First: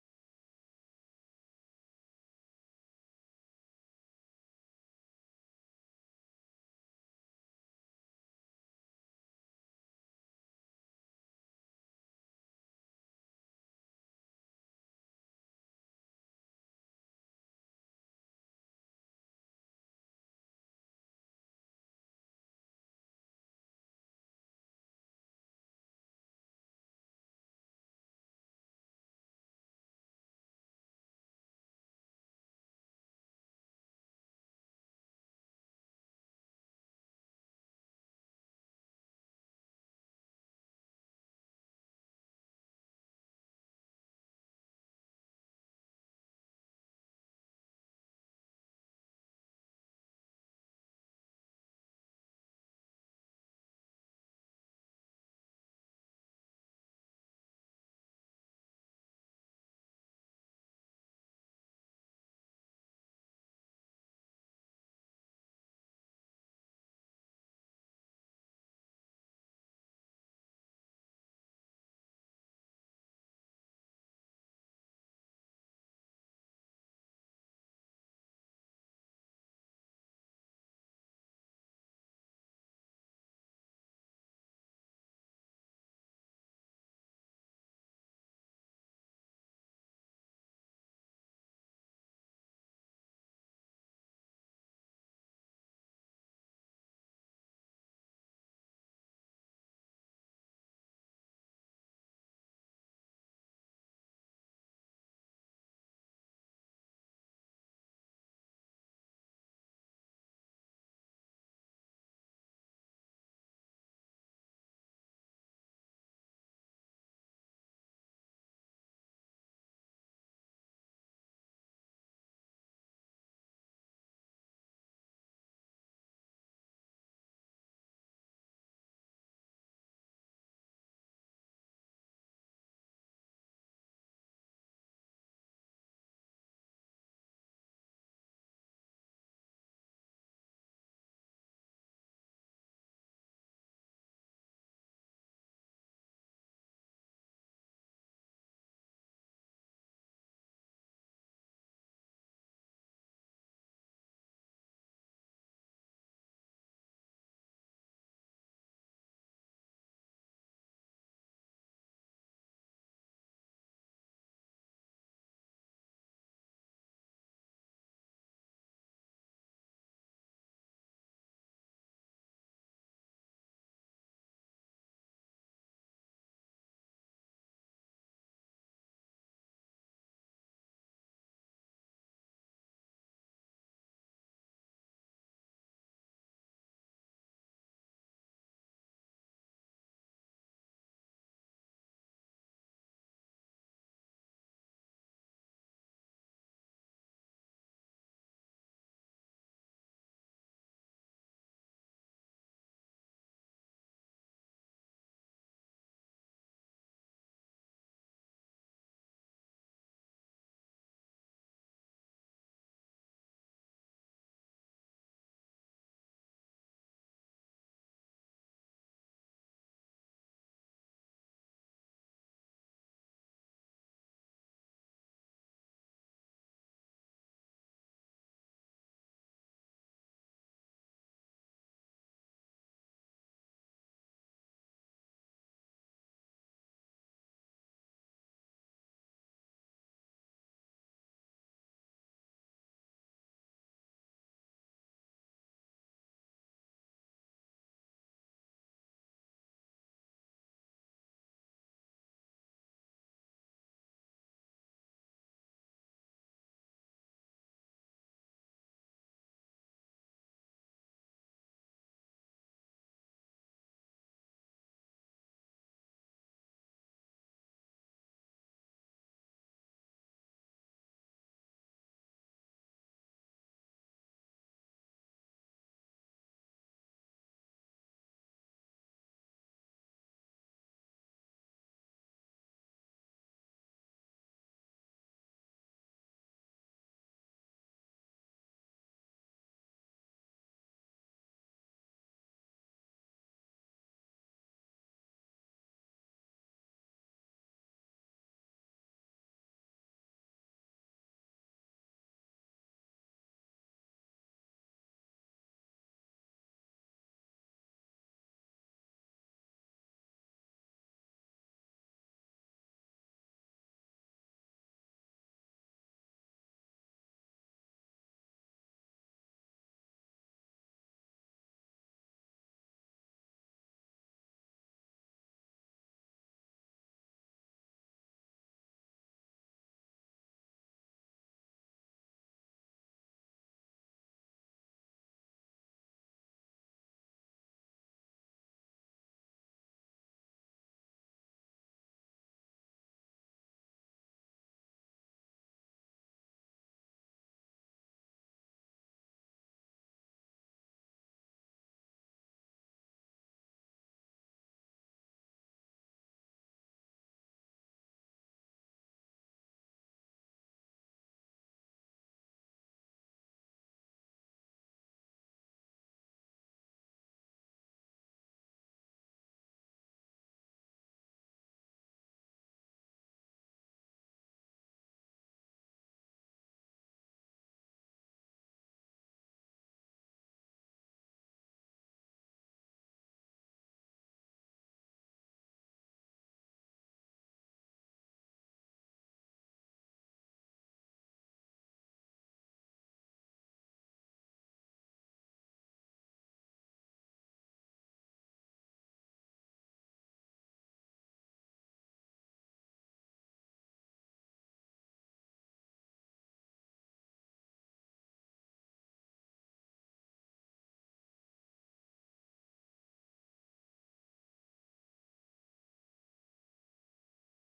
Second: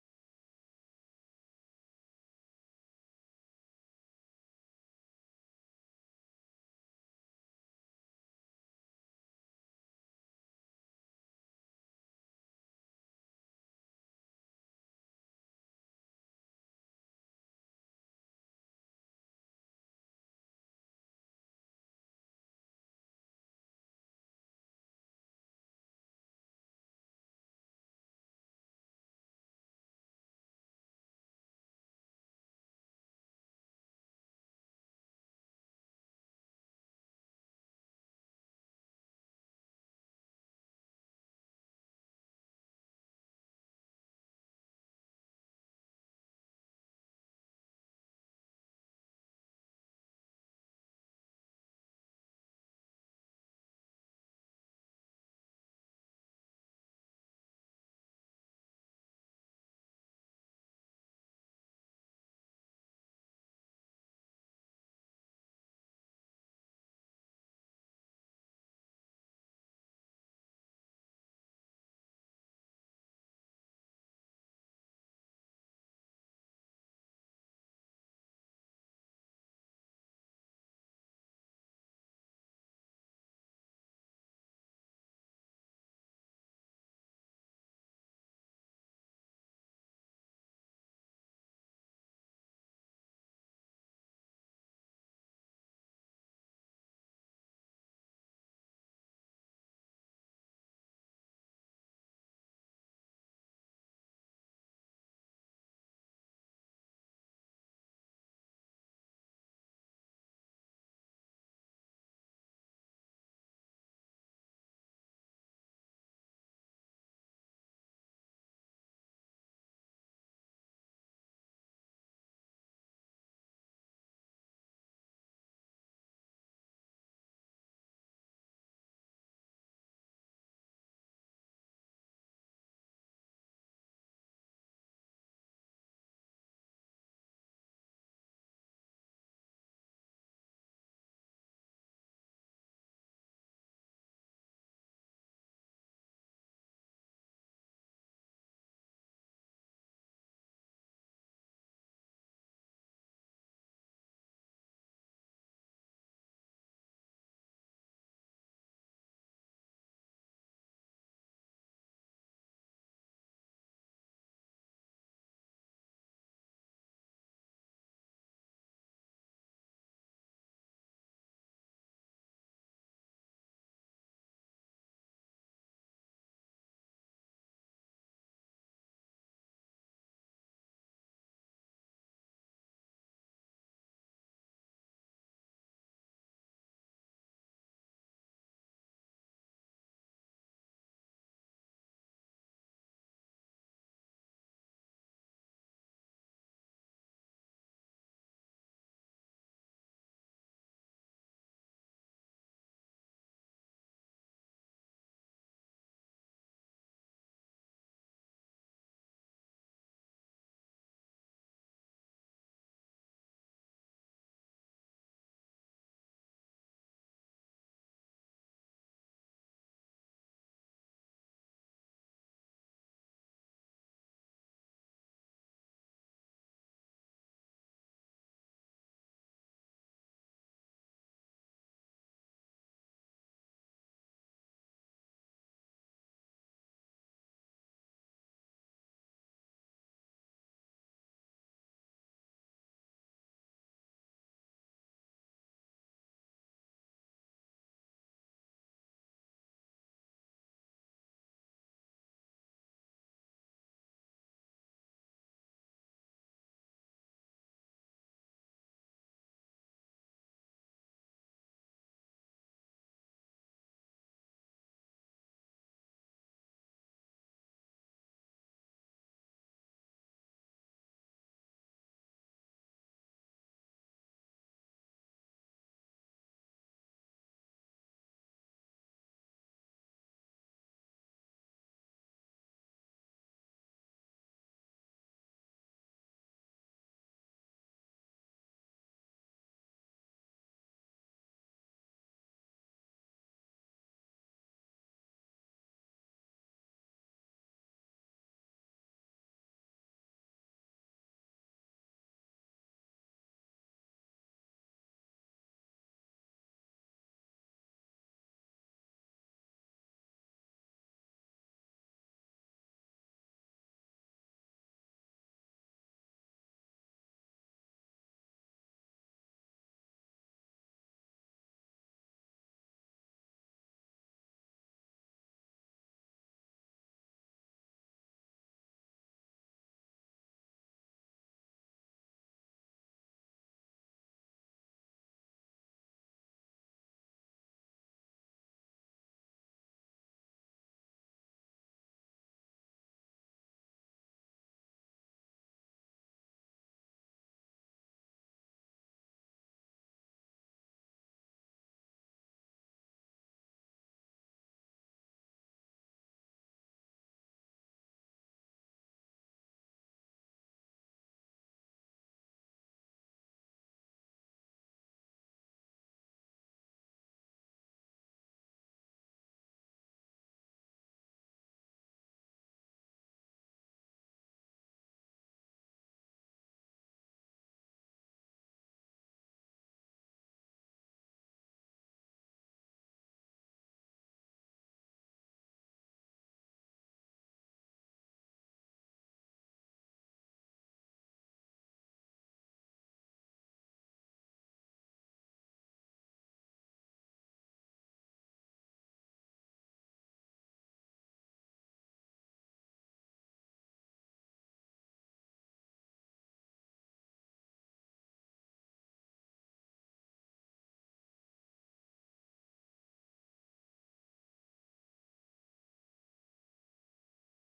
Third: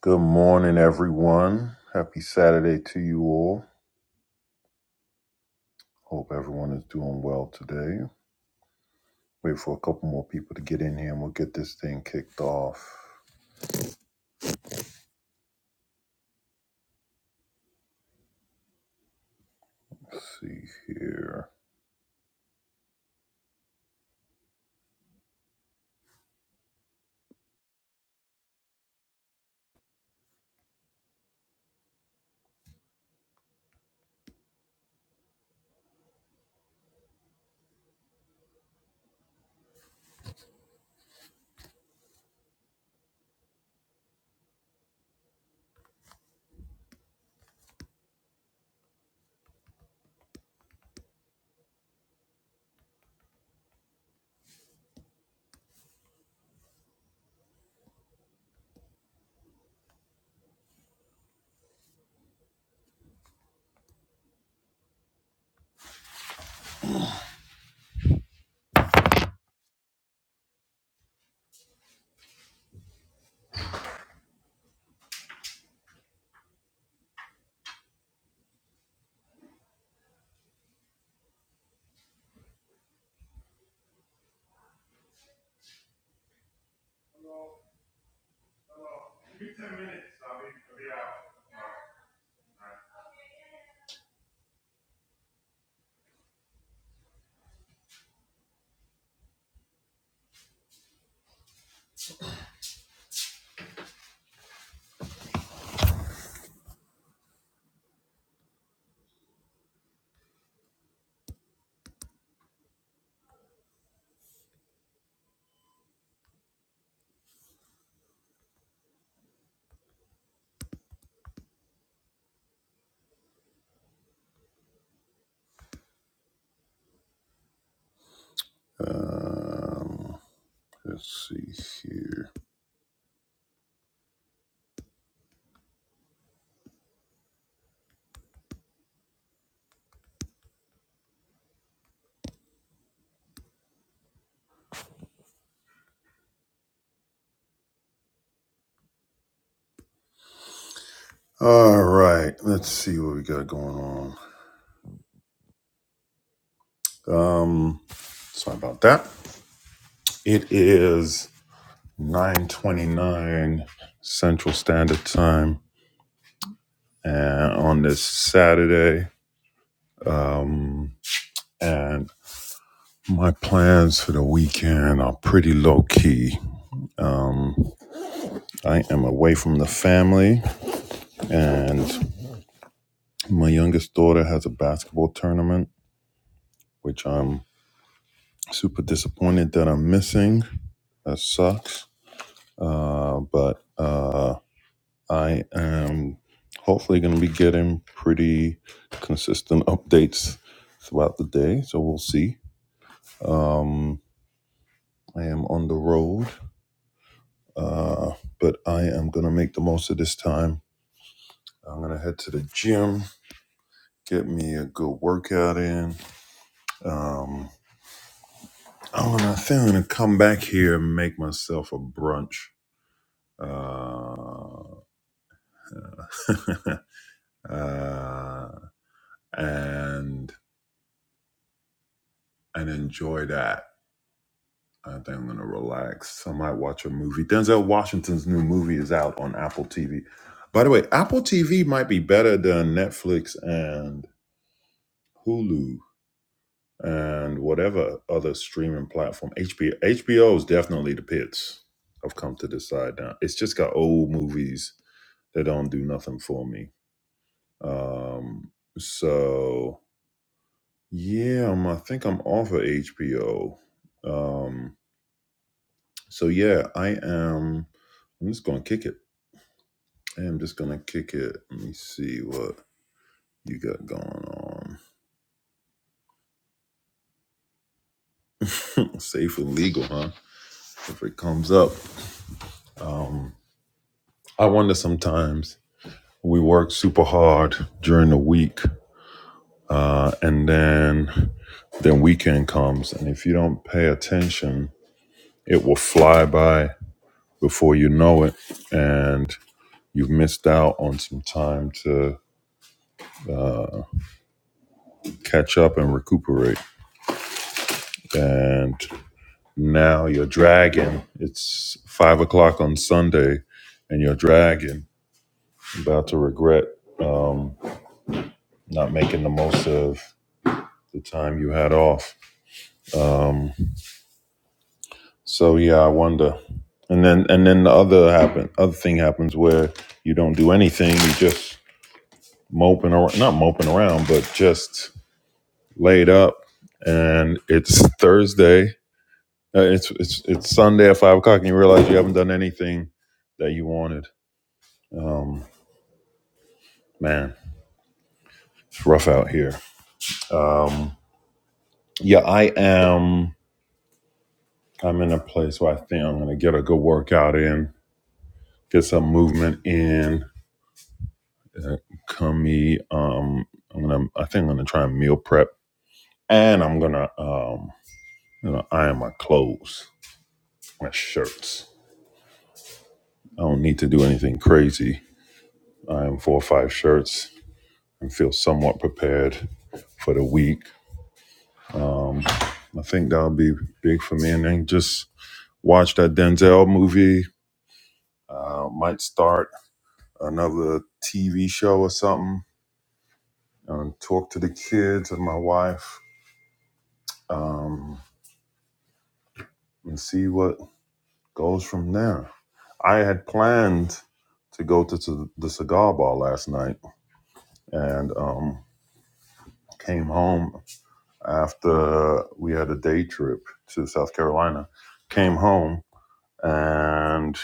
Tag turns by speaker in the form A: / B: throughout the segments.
A: Good morning, everyone. Happy Saturday to you all. Hope everyone is doing well today. Wait for a couple more people to get in here and we'll get this thing kicked off. Let's see here. Um, let's see here. All right, let's see what we got going on. Um, sorry about that. It is 9:29 Central Standard Time and on this Saturday. Um, and My plans for the weekend are pretty low key. Um, I am away from the family, and my youngest daughter has a basketball tournament, which I'm super disappointed that I'm missing. That sucks. Uh, but uh, I am hopefully going to be getting pretty consistent updates throughout the day, so we'll see. Um, I am on the road, uh, but I am going to make the most of this time I'm gonna head to the gym, get me a good workout in. Um, I'm gonna I think I'm gonna come back here and make myself a brunch. Uh, uh, and and enjoy that. I think I'm gonna relax. I might watch a movie. Denzel Washington's new movie is out on Apple TV. By the way, Apple TV might be better than Netflix and Hulu and whatever other streaming platform. HBO HBO is definitely the pits. I've come to decide now. It's just got old movies that don't do nothing for me. Um, so yeah, I'm, I think I'm off of HBO. Um, so yeah, I am. I'm just gonna kick it. I am just gonna kick it. Let me see what you got going on. Safe and legal, huh? If it comes up, um, I wonder sometimes. we worked super hard during the week uh, and then then weekend comes and if you don't pay attention it will fly by before you know it and you've missed out on some time to catch up and recuperate and now you're dragging it's five o'clock on sunday and you're dragging about to regret um, not making the most of the time you had off Um, So yeah, I wonder. And then and then the other happen other thing happens where you don't do anything, you just moping around not moping around, but just laid up and it's Thursday. uh, It's it's it's Sunday at five o'clock and you realize you haven't done anything that you wanted. Um man, it's rough out here. Um yeah, I am I'm in a place where I think I'm gonna get a good workout in, get some movement in uh, Kumi. Um, I'm gonna. I think I'm gonna try and meal prep, and I'm gonna um, you know, iron my clothes, my shirts. I don't need to do anything crazy. Iron four or five shirts and feel somewhat prepared for the week. Um, I think that'll be big for me. And then just watch that Denzel movie. Uh, might start another TV show or something. And talk to the kids and my wife. Um, and see what Goes from there. I had planned to go to, to the cigar bar last night and um, came home after we had a day trip to South Carolina. Came home and,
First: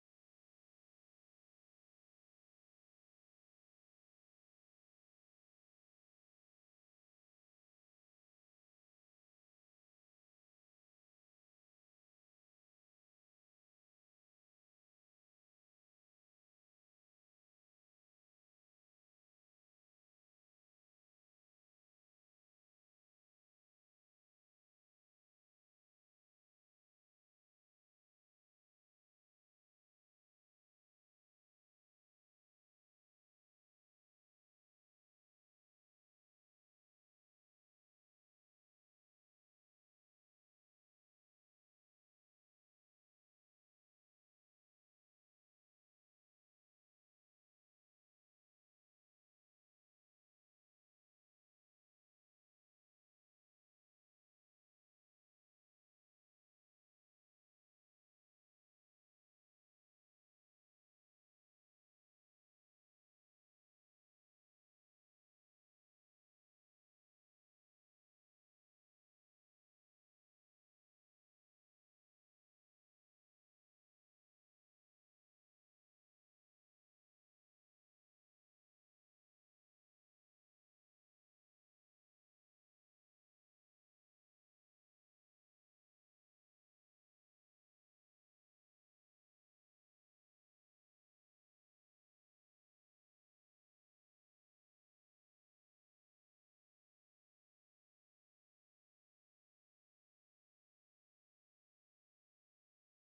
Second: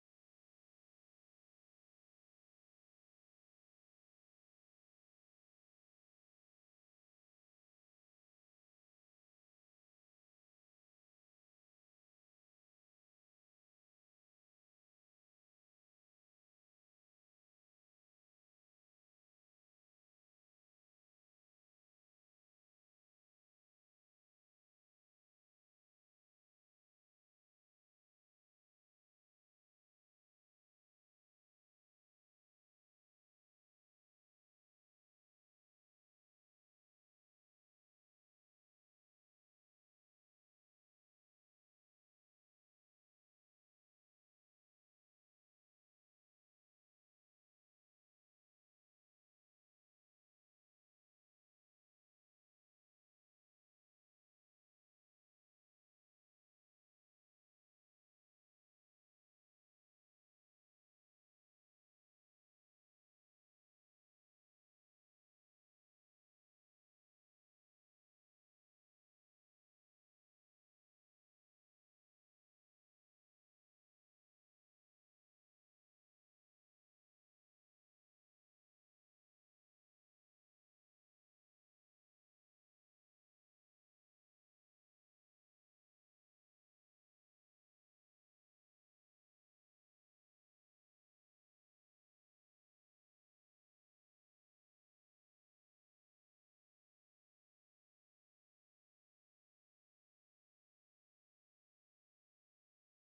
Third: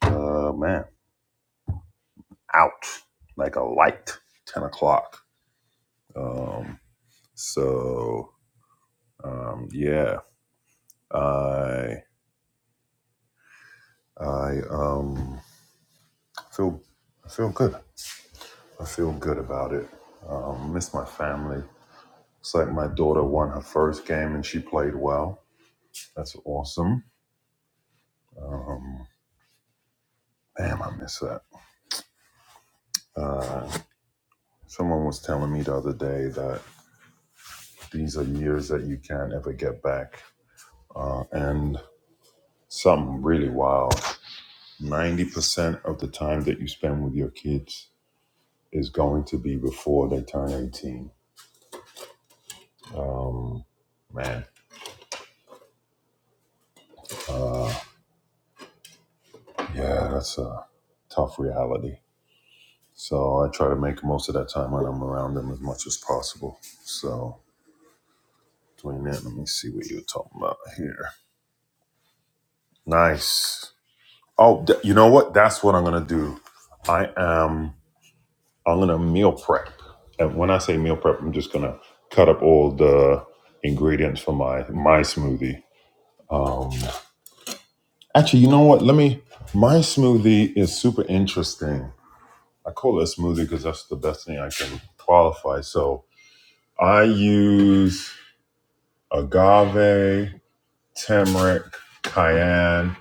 A: uh, man, out like a light, 10 o'clock. Um, so, um, yeah, I, I um, feel, I feel good. I feel good about it. Um, miss my family Looks like my daughter won her first game and she played well. That's awesome. Um, damn, I miss that. Uh, someone was telling me the other day that these are years that you can't ever get back. Uh, and something really wild 90% of the time that you spend with your kids is going to be before they turn 18. Um, man, yeah, that's a tough reality. So I try to make most of that time when I'm around them as much as possible. So Doing that. Let me see what you were talking about here. Nice. Oh, th- you know what? That's what I'm gonna do. I am. I'm gonna meal prep. And when I say meal prep, I'm just gonna cut up all the ingredients for my my smoothie. Um, actually, you know what? Let me. My smoothie is super interesting. I call it a smoothie because that's the best thing I can qualify. So I use agave, turmeric, cayenne.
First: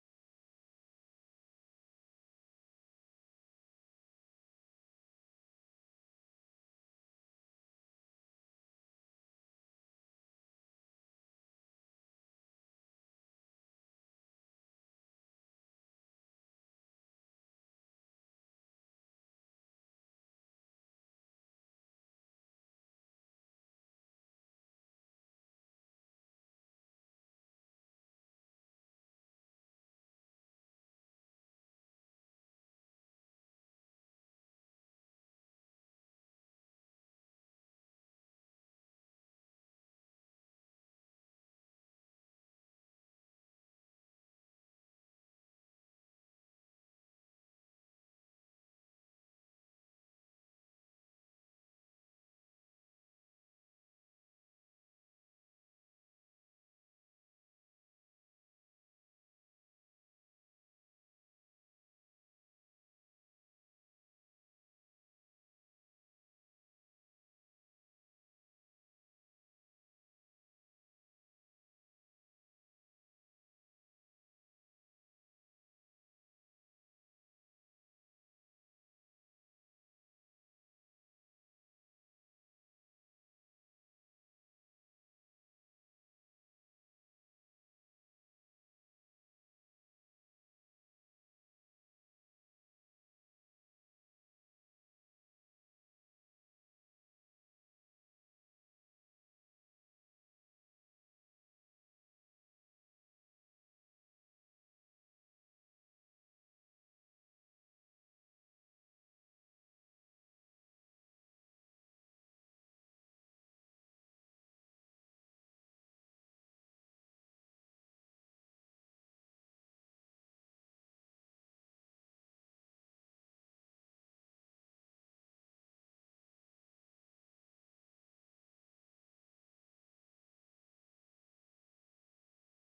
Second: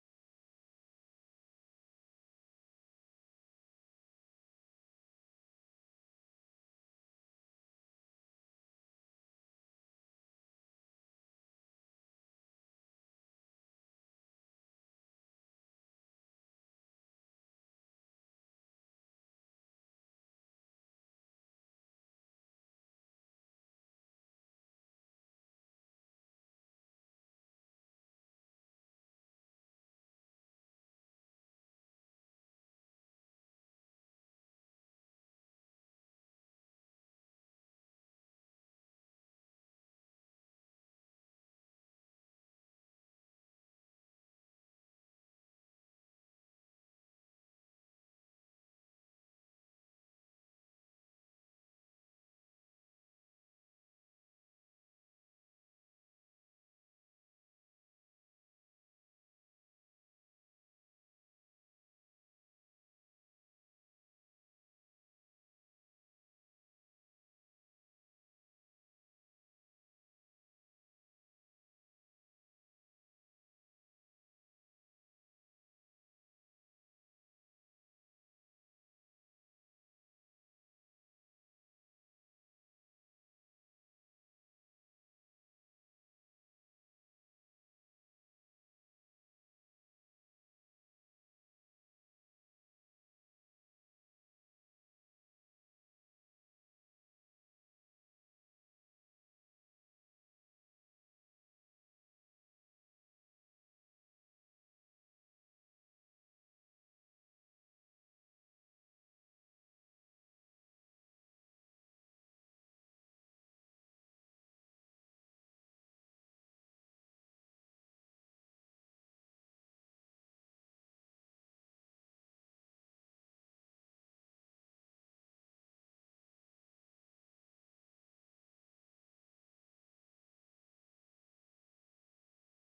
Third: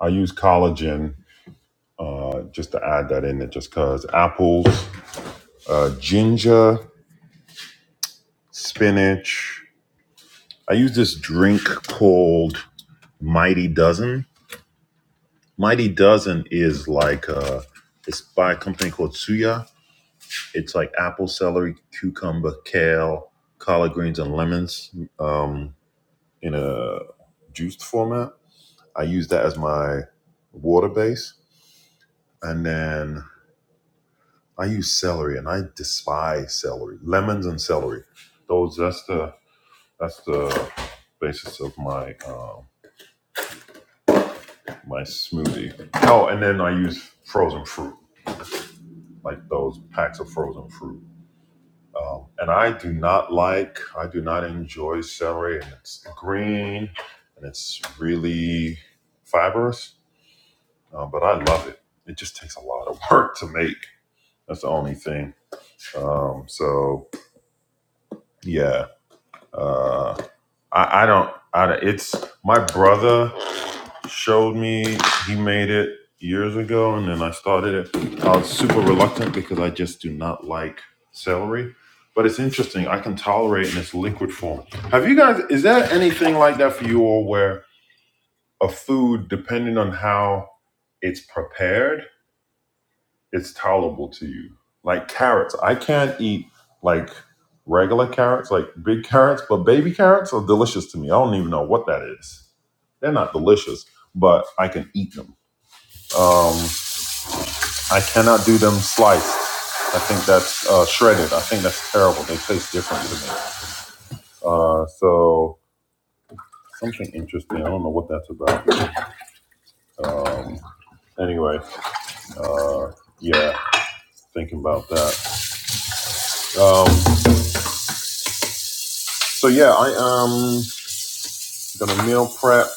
A: I use collagen Uh, just to add that in there, just cause apples, uh, ginger, spinach. I use this drink called Mighty Dozen. Mighty Dozen is like uh, it's by a company called Suya. It's like apple, celery, cucumber, kale, collard greens, and lemons um, in a juiced format. I use that as my water base, and then I use celery, and I despise celery. Lemons and celery. Those. That's the. That's the basis of my um, my smoothie. Oh, and then I use frozen fruit, like those packs of frozen fruit. Um, and I do not like. I do not enjoy celery, and it's green, and it's really fibrous. Uh, but I love it. It just takes a lot of work to make. That's the only thing. Um, so yeah. Uh, I, I don't. I don't- it's my brother showed me. He made it years ago, and then I started it. I was super reluctant because I just do not like celery. But it's interesting. I can tolerate in its liquid form. Have you guys? Is there anything like that for you all, where a food, depending on how it's prepared, it's tolerable to you. Like carrots, I can't eat like regular carrots, like big carrots, but baby carrots are delicious to me. I don't even know what that is. They're not delicious, but I can eat them. Um, I cannot do them sliced. I think that's uh, shredded. I think that's terrible. They taste different to me. Uh, so something interesting. I don't know what that's about. Um, anyway, uh, yeah, thinking about that. Um, so yeah, I am. I'm Gonna meal prep.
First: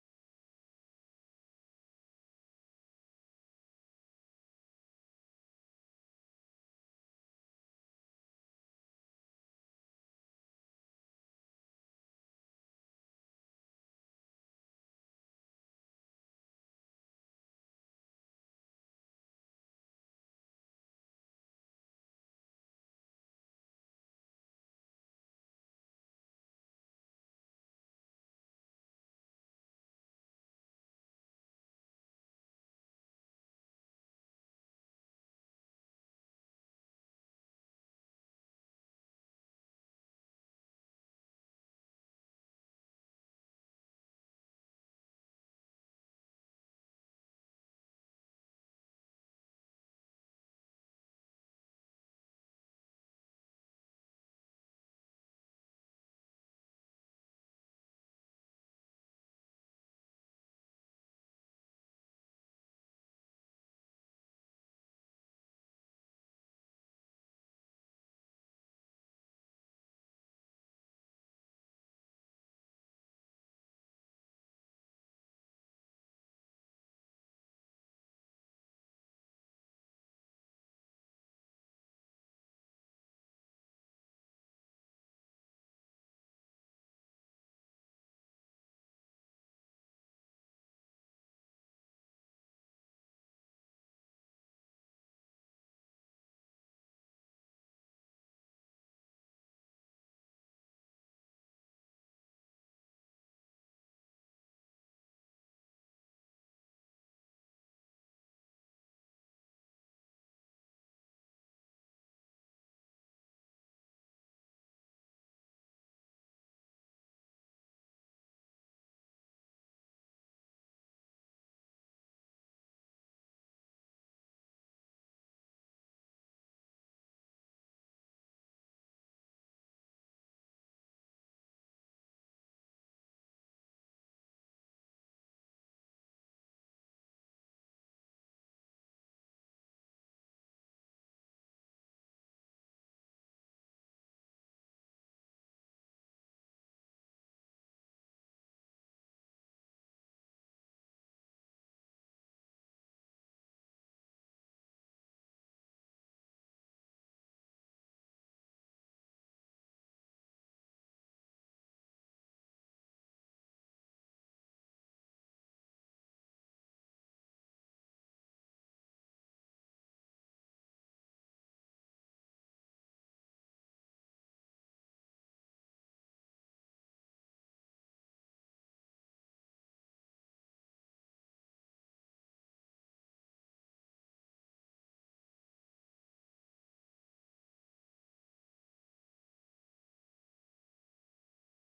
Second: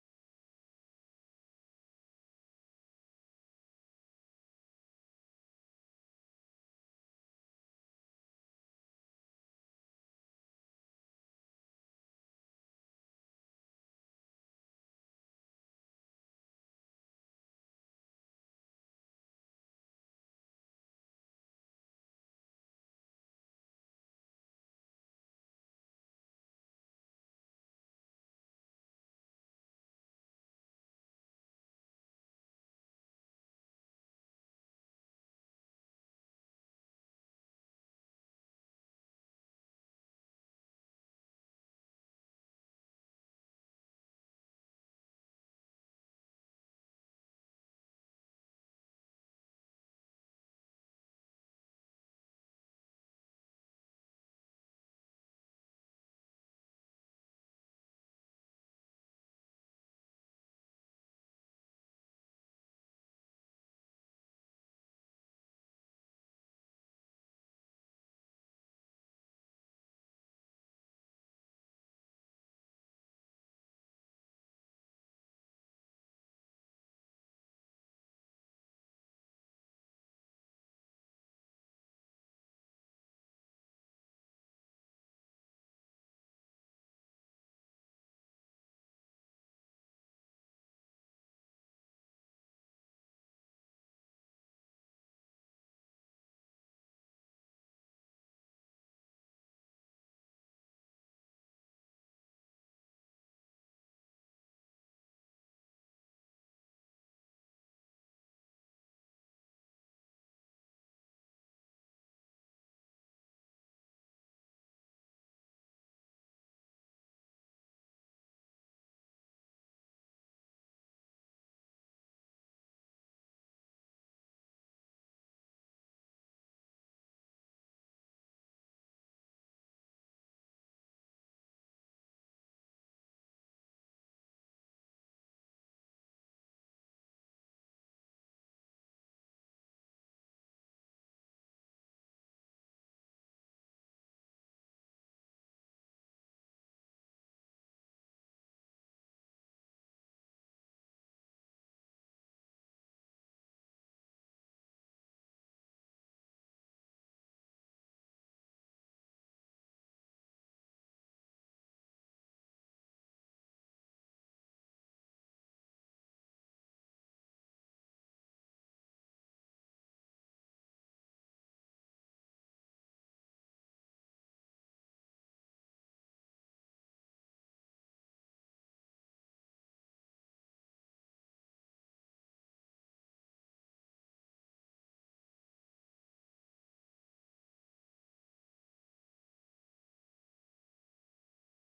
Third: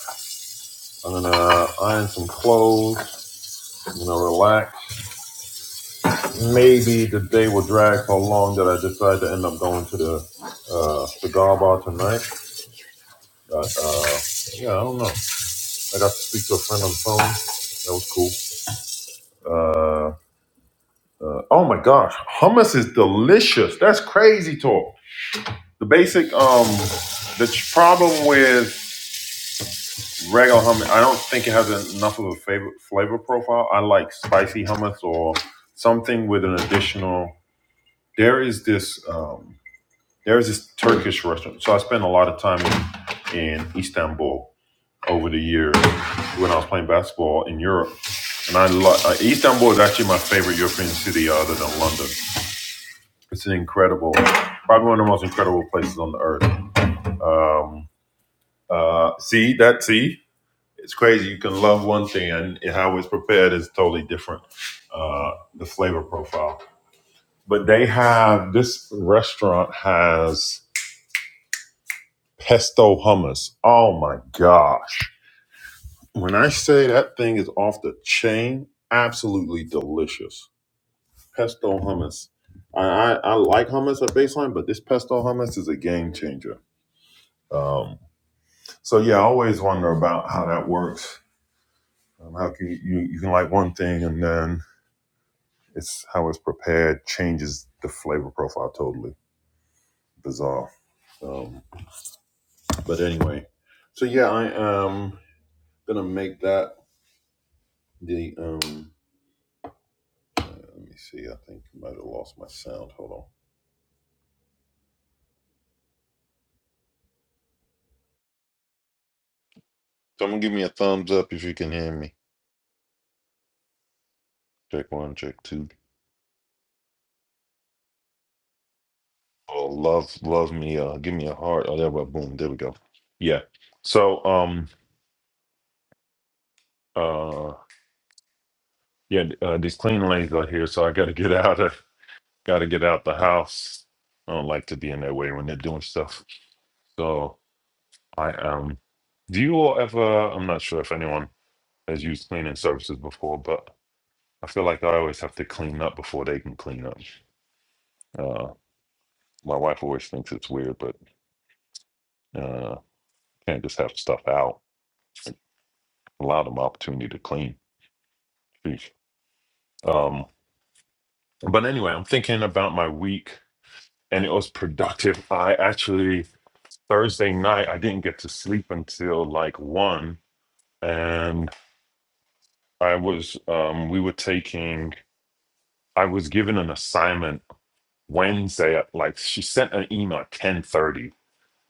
A: I'm gonna uh, iron some clothes. I'm gonna relax. Maybe the day will drag so long that I decide to end up going to the uh, cigar bar tonight. But, uh, yeah, I don't know. I got to speak to a friend on the phone. That was cool. Uh, uh, oh my gosh, hummus is delicious. That's crazy talk. The basic um, the ch- problem with regular hummus. I don't think it has enough of a flavor flavor profile. I like spicy hummus or something with an additional. There is this um, there is this Turkish restaurant. So I spent a lot of time in, in Istanbul over the years when I was playing basketball in Europe. And I love uh, Istanbul is actually my favorite European city other than London. It's an incredible, probably one of the most incredible places on the earth. Um, uh, see that? See it's crazy. You can love one thing, and how it's prepared is totally different. Uh, the flavor profile, but they have this restaurant has pesto hummus. Oh my gosh! When I say that thing is off the chain, absolutely delicious. Pesto hummus. I I, I like hummus at baseline, but this pesto hummus is a game changer. Um, so yeah, I always wonder about how that works. Um, how can you, you you can like one thing and then It's how it's prepared changes the flavor profile totally. Bizarre. Um, but anyway, so yeah, I am gonna make that the um. uh, Let me see. I think I might have lost my sound. Hold on. Someone give me a thumbs up if you can hear me. Check one, check two. Oh, love, love me. Uh, give me a heart. Oh, there we go. boom. There we go. Yeah. So um uh yeah uh, these clean lanes are here, so I got to get out of. got to get out the house. I don't like to be in their way when they're doing stuff. So I um, do you all ever? I'm not sure if anyone has used cleaning services before, but I feel like I always have to clean up before they can clean up. Uh, my wife always thinks it's weird, but uh, can't just have stuff out. Allow them opportunity to clean. Sheesh. Um, but anyway, I'm thinking about my week, and it was productive. I actually Thursday night I didn't get to sleep until like one and I was um we were taking I was given an assignment Wednesday at like she sent an email at 10:30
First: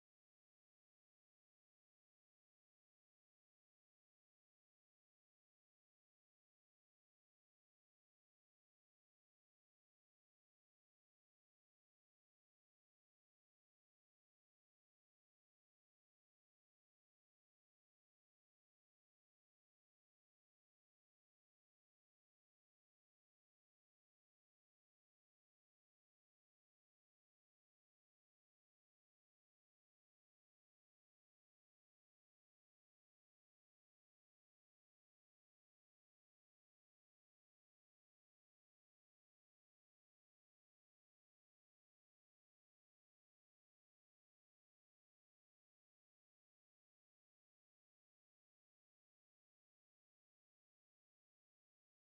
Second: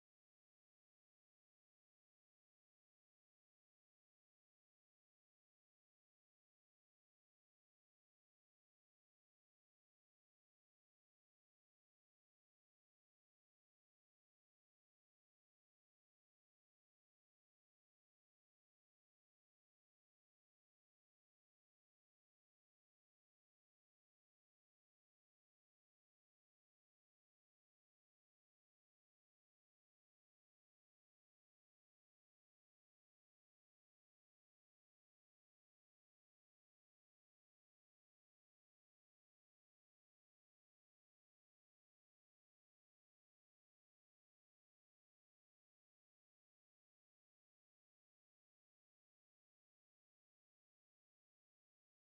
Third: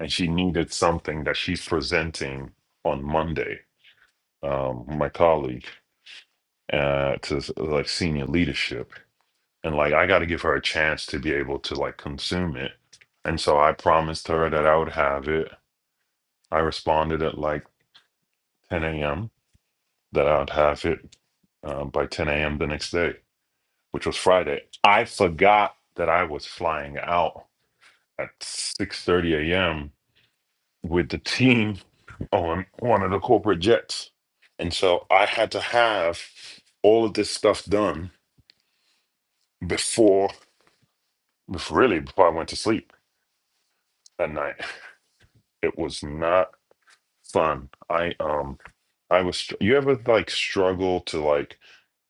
A: and she needed something that she's presenting on Monday um my colleague uh to s- like senior leadership and like I got to give her a chance to be able to like consume it and so I promised her that I would have it I responded at like 10 a.m. that I'd have it uh, by 10 a.m. the next day which was Friday. I forgot that I was flying out at 6:30 a.m. with the team on one of the corporate jets. And so I had to have all of this stuff done before before- really before I went to sleep that night. It was not fun. I um I was str- you ever like struggle to like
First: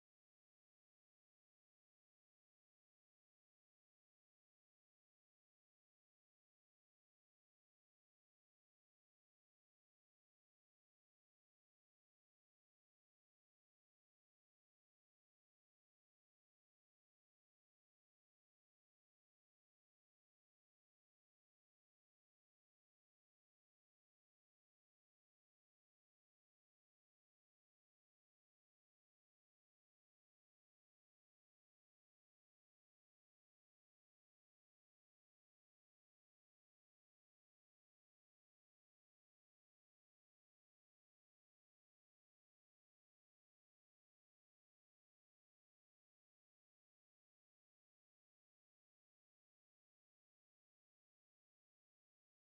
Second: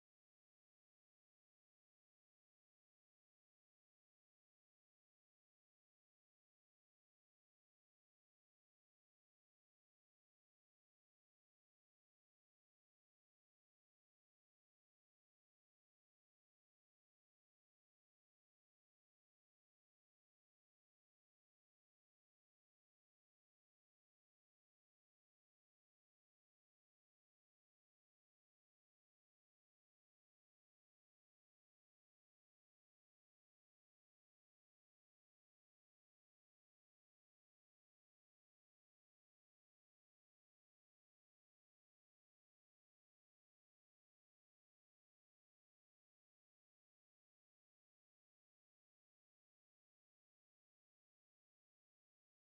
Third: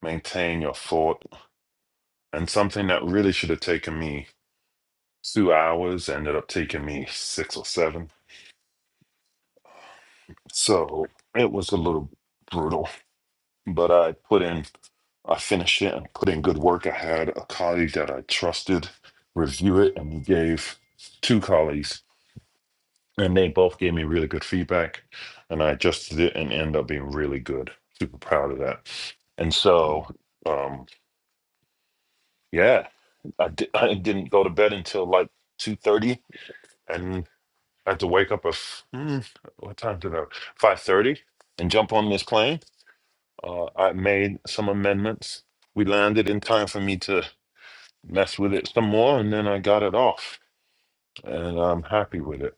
A: maintain your thought and something that really should have taken me 2 hours ended up taking me 6 or 7 So it was a little brutal, but I put in, I finished it and put in good work. I had a colleague that I trusted review it, and he gave two colleagues, and they both gave me really good feedback. And I adjusted it and ended up being really good. Super proud of that. And so, um, yeah, I, di- I didn't go to bed until like 2.30 and I had to wake up at, f- mm, what time did I, 5.30 and jump on this plane Uh, I made some amendments. We landed in time for me to mess with it some more, and then I got it off, and I'm happy with it.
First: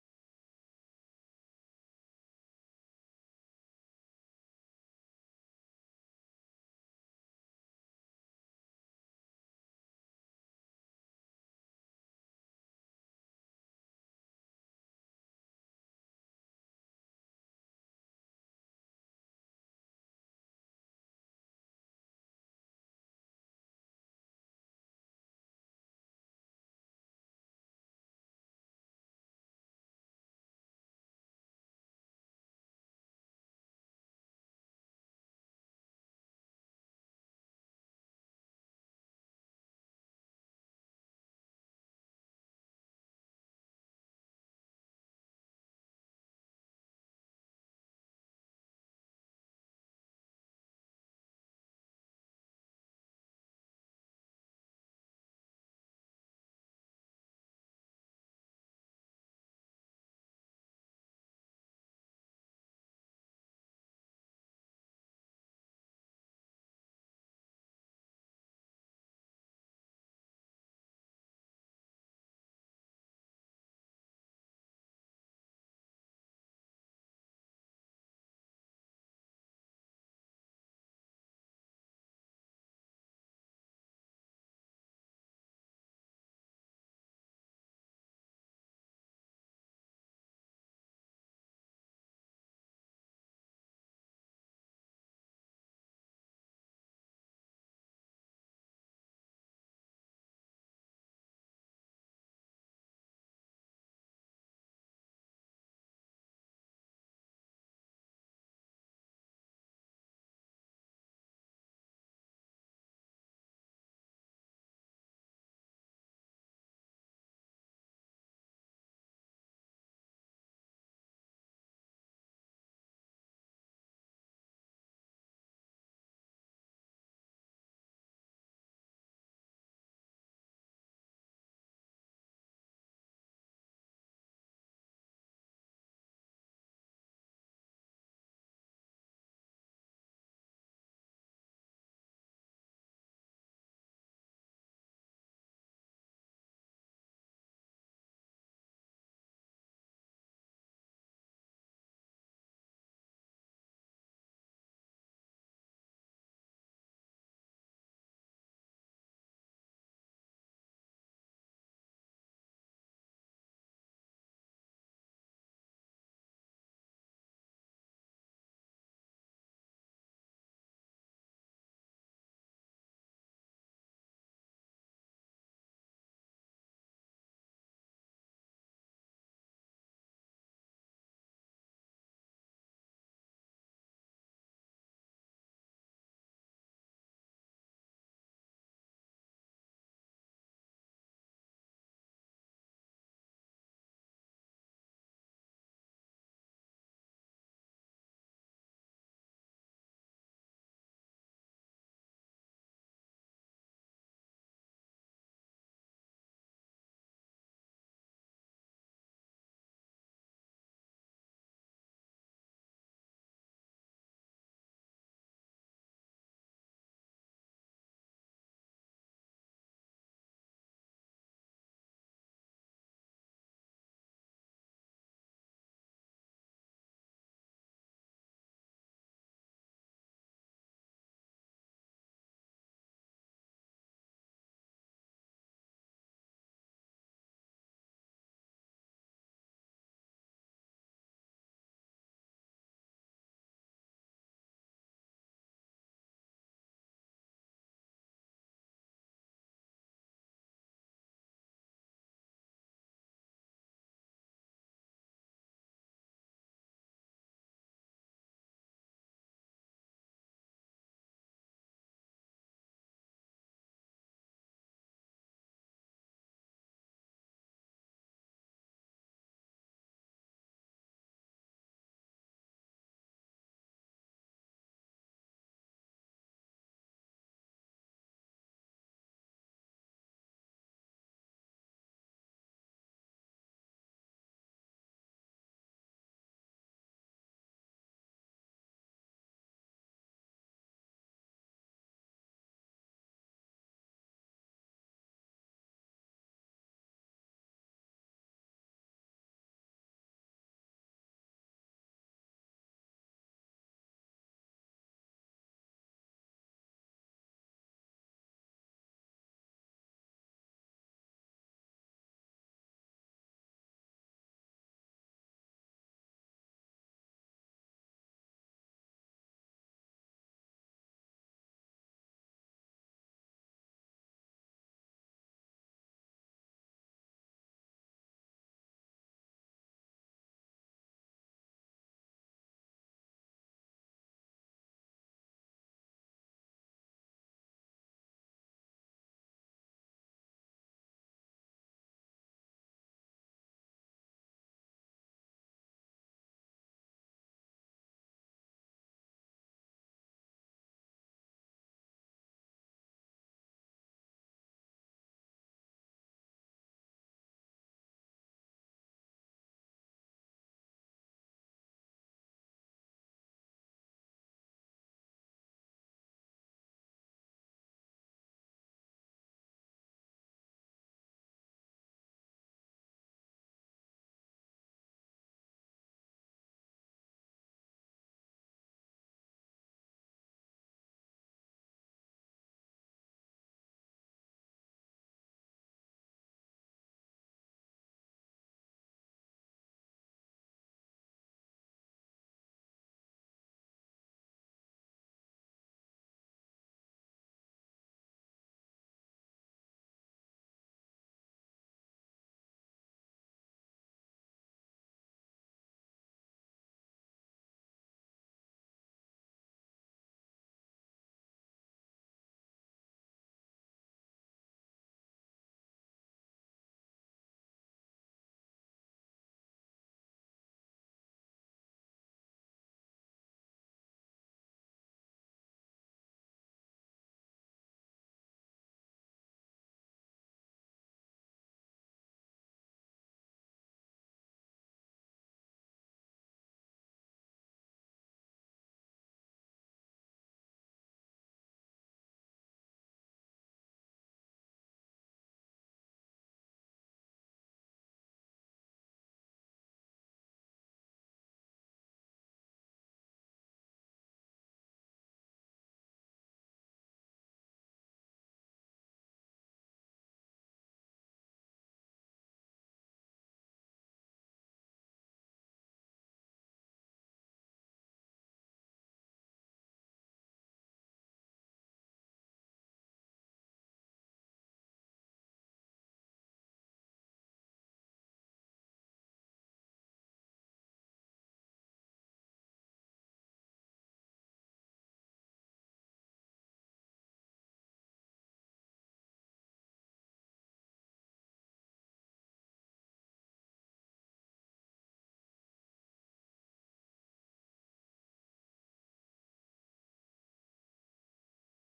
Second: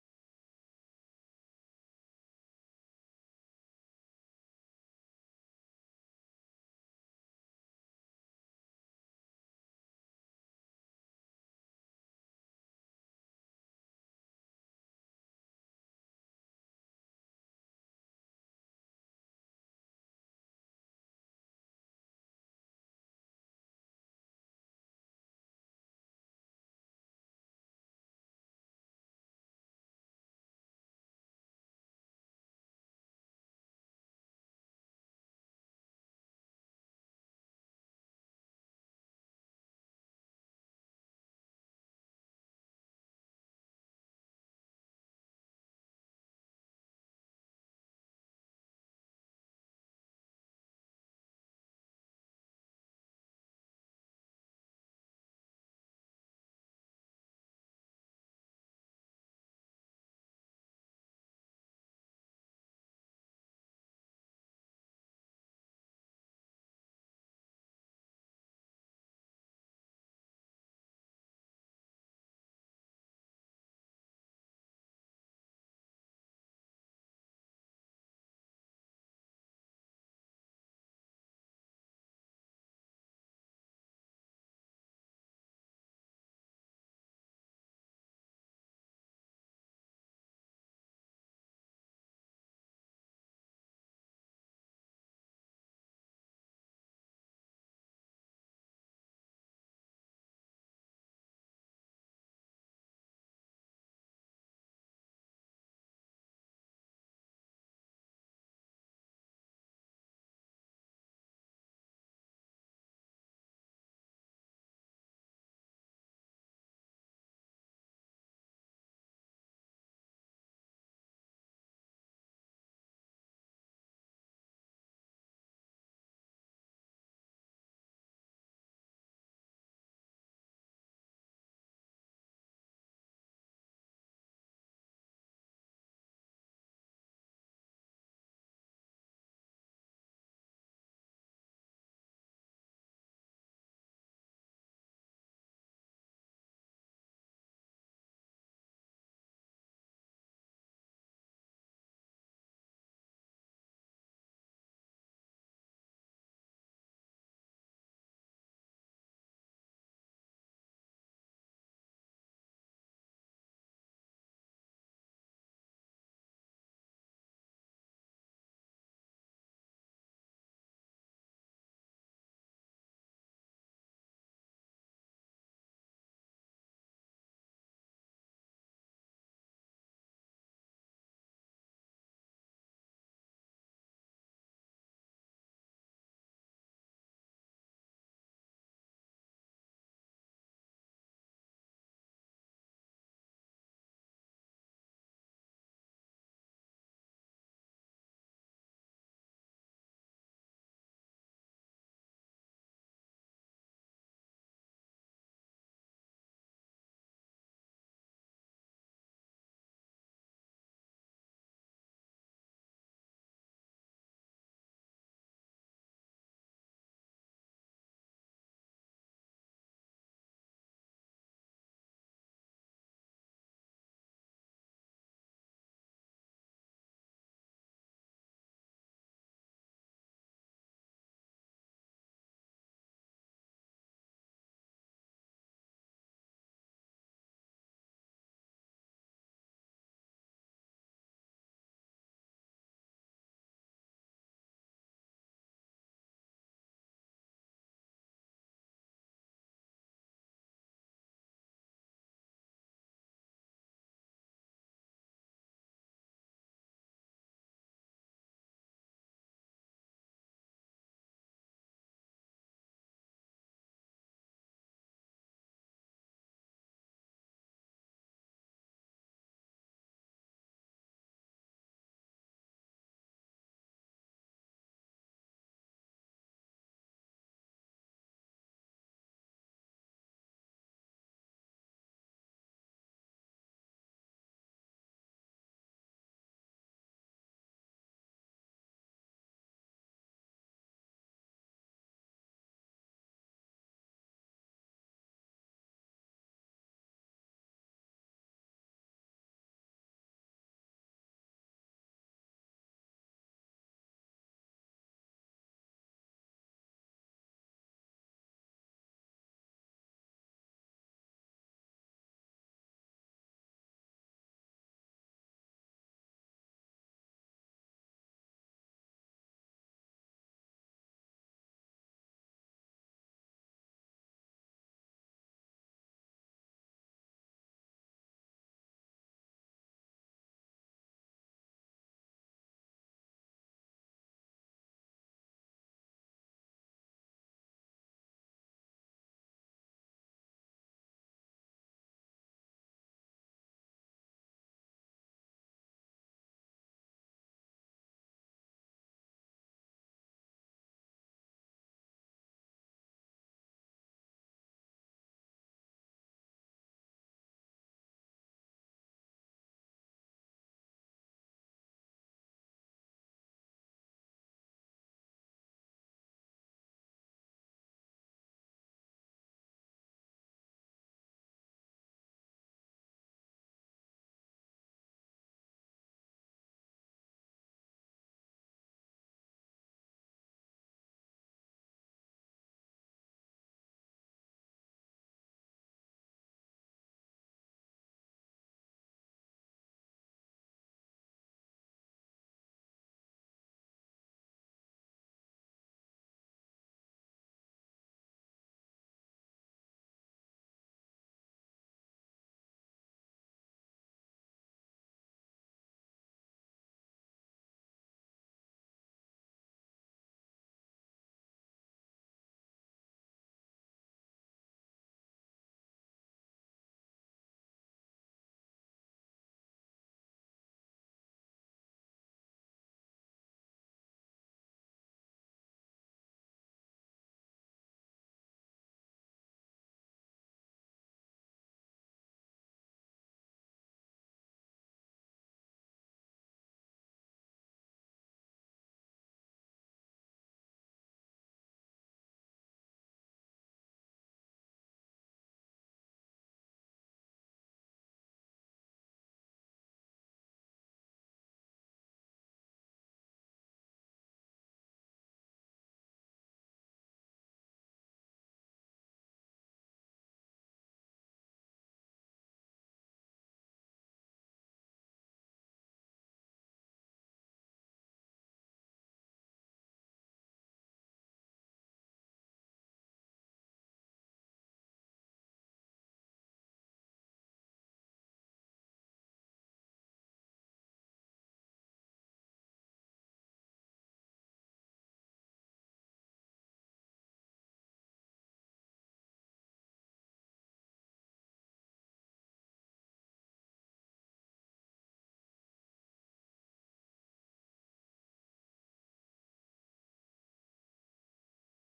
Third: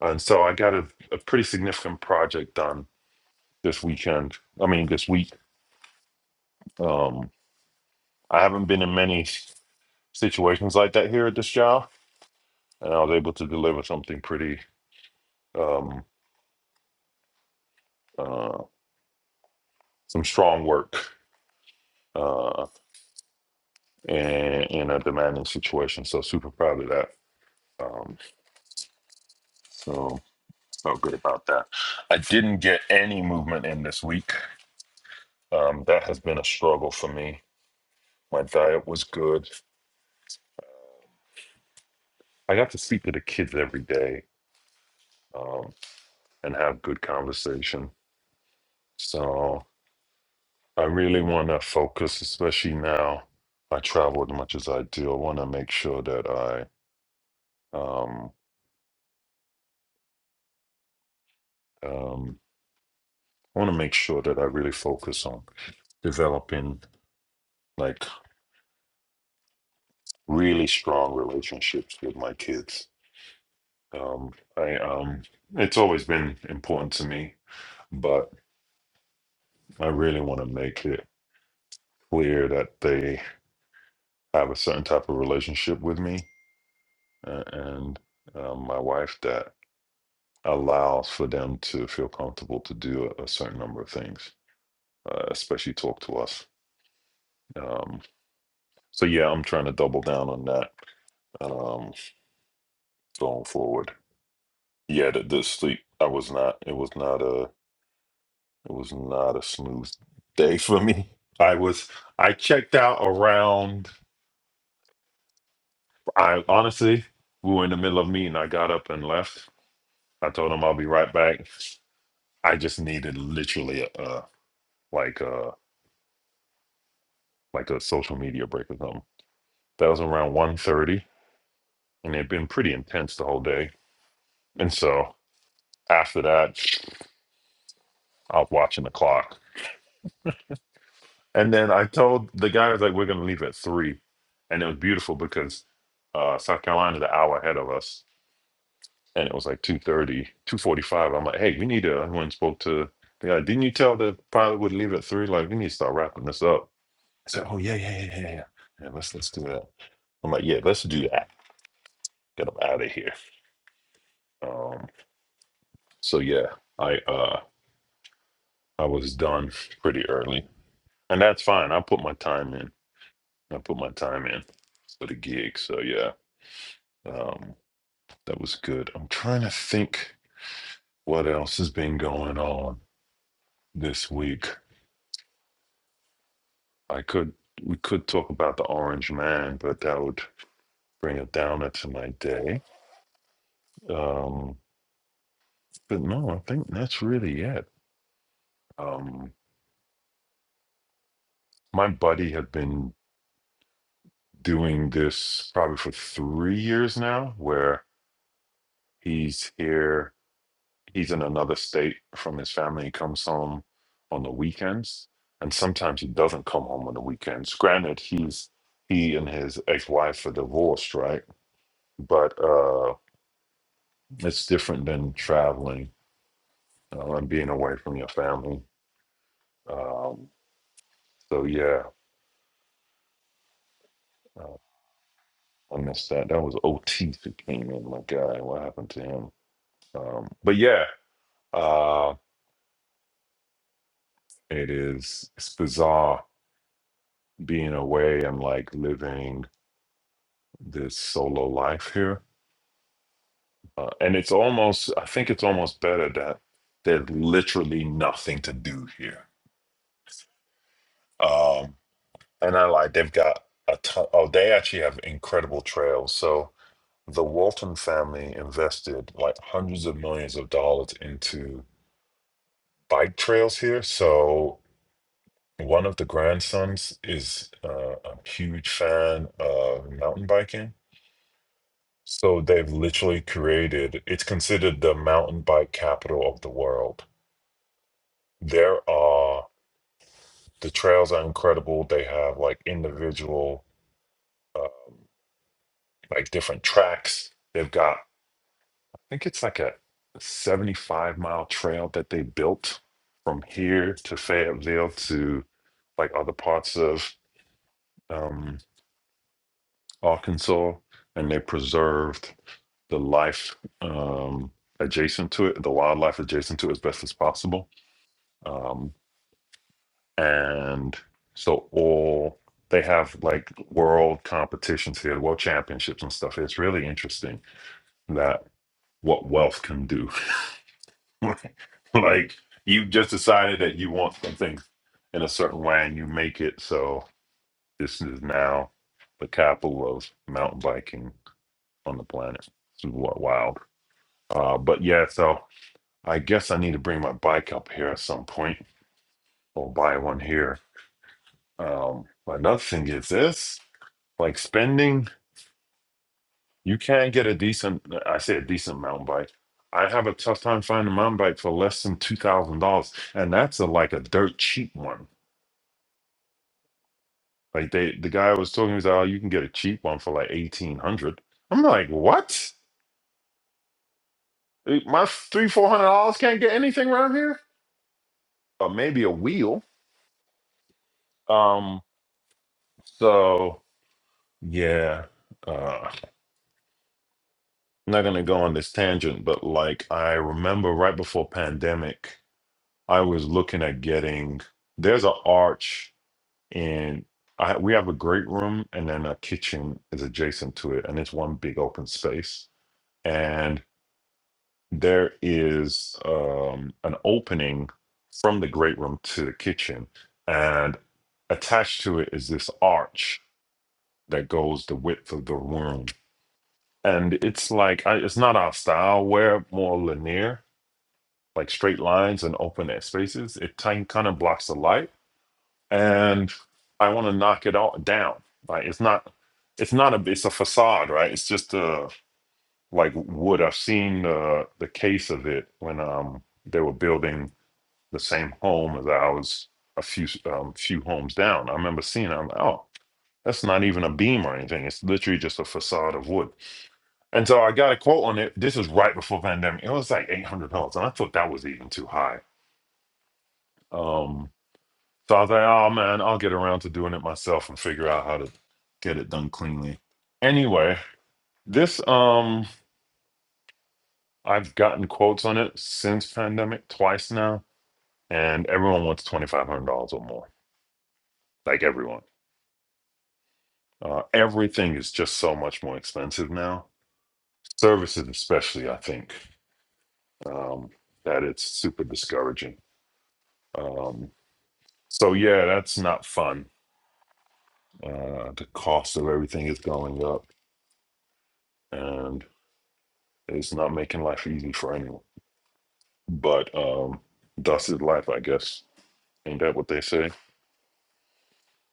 A: And so I got a, a pretty significant project done this weekend. I mean, this week. Um, I haven't been in many situations like that here at this job, and I was able to deliver something pretty, um, uh, some strong work uh, in, in a demanding situation. So super proud of that. Um, so. So good about that. I didn't get any movement in this week. Um, that has been a struggle for me. My diet was good. I got to speak to the kids every day um, and have good conversation. So I really want to focus, especially now. I travel as much as I do. I want to make sure that I um, um, I want to make sure that I really focus on developing like really strong relationships with my kids Um, I um, it's always been important to me, but I really want to make it clear that they have a certain type of relationship with me uh, and um, my wife that allows for them to feel comfortable to do a, a certain number of things, uh, especially talk to us. Um, so yeah, I'm trying to double down on that um, going forward. Yeah, the, the sleep I was not. It was not It was not a smooth day for me. I was I checked out around I honestly we were in the middle of meeting. I got up and left. I told him I'll be right back. I just needed literally a, a like a like a social media break or something. That was around one thirty, and it had been pretty intense the whole day. And so after that, I was watching the clock. And then I told the guy I was like, we're gonna leave at three. And it was beautiful because uh, South Carolina's an hour ahead of us and it was like two thirty, two forty-five. i'm like hey we need to I went and spoke to the guy didn't you tell the pilot would leave at three like we need to start wrapping this up i said oh yeah yeah yeah yeah yeah yeah let's let's do that i'm like yeah let's do that get them out of here um so yeah i uh i was done pretty early and that's fine i put my time in i put my time in for the gig so yeah um that was good i'm trying to think what else has been going on this week I could we could talk about the Orange Man, but that would bring it downer to my day. Um, but no, I think that's really it. Um, my buddy had been doing this probably for three years now, where he's here, he's in another state from his family. He comes home on the weekends, and sometimes he doesn't come home on the weekends. Granted, he's he and his ex-wife are divorced, right? But uh, it's different than traveling uh, and being away from your family. Um, so yeah, uh, I missed that. That was Otis who came in. My God, what happened to him? Um, but yeah, uh, it is. It's bizarre being away and like living this solo life here. Uh, and it's almost. I think it's almost better that there's literally nothing to do here. Um, and I like they've got a ton. Oh, they actually have incredible trails. So the Walton family invested like hundreds of millions of dollars into bike trails here. So one of the grandsons is uh, a huge fan of mountain biking. So they've literally created, it's considered the mountain bike capital of the world. There are, the trails are incredible. They have like individual, um, like different tracks. They've got think it's like a 75 mile trail that they built from here to Fayetteville to like other parts of um, Arkansas, and they preserved the life um, adjacent to it, the wildlife adjacent to it as best as possible. Um, and so all they have like world competitions here, world championships and stuff. It's really interesting that what wealth can do like you just decided that you want something in a certain way and you make it so this is now the capital of mountain biking on the planet it's wa- wild uh but yeah so i guess i need to bring my bike up here at some point or buy one here um another thing is this like spending you can get a decent i say a decent mountain bike i have a tough time finding a mountain bike for less than two thousand dollars and that's a like a dirt cheap one Like they, the guy was talking, he was like, "Oh, you can get a cheap one for like eighteen hundred." hundred. I'm like, "What? Eh, My three, four hundred dollars can't get anything around here, or maybe a wheel." Um, so yeah, uh, I'm not gonna go on this tangent, but like I remember right before pandemic, I was looking at getting. There's an arch in. I, we have a great room, and then a kitchen is adjacent to it, and it's one big open space and. there is um, an opening from the great room to the kitchen, and attached to it is this arch that goes the width of the room. And it's like I, it's not our style. We're more linear, like straight lines and open air spaces. It kind of blocks the light, and I want to knock it all down. Like it's not, it's not a, it's a facade, right? It's just a like wood. I've seen the the case of it when um they were building the same home as ours, a few um, few homes down. I remember seeing it. I'm like, oh, that's not even a beam or anything. It's literally just a facade of wood. And so I got a quote on it. This is right before pandemic. It was like eight hundred dollars, and I thought that was even too high. Um, so I was like, oh man, I'll get around to doing it myself and figure out how to get it done cleanly. Anyway, this um, I've gotten quotes on it since pandemic twice now, and everyone wants twenty five hundred dollars or more. Like everyone. Uh, everything is just so much more expensive now. Services, especially, I think um, that it's super discouraging. Um, so yeah, that's not fun. Uh, the cost of everything is going up, and it's not making life easy for anyone. But um, thus is life, I guess. Ain't that what they say?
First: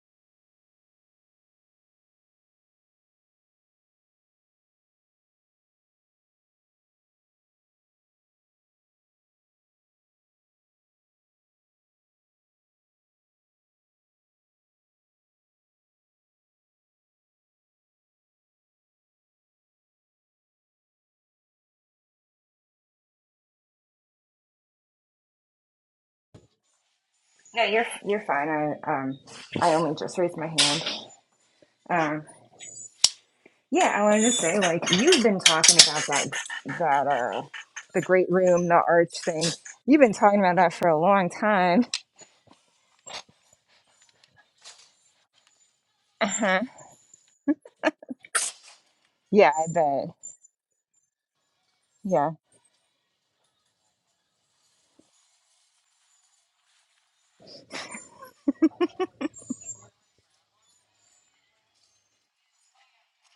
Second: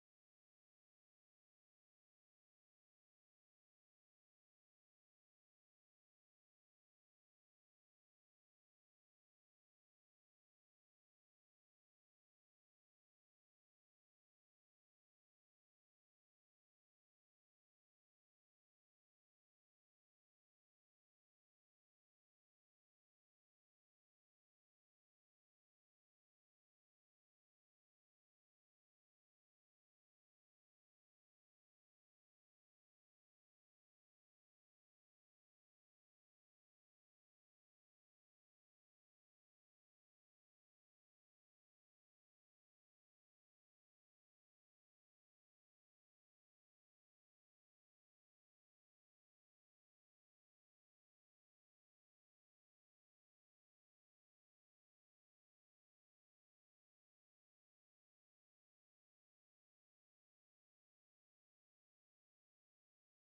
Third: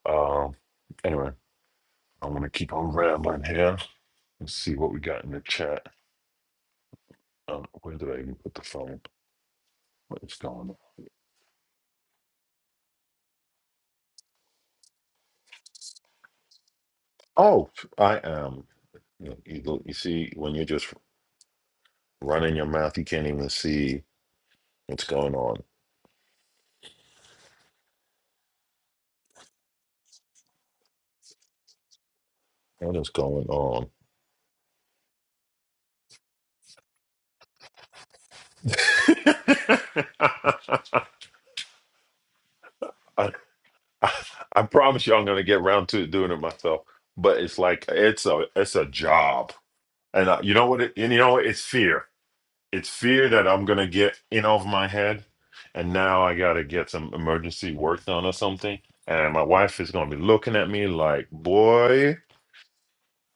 A: Um, anyway, I am going to keep on rambling here. Let's see what we got in the chat. Um, where did I even put the phone? What is going on? Oh, I am. You, know, you go- you see, when you're just running your mouth, you can't even see what's going on.
B: No, you're you're fine. I um I only just raised my hand. Um
A: What is going on?
B: yeah, I wanted to say like you've been talking about that that uh the great room, the arch thing. You've been talking about that for a long time.
A: I, I, I promise you, I'm going to get round to doing it
B: Uh-huh.
A: myself. But it's like it's a it's a
B: Yeah,
A: job,
B: I bet.
A: and uh, you know what? It, and you know what? it's fear.
B: Yeah.
A: It's fear that I'm going to get in over my head, and now I got to get some emergency work done or something. And my wife is going to be looking at me like, boy.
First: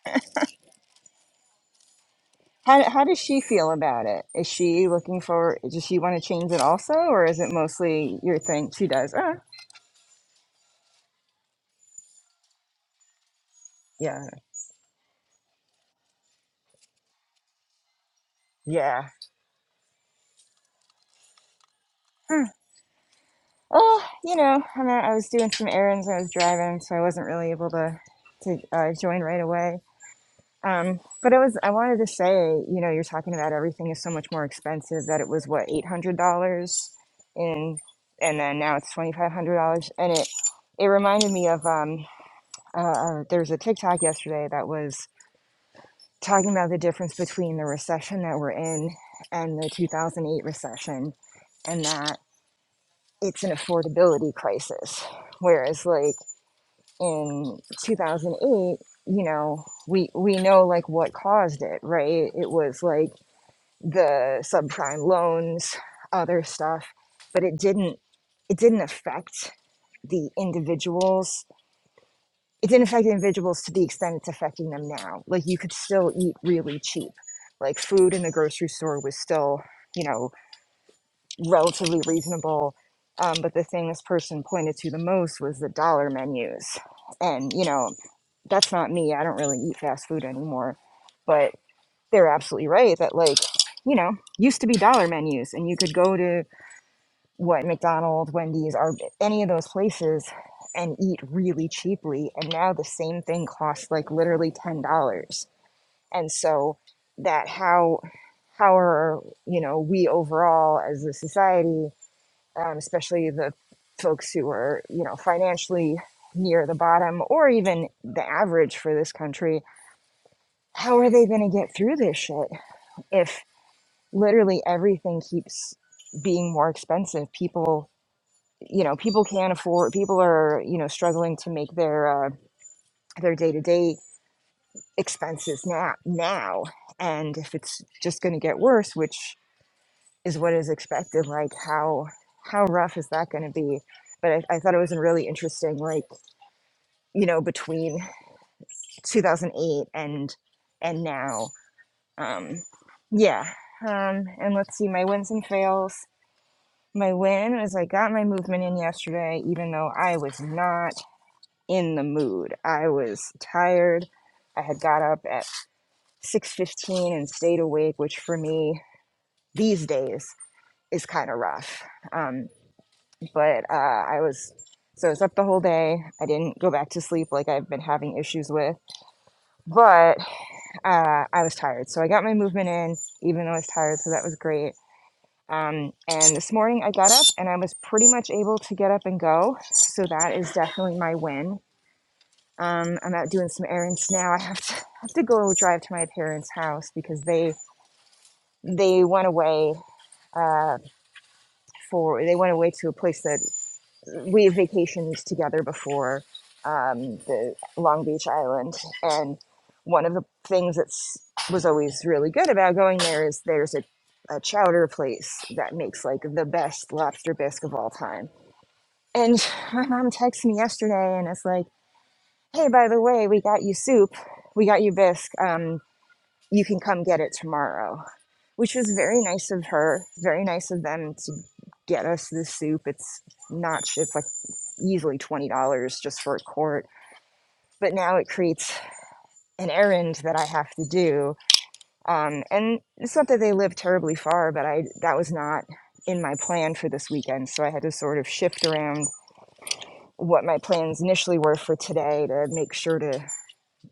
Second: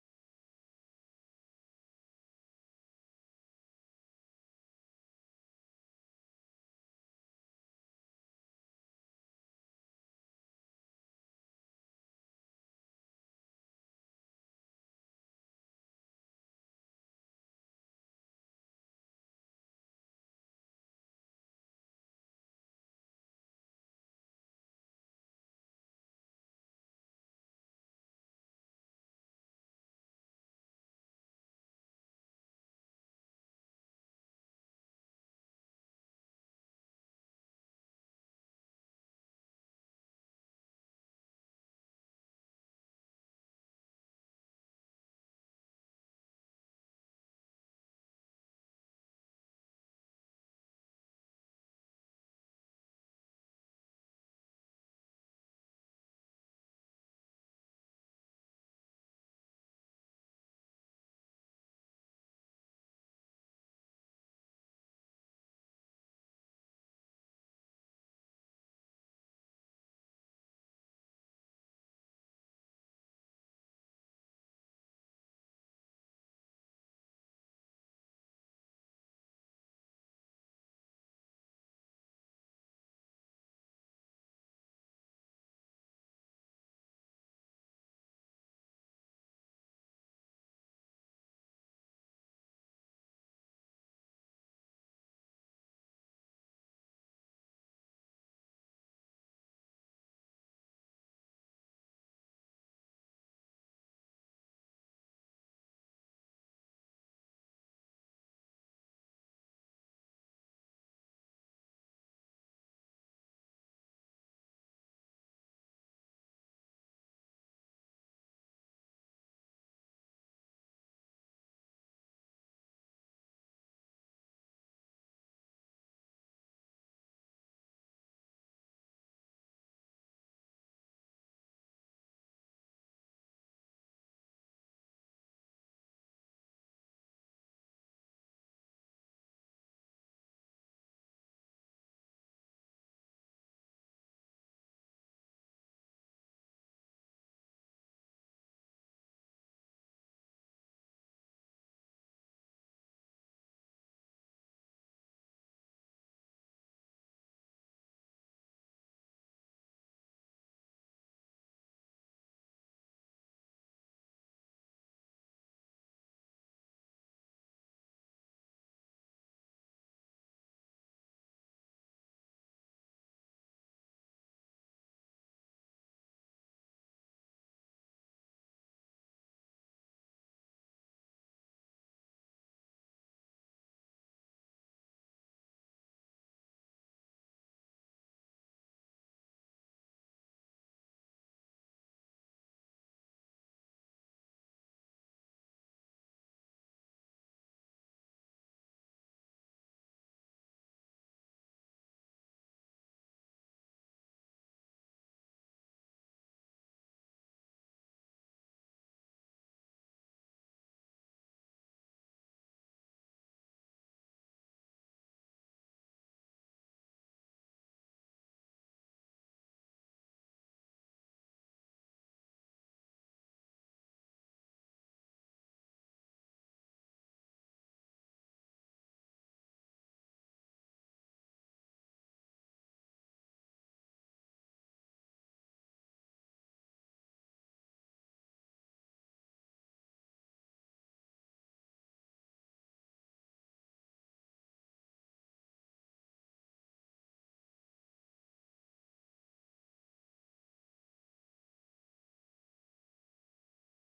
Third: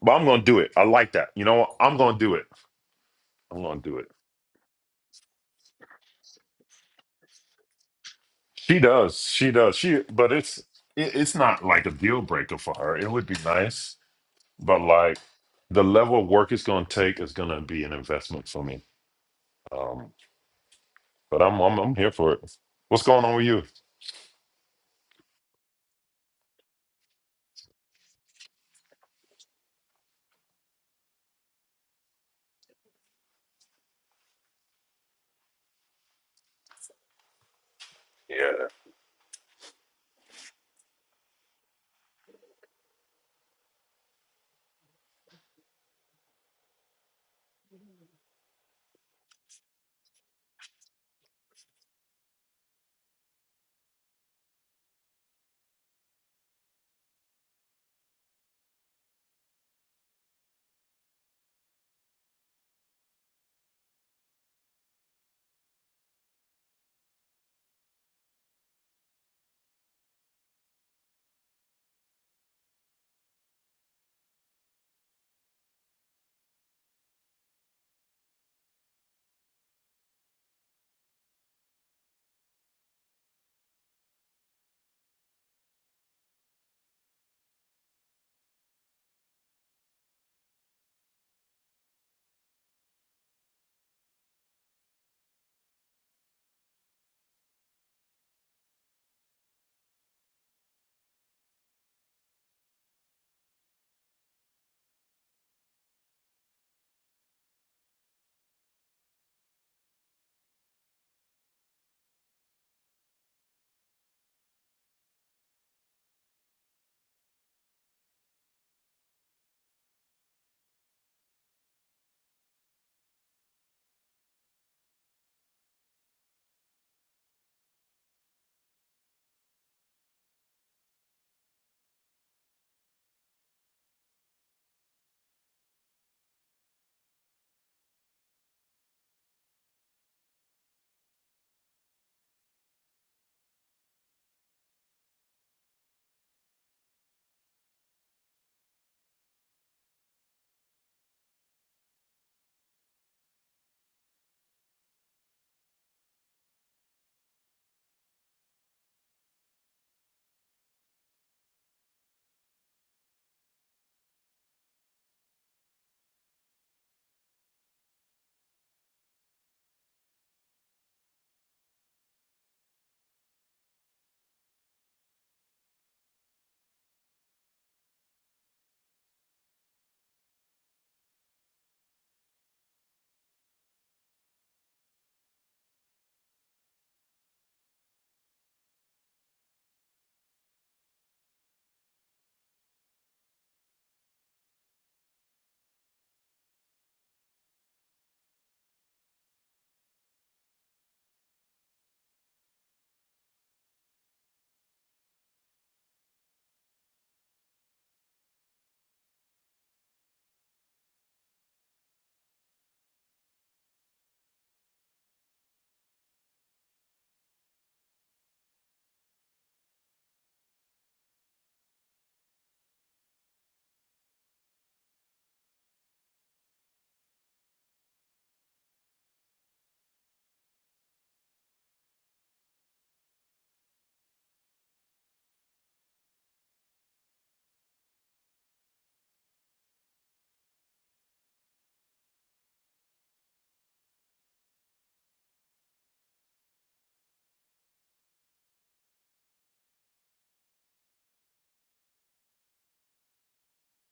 A: But I'm going to do it. I like that. You know what? I'm going to do it.
B: How how does she
A: I'm
B: feel
A: gonna do
B: about
A: it.
B: it? Is she looking for does she want to change it also or is it mostly your thing
A: She
B: she does?
A: does.
B: Oh,
A: She does. She, but it's it, it's not like a deal breaker for her. It would be nice,
B: yeah.
A: but like the level of work it's gonna take is gonna be an investment for me.
B: Yeah.
A: Um, but I'm I'm I'm here for
B: Hmm.
A: it. What's going on with you?
B: Oh, you know, I mean, I was doing some errands. I was driving, so I wasn't really able to to uh, join right away. Um, but it was, I wanted to say, you know, you're talking about everything is so much more expensive that it was what, $800 in, and then
A: Yeah.
B: now it's $2,500. And it, it reminded me of, um, uh, uh, there was a TikTok yesterday that was talking about the difference between the recession that we're in and the 2008 recession and that it's an affordability crisis. Whereas like in 2008, you know, we, we know like what caused it, right? It was like, the subprime loans, other stuff, but it didn't it didn't affect the individuals. It didn't affect individuals to the extent it's affecting them now. Like you could still eat really cheap. Like food in the grocery store was still, you know, relatively reasonable. Um, but the thing this person pointed to the most was the dollar menus. And, you know, that's not me. I don't really eat fast food anymore. but they're absolutely right that like you know used to be dollar menus and you could go to what mcdonald's wendy's or any of those places and eat really cheaply and now the same thing costs like literally ten dollars and so that how how are you know we overall as a society um, especially the folks who are you know financially near the bottom or even the average for this country how are they going to get through this shit if? literally everything keeps being more expensive. People, you know, people can't afford. People are, you know, struggling to make their uh, their day to day expenses now. Now, and if it's just going to get worse, which is what is expected, like how how rough is that going to be? But I, I thought it was really interesting, like you know, between 2008 and and now, um, yeah. Um, and let's see, my wins and fails. My win is I got my movement in yesterday, even though I was not in the mood. I was tired. I had got up at 6:15 and stayed awake, which for me these days is kind of rough. Um, but uh, I was so I was up the whole day. I didn't go back to sleep like I've been having issues with, but uh, I was tired. So I got my movement in, even though I was tired. So that was great Um, and this morning I got up and I was pretty much able to get up and go. So that is definitely my win. Um, I'm out doing some errands now. I have to have to go drive to my parents' house because they they went away uh, for they went away to a place that we had vacationed together before um, the Long Beach Island. And one of the things that was always really good about going there is there's a, a chowder place that makes like the best lobster bisque of all time And my mom texted me yesterday and it's like, hey, by the way, we got you soup. We got you bisque. Um, you can come get it tomorrow, which was very nice of her. Very nice of them to get us the soup. It's not, sh- it's like easily $20 just for a quart. But now it creates an errand that I have to do. Um, and it's not that they live terribly far, but I that was not in my plan for this weekend. So I had to sort of shift around what my plans initially were for today to make sure to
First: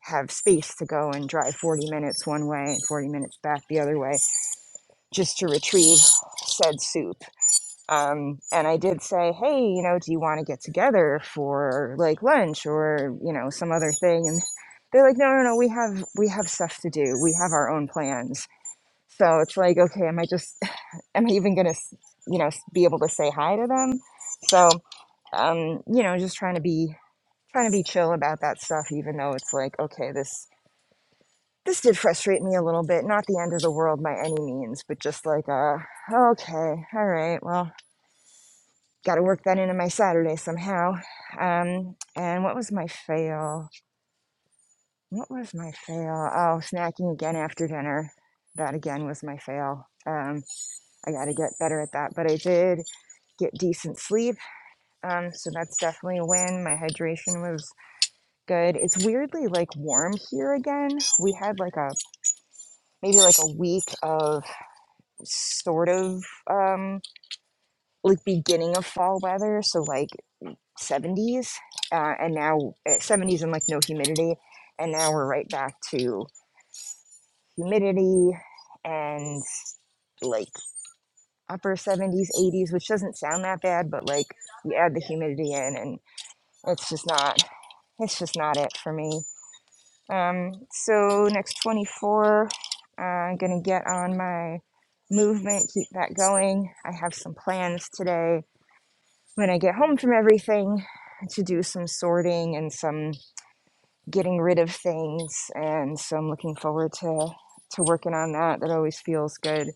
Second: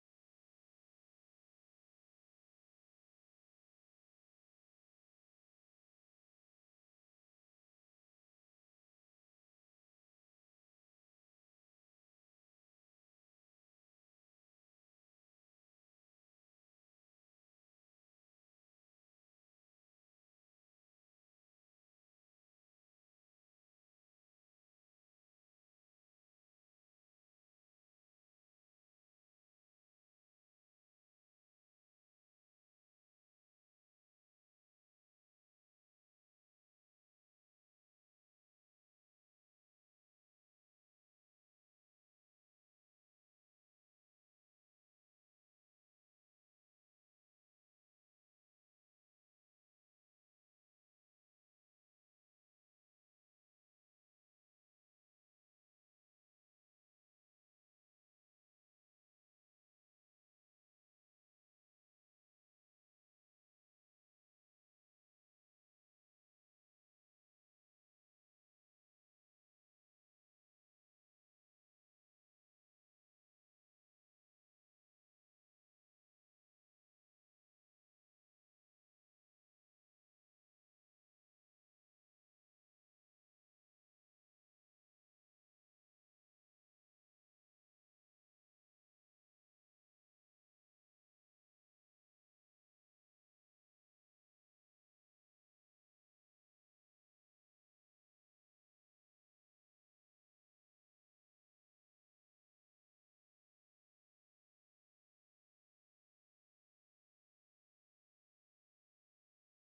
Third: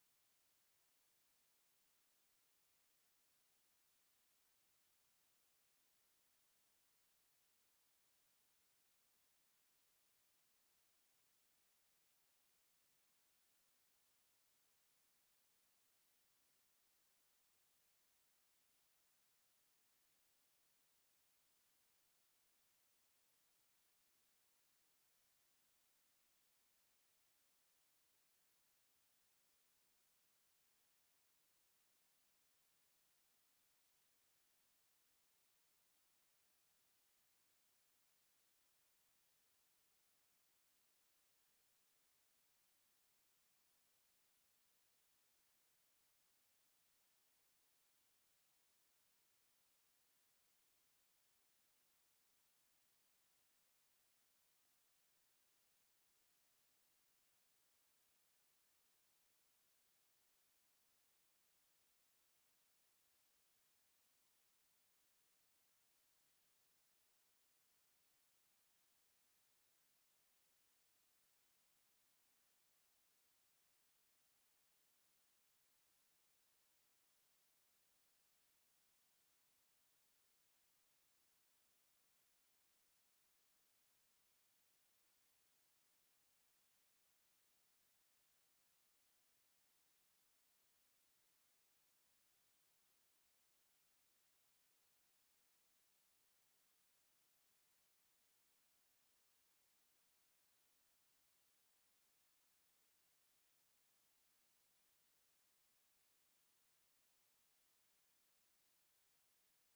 B: have space to go and drive 40 minutes one way and 40 minutes back the other way just to retrieve said soup. Um, and I did say, hey, you know, do you want to get together for like lunch or, you know, some other thing? And they're like, no, no, no, we have, we have stuff to do. We have our own plans. So it's like, okay, am I just, am I even going to, you know, be able to say hi to them? So, um, you know, just trying to be trying to be chill about that stuff even though it's like okay this this did frustrate me a little bit not the end of the world by any means but just like uh okay all right well got to work that into my saturday somehow um and what was my fail what was my fail oh snacking again after dinner that again was my fail um i got to get better at that but i did get decent sleep um so that's definitely a win my hydration was good. It's weirdly like warm here again. We had like a maybe like a week of sort of um, like beginning of fall weather, so like 70s, uh, and now uh, 70s and like no humidity, and now we're right back to humidity and like upper 70s, 80s, which doesn't sound that bad, but like you add the humidity in, and it's just not, it's just not it for me. Um, so next 24, uh, I'm gonna get on my movement, keep that going. I have some plans today when I get home from everything to do some sorting and some getting rid of things, and so I'm looking forward to to working on that. That always feels good.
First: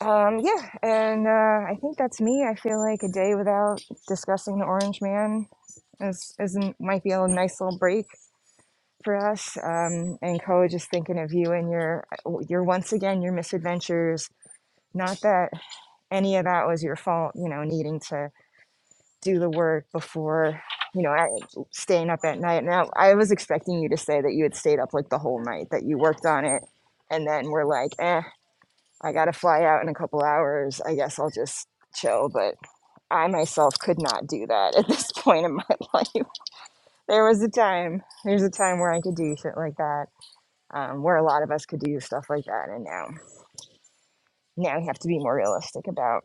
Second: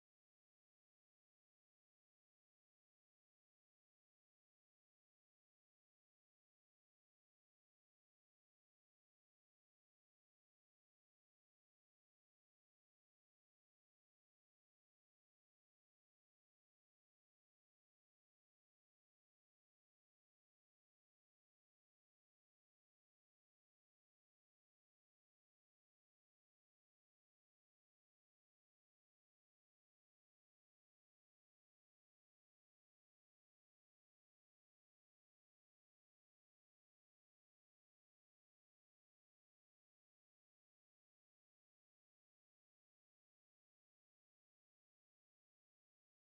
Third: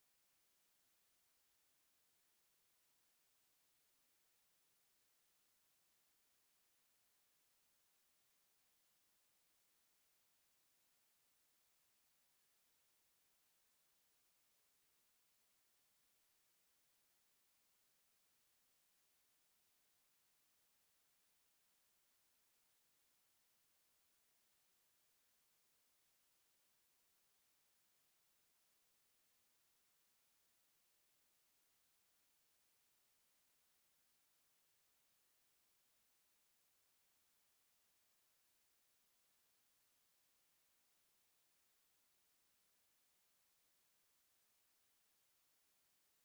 B: Um, yeah, and uh, I think that's me. I feel like a day without discussing the Orange Man is is might be a nice little break. for us. Um, and Ko, just thinking of you and your uh, your once again your misadventures. Not that any of that was your fault, you know, needing to do the work before, you know, I, staying up at night. Now I was expecting you to say that you had stayed up like the whole night, that you worked on it, and then we're like, eh, I got to fly out in a couple hours. I guess I'll just chill. But I myself could not do that at this point in my life. There was a time, there's a time where I could do shit like that um, where a lot of us could do stuff like that. And now, now we have to be more realistic about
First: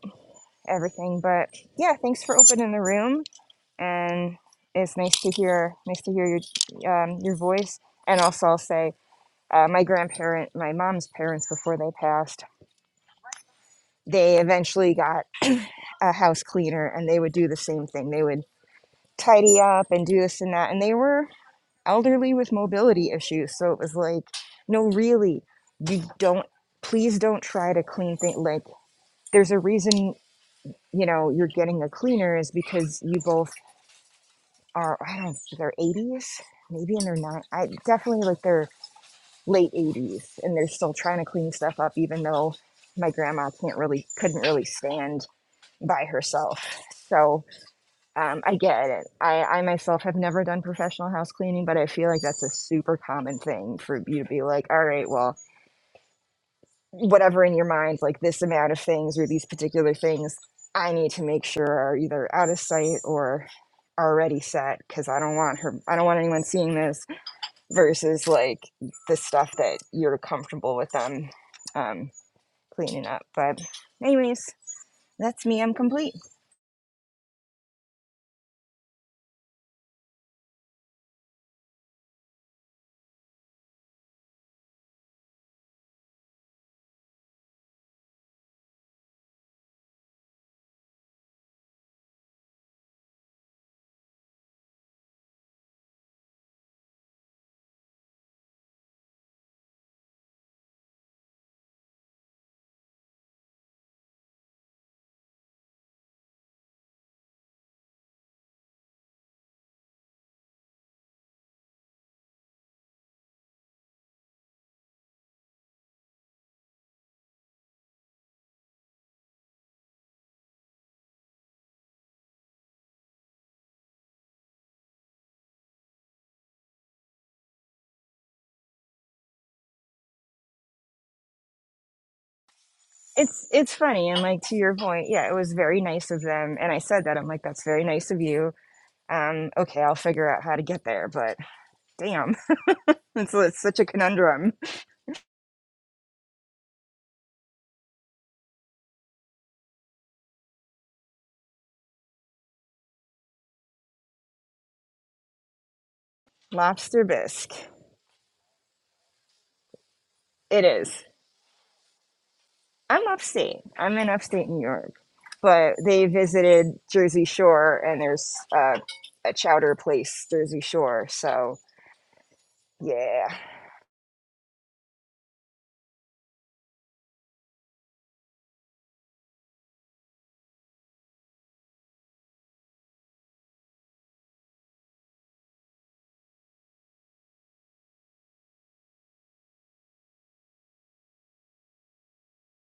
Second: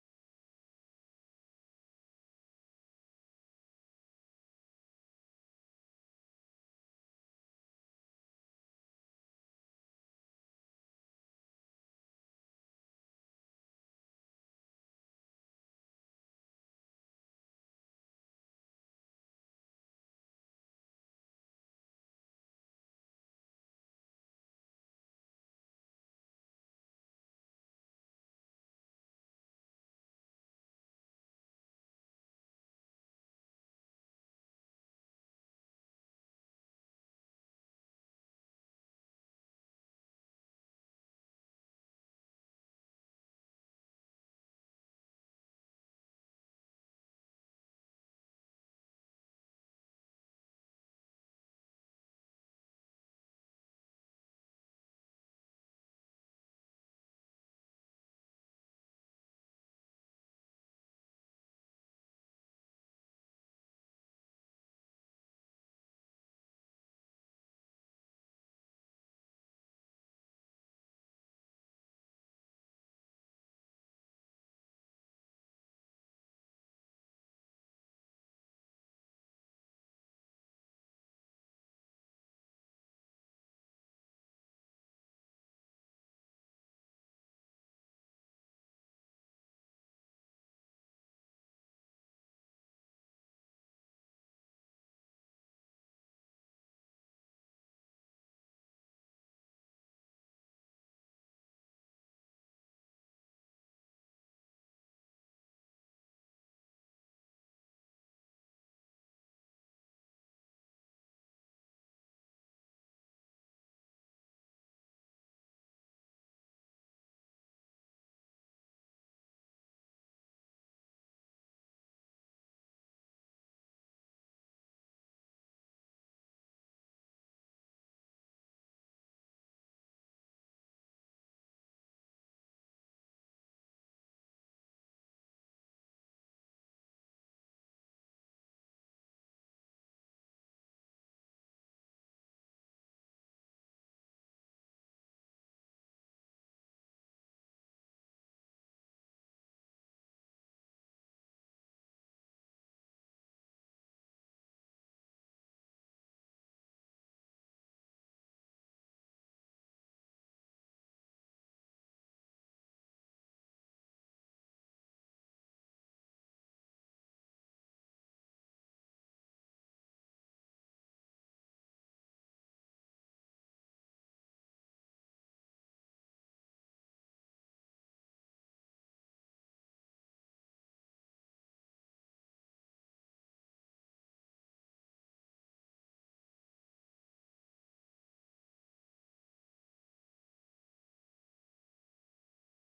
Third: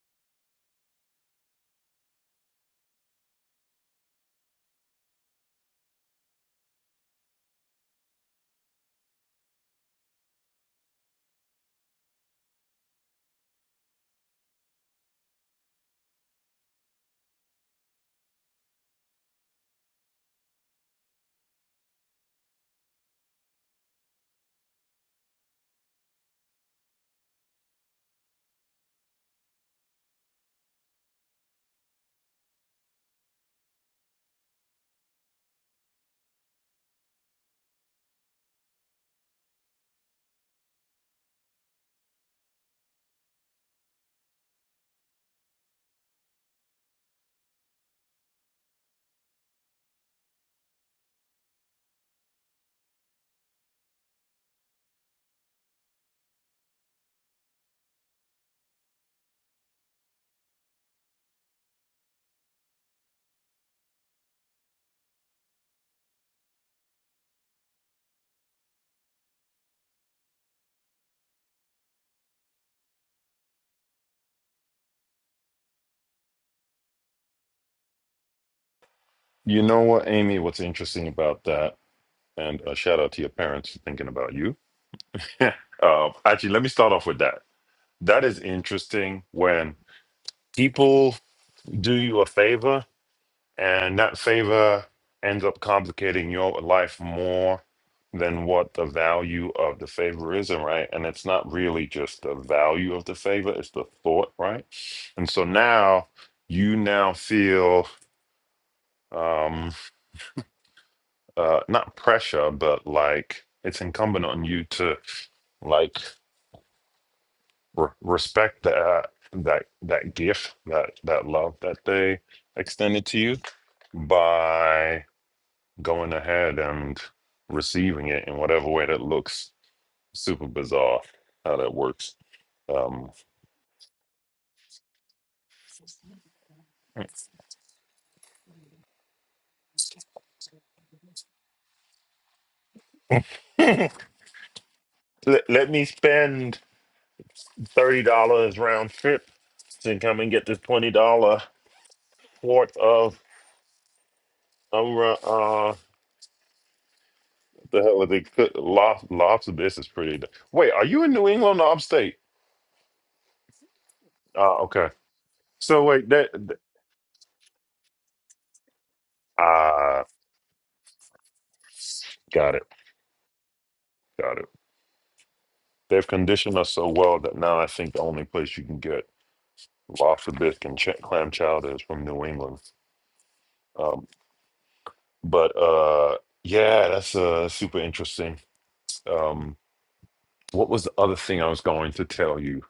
B: everything. But yeah, thanks for opening the room, and it's nice to hear, nice to hear your um, your voice. And also, I'll say, uh, my grandparent, my mom's parents, before they passed, they eventually got a house cleaner, and they would do the same thing. They would tidy up and do this and that, and they were elderly with mobility issues. So it was like, no, really, you don't, please don't try to clean things. Like, there's a reason, you know, you're getting a cleaner is because you both are, I don't know, they're 80s, maybe in their nine, I definitely like their late 80s, and they're still trying to clean stuff up, even though my grandma can't really, couldn't really stand by herself. So, Um, I get it. I, I myself have never done professional house cleaning, but I feel like that's a super common thing for you to be like, all right, well, whatever in your mind, like this amount of things or these particular things, I need to make sure are either out of sight or already set because I don't want her, I don't want anyone seeing this versus like the stuff that you're comfortable with them um, cleaning up. But, anyways, that's me. I'm complete.
A: You know what, Amy? What's interesting about that? And a shout out to your parents for thinking about you. uh, actually, let me start off with that. That is interesting when people do you a favor And that favor ends up complicating your life more than what the value of the favor is, and right? And it's not really just the value of the favor, it's the thought, right? And so now you now feel um uh not pressure, but like it's incumbent on you to like re- respect that that that gift, that that love that they extended to you by going ahead and receiving it in whatever way that looks super bizarre how that works um
B: it's it's funny and like to your point yeah it was very nice of them and i said that i'm like that's very nice of you um okay i'll figure out how to get there but damn it's, it's such a conundrum
A: let, let me spend $30 round trip to come and get this $20 worth of um, uh
B: lobster bisque
A: what the hell are they cook lob, lobster this is pretty d-
B: it
A: wait are
B: is
A: you in new england or upstate
B: i'm upstate i'm in upstate
A: uh
B: new
A: okay
B: york but
A: so
B: they
A: wait that th-
B: visited jersey shore and there's uh, a chowder
A: ah
B: place jersey shore so
A: got it
B: yeah
A: got it they've conditioned us so well that now i think the only place you can get lobster bisque and ch- clam chowder is from new england Um, but uh, yeah, that's uh, super interesting. Um, what was the other thing I was going to tell you?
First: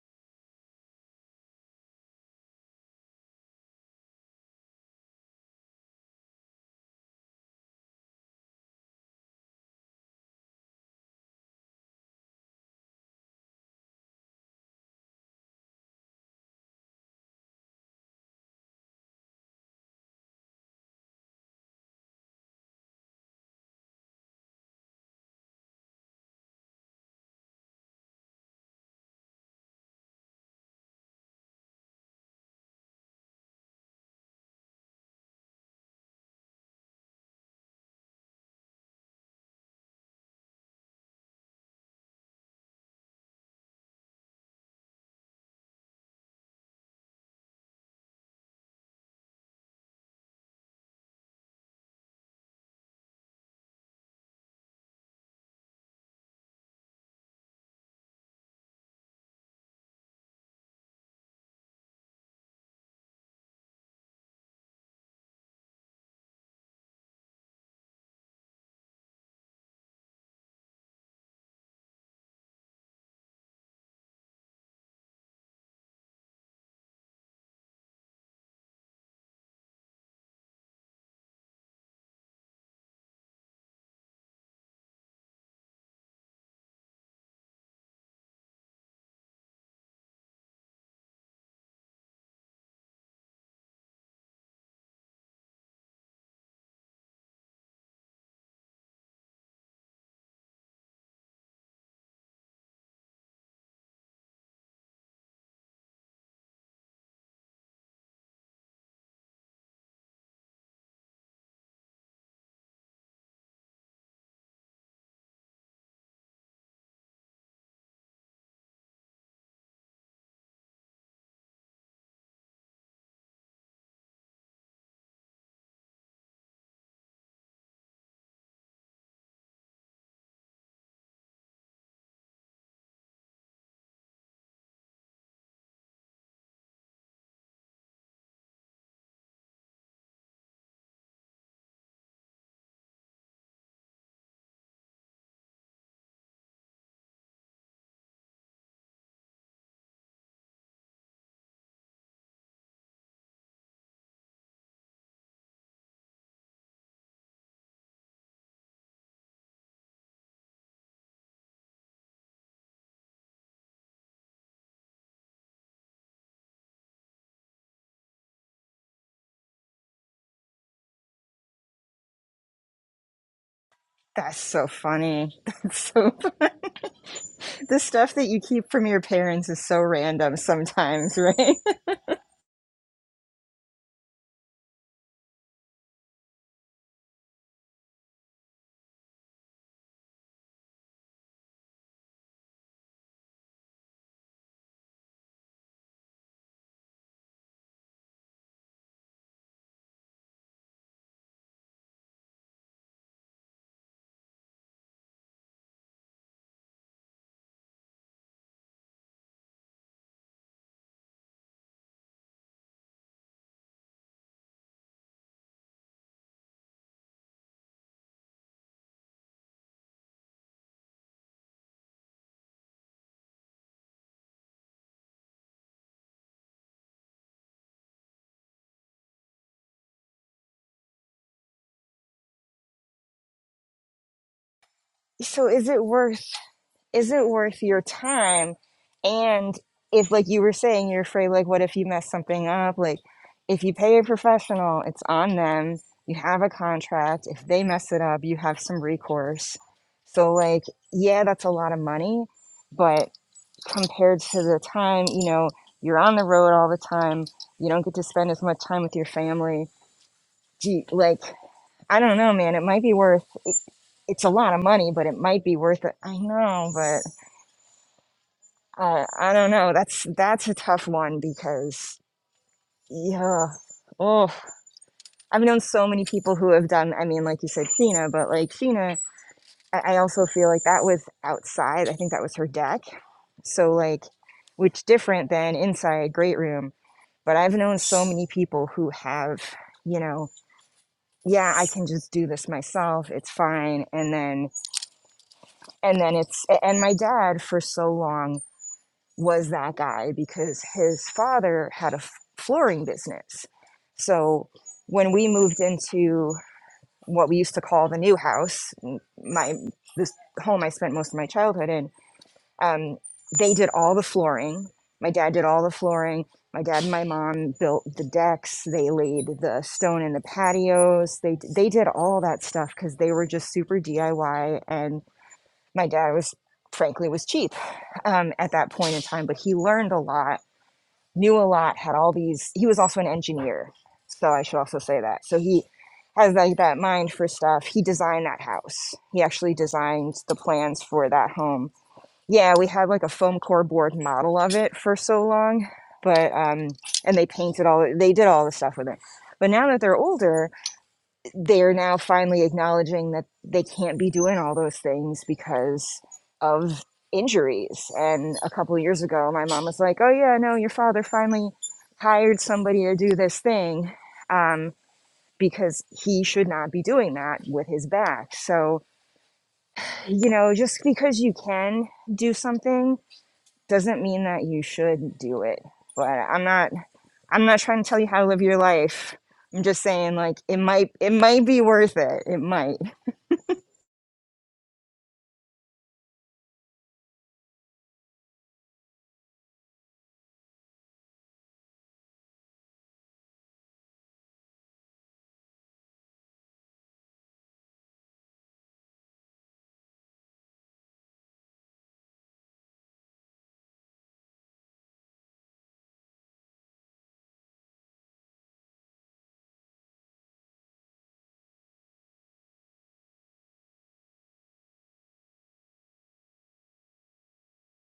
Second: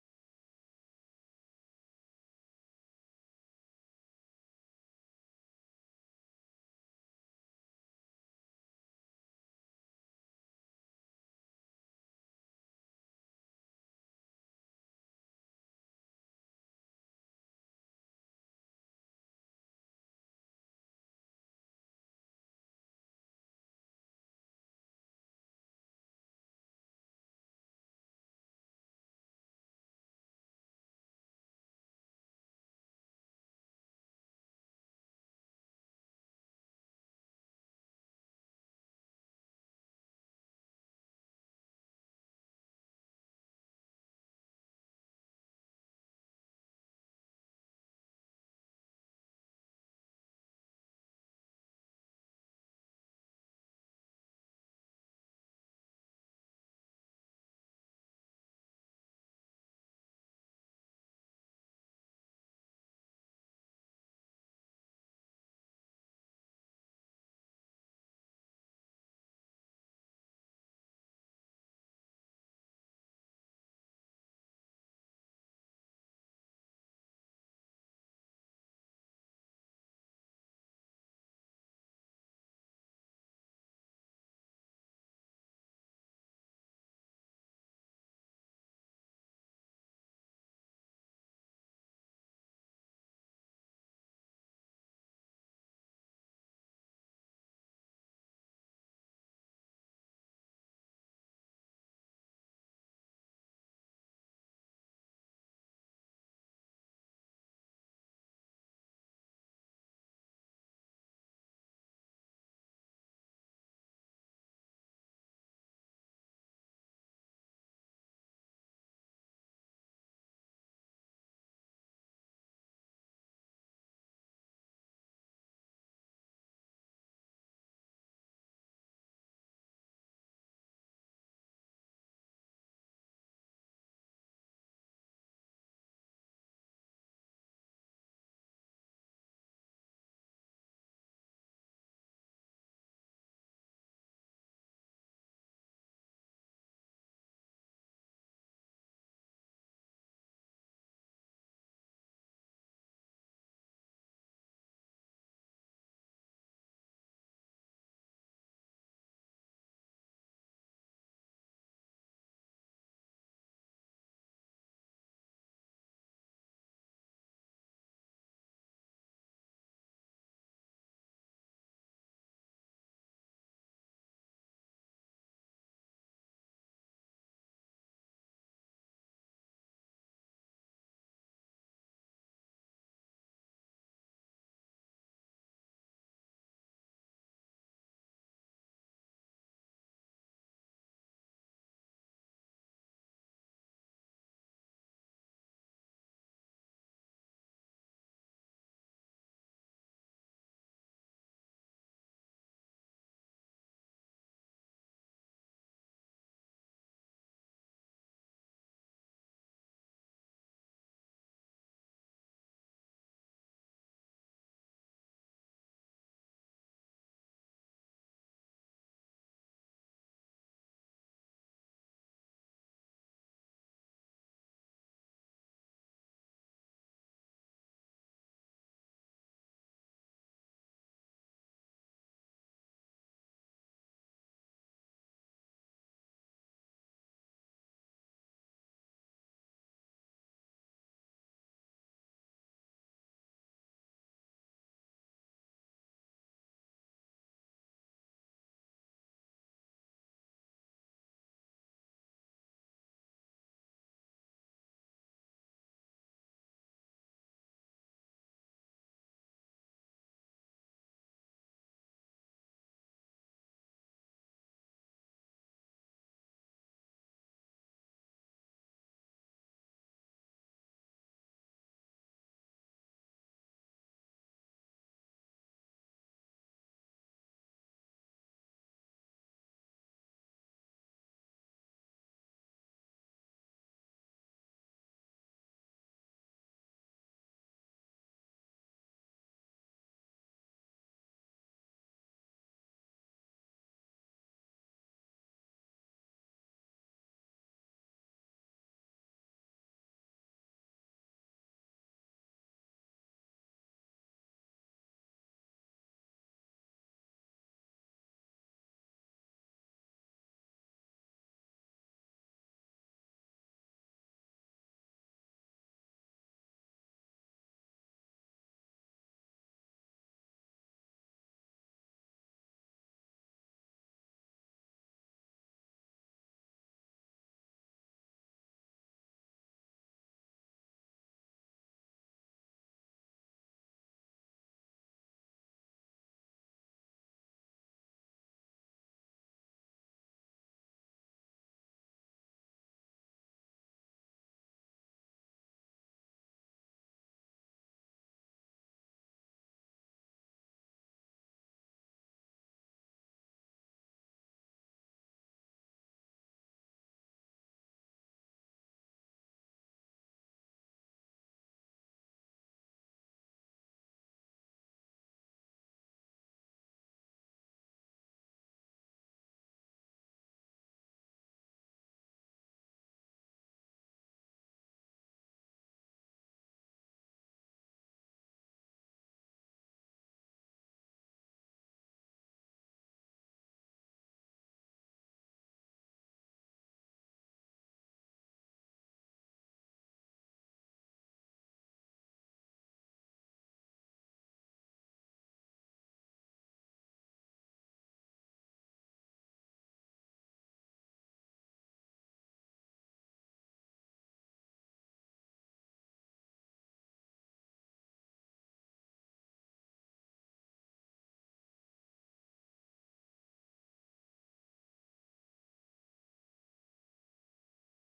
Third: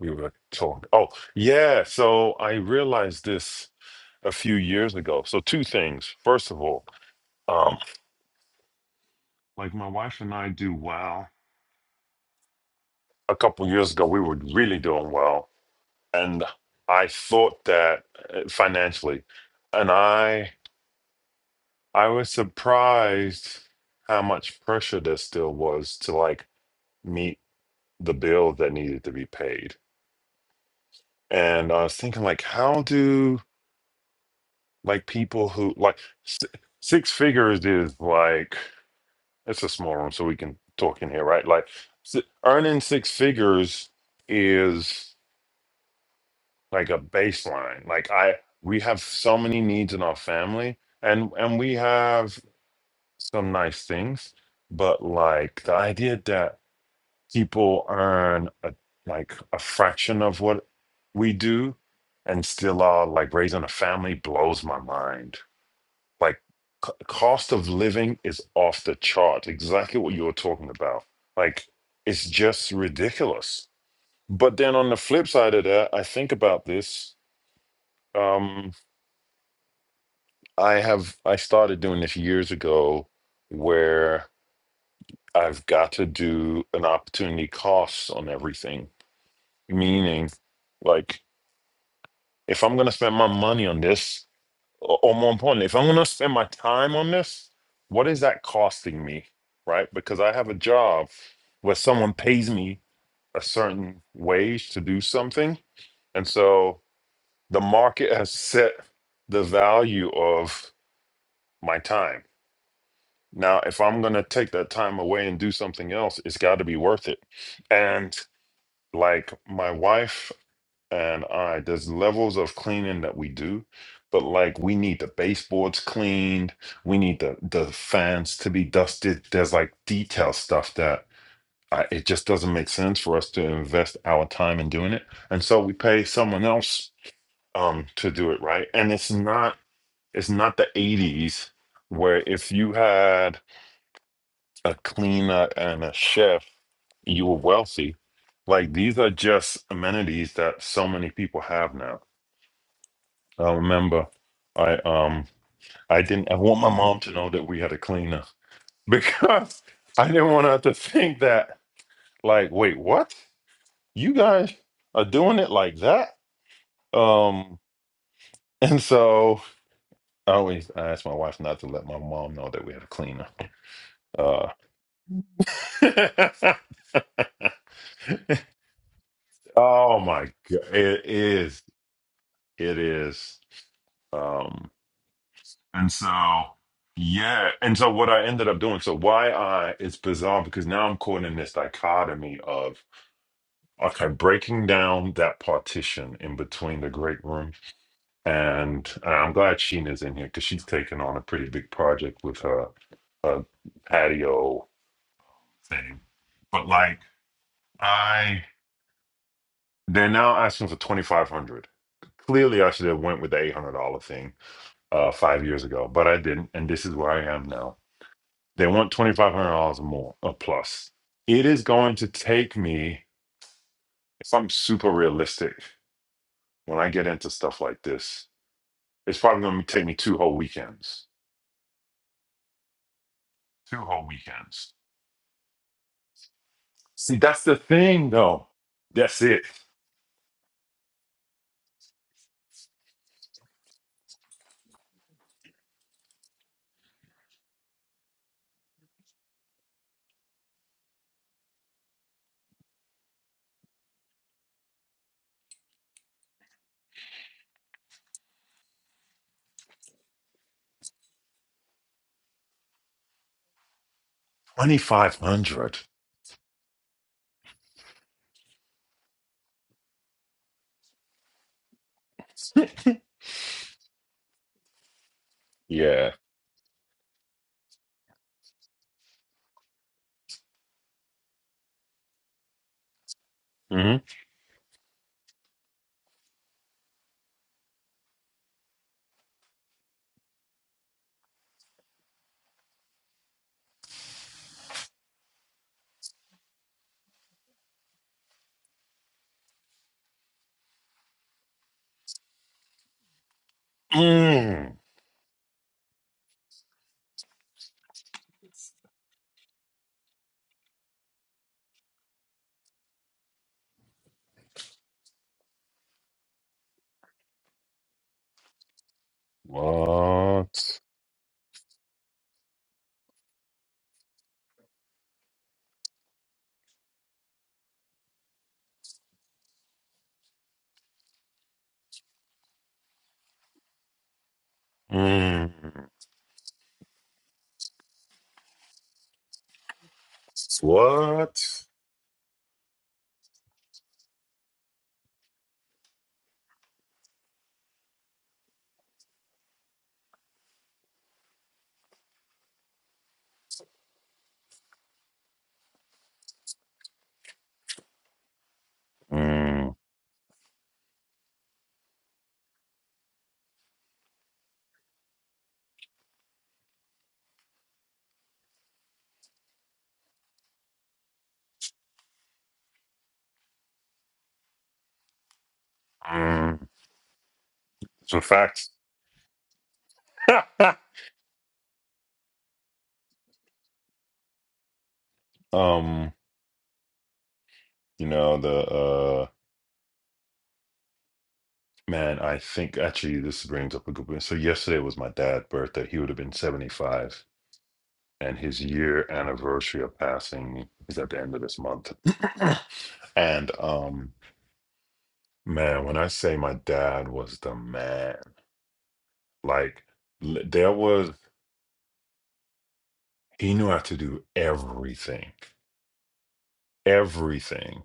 A: We were talking. Oh, yeah. So I realized this a few years ago. So two things. First of all, um, like my wife and I do well. A couple years ago, we were really doing well, and I thought that uh, financially, and I I was surprised how much pressure there still was to like meet the bill that needed to be paid. And I was thinking, like, how do like people who like s- six figures is like it's a small room, so we can talk in here, right? Like s- earning six figures is like a baseline. Like I, we have so many needs in our family, and and we have some nice things, but like the idea that people earn a, like a fraction of what we do and still are like raising a family blows my mind like c- cost of living is off the chart exactly what you were talking about like it's just ridiculous but then on the flip side of that i think about this um i have i started doing this years ago where i've got to do an opportunity cost on everything meaning like If I'm gonna spend my money on this, or, or more importantly, if I'm gonna spend my time on this, what is that costing me? Right? Because I have a job where someone pays me a certain wage to do something. And so the market has set the value of my time. Now, if I'm gonna take that time away and do something else, it's gotta be worth it. And like my wife and I there's levels of cleaning that we do, but like we need the baseboards cleaned, we need the the fans to be dusted. There's like detail stuff that I, it just doesn't make sense for us to invest our time in doing it, and so we pay someone else um to do it right. And it's not it's not the '80s where if you had a cleaner and a chef, you were wealthy. Like these are just amenities that so many people have now I remember I um I didn't I want my mom to know that we had a cleaner because I didn't want her to think that like wait what you guys are doing it like that um and so I always I asked my wife not to let my mom know that we had a cleaner
B: that's
A: uh
B: so funny that's so the stuff that you keep from your parents is so
A: oh my
B: random
A: god it
B: sometimes right
A: is it is Um And so, yeah. And so, what I ended up doing, so why I, it's bizarre because now I'm caught in this dichotomy of, okay, breaking down that partition in between the great room. And uh, I'm glad Sheena's in here because she's taken on a pretty big project with her, her patio thing. But like, I, they're now asking for 2500 Clearly, I should have went with the $800 thing uh, five years ago, but I didn't. And this is where I am now. They want twenty five hundred dollars or more or plus. It is going to take me, if I'm super realistic, when I get into stuff like this, it's probably going to take me two whole weekends. Two whole weekends.
B: so is it worth is
A: See,
B: it
A: that's the
B: worth your
A: thing, though.
B: time
A: That's it.
B: and if like you were saying you're afraid like what if you mess something up like if you pay a professional it's on them you have a contract if they mess it up you have some recourse so like yeah that's a lot of money but compared to the time you know you're on the road all the time you don't get to spend as much time with your family gee like i don't know man it might be worth it's a lot of
A: Twenty
B: money, but
A: five
B: it might be
A: hundred.
B: worth it. I know, but uh, I don't know. That's that's a tough one because yeah, oh, I've known so many
A: Yeah.
B: people who have done. I mean, like you said, Cena, but like Cena, I, I also feel like that was outside. I think that was her deck. So
A: hmm
B: like, which different than inside great room. But I've known so many people who have, you know, yeah, I can just do this myself. It's fine. And then and then it's and my dad for so long was that guy because his father had a f- flooring business. So
A: Mm.
B: when we moved into what we used to call the new house, my this home I spent most of my childhood in, um, they did all the flooring. My dad did all the flooring. My dad and my mom built the decks. They laid the stone in the
A: What?
B: patios. They they did all that stuff because they were just super DIY and my dad was frankly was cheap um, at that point in time but he learned a lot knew a lot had all these he was also an engineer so i should also say that so
A: Mm.
B: he has like that mind for stuff he designed that house he actually designed the plans for that
A: What?
B: home yeah we had like a foam core board model of it for so long but um and they painted all they did all the stuff with it but now that they're older they're now finally acknowledging that they can't be doing all those things because of injuries. And a couple of years ago, my mom
A: Mm.
B: was like, "Oh yeah, no, your father finally hired somebody to do this thing um, because he should not be doing that with his back." So you know, just because you can do something doesn't mean that you should do it. But I'm
A: Mm.
B: not. I'm not trying to tell you
A: It's a
B: how to live your
A: fact.
B: life. I'm just saying, like, it might. It might be worth it. It might.
A: um, you know the. uh, Man, I think actually this brings up a good point. So yesterday was my dad's birthday. He would have been 75, and his year anniversary of passing is at the end of this month. And um, man, when I say my dad was the man, like l- there was he knew how to do everything, everything.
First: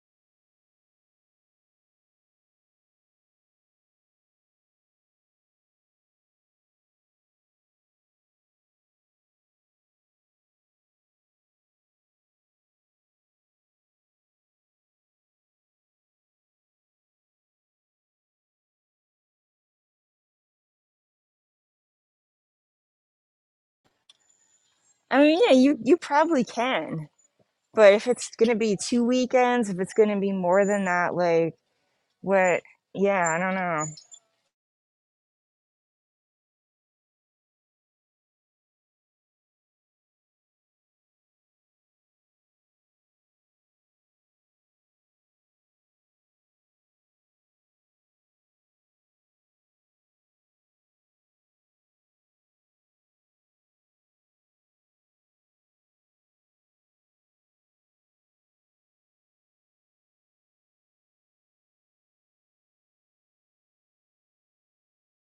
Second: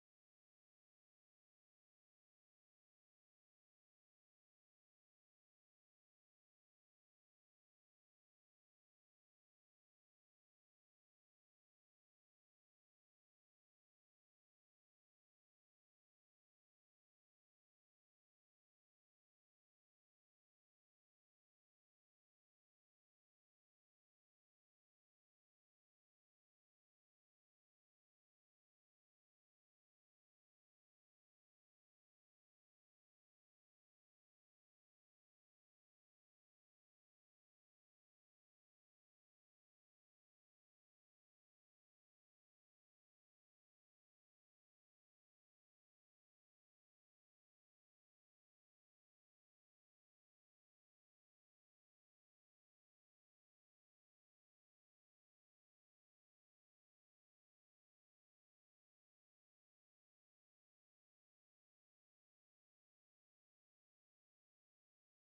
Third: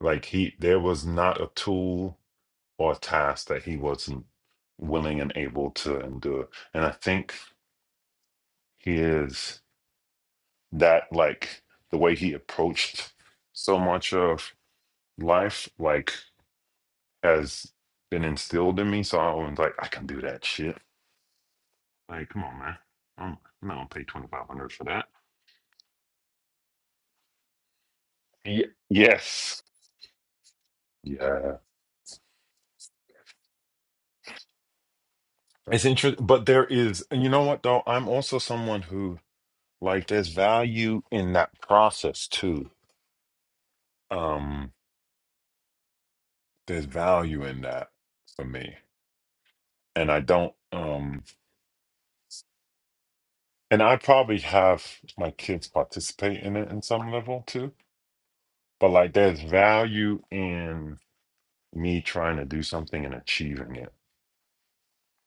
A: Like he, there was not a tool or task that he wasn't willing and able to endure. And I think he is. that like the way he approached so much of life like has been instilled in me. So I was like, I can do that shit. Like, come on, man. I'm I'm not gonna pay twenty five hundred for that.
B: I mean, yeah, you you probably can, but if it's gonna
A: Ye-
B: be two
A: yes.
B: weekends, if it's gonna be more than that, like
A: Yeah.
B: what? Yeah, I don't know.
A: It's interesting, but there is, and you know what though? I'm also someone who like there's value in that process too. Um, there's value in that for me, and I don't. Um, And I probably have my kids participate in it in some level too. But like there's value in me trying to do something and achieving it.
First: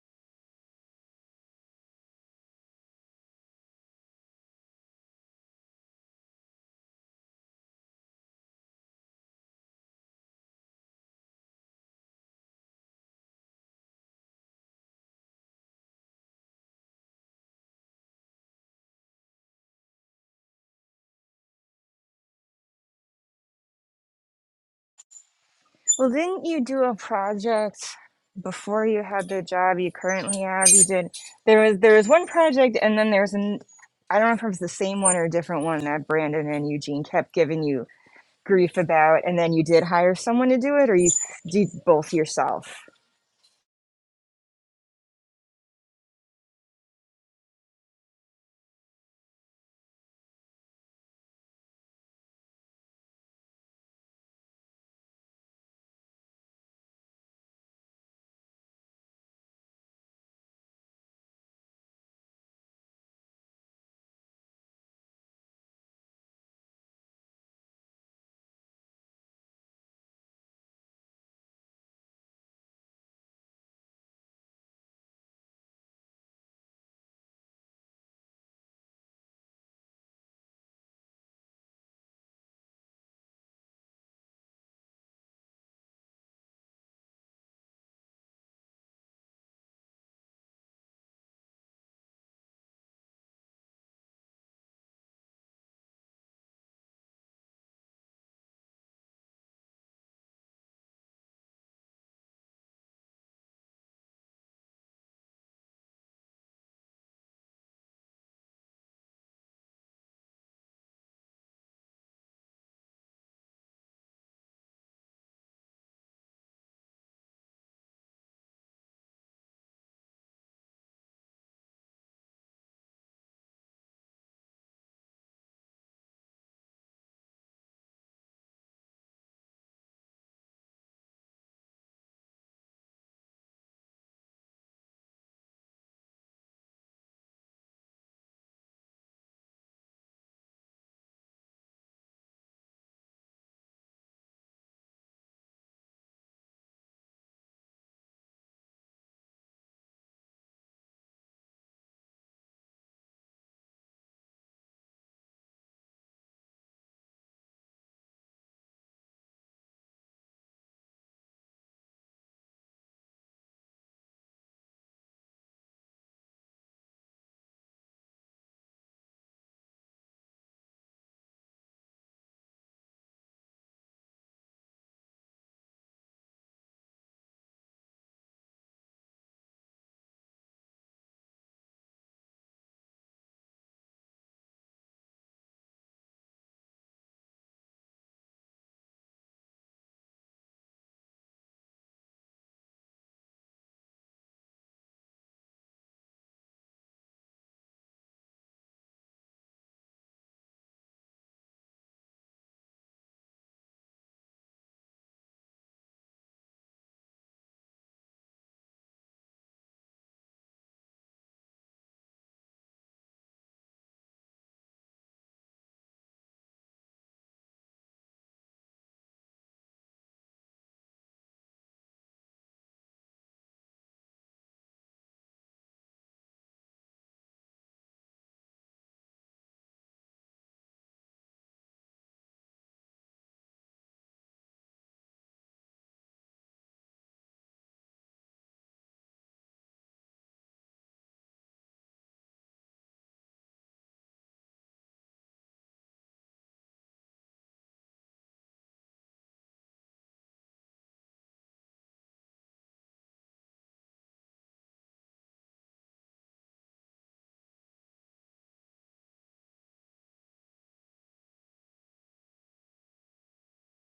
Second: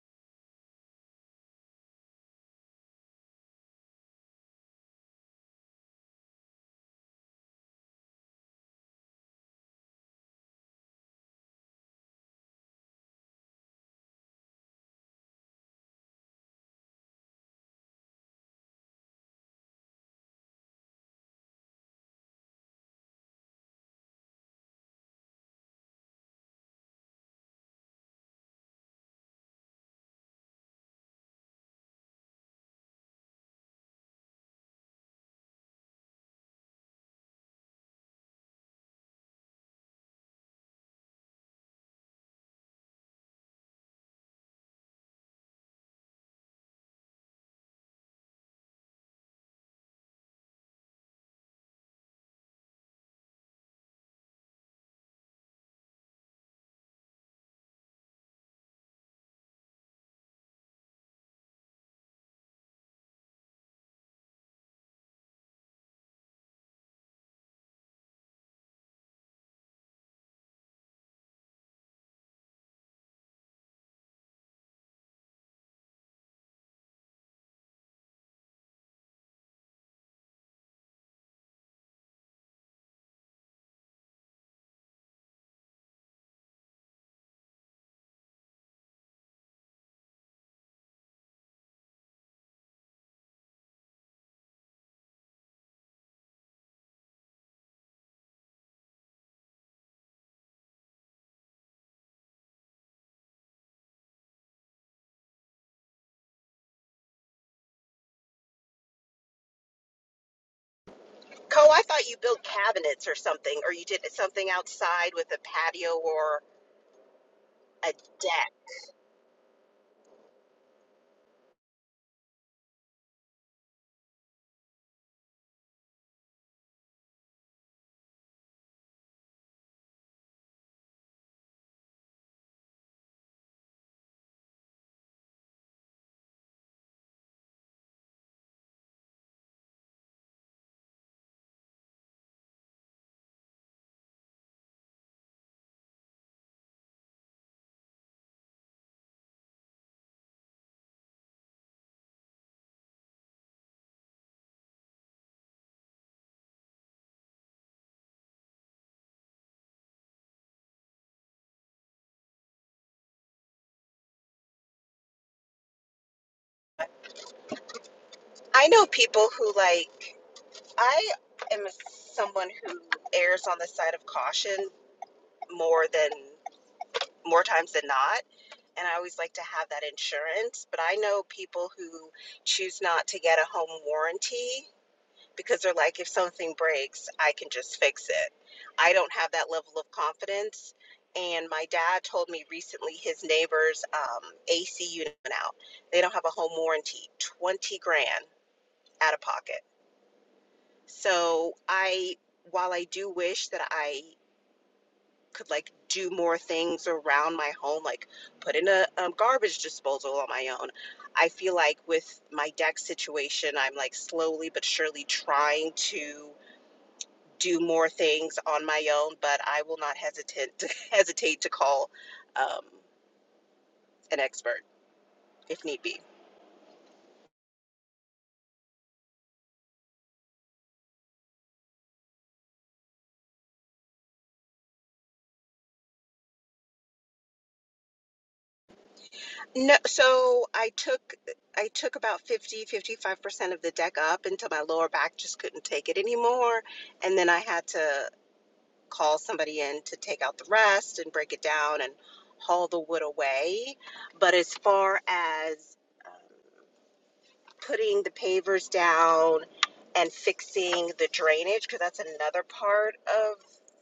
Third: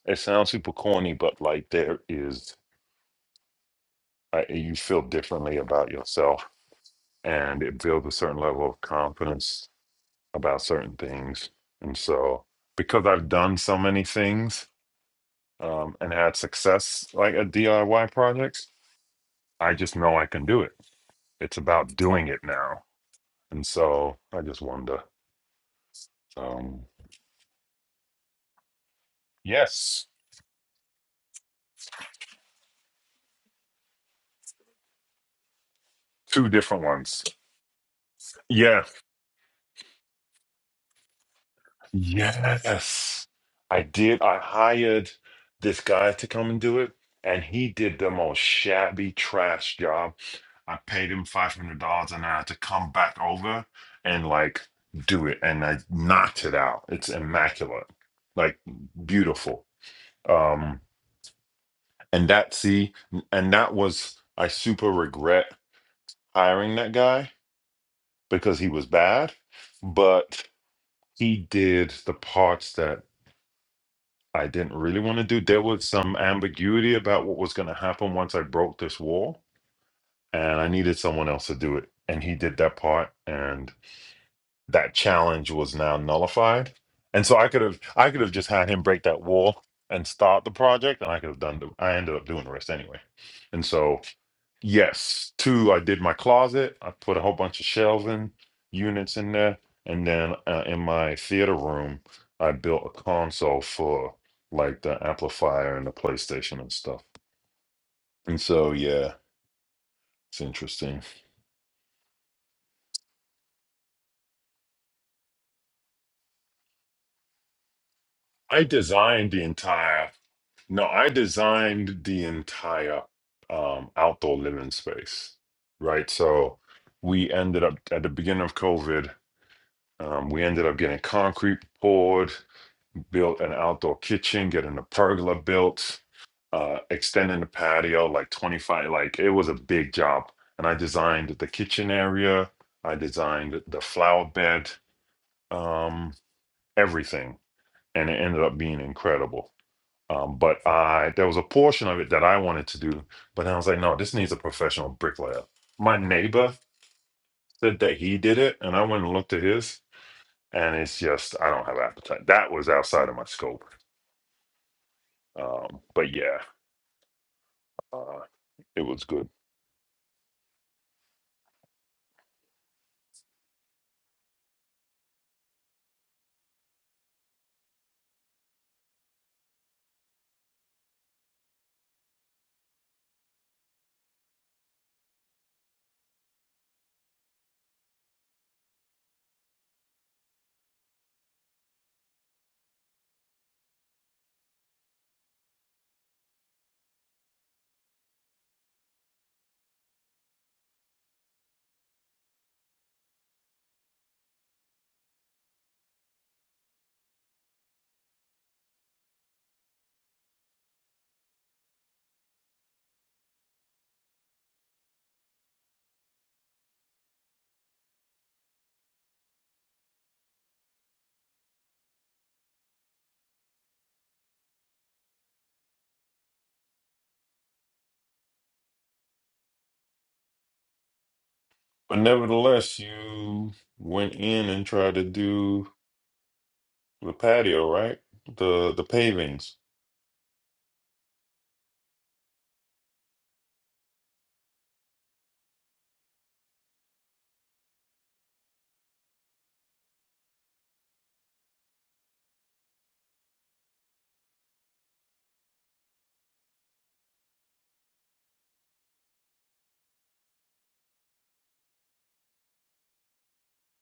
A: It sounds super corny, but like there is, uh, you feel differently about yourself and it builds a certain level of confidence about certain things. And so because I've done so many things um, and had success like at DIY projects, I just know I can do it. It's about doing it now. And so I just wonder.
B: Well, didn't you do
A: Um,
B: a project before you had the job you
A: yes,
B: currently have? You did. There was there was one project, and then there was an. I don't know if it was the same one or a different one that Brandon
A: two
B: and
A: different
B: Eugene
A: ones.
B: kept giving you grief
A: Yeah,
B: about, and then you did hire someone to do it, or you did both yourself.
A: yes, I did. I hired this guy to come and do it, and he did the most shabby trash job. I paid him five hundred dollars an hour to come back over and like do it, and I knocked it out. It's immaculate, like beautiful. Um, and that see, and that was I super regret hiring that guy because he was bad, but. he did the parts that I didn't really want to do. There was some ambiguity about what was going to happen once I broke this wall, and I needed someone else to do it. And he did that part, and that challenge was now nullified. And so I could have, I could have just had him break that wall and start the project, and I could have done. The, I ended up doing the rest anyway. And so Yes. Two, I did my closet. I put a whole bunch of shelving units in there. And then uh, in my theater room, I built a console for like the amplifier and the PlayStation and stuff. And so, yeah, it's interesting.
C: Co, I thought you built cabinets or something, or you did something outside with a patio or a deck.
A: I designed the entire, no, I designed the entire um, outdoor living space, right? So we ended up at the beginning of COVID, um, we ended up getting concrete poured built an outdoor kitchen, getting a pergola built, uh, extending the patio like 25. Like it was a big job. And I designed the kitchen area, I designed the flower bed, um, everything. And it ended up being incredible. Um, but I there was a portion of it that I wanted to do, but then I was like, no, this needs a professional bricklayer. My neighbor said that he did it, and I went and looked at his, and it's just I don't have appetite. That was outside of my scope. Um, but yeah, Uh,
C: I
A: it
C: know
A: was good.
C: people who like, I am someone who errs on the side of caution more than, more times than not. And I always like to have that insurance. But I know people who choose not to get a home warranty because they're like, if something breaks, I can just fix it. I don't have that level of confidence. And my dad told me recently his neighbor's um, AC unit went out. They don't have a home warranty, 20 grand out of pocket. So I, while I do wish that I could like do more things around my home, like put in a um, garbage disposal on my own, I feel like with my deck situation, I'm like slowly but surely trying to do more things on my own, but I will not hesitate to hesitate to call um, an expert if need be.
A: But nevertheless, you went in and tried to do the patio, right? The the pavings.
C: No, so I took I took about fifty fifty five percent of the deck up until my lower back just couldn't take it anymore, and then I had to call somebody in to take out the rest and break it down and haul the wood away. But as far as um, putting the pavers down and fixing the drainage because that's another part of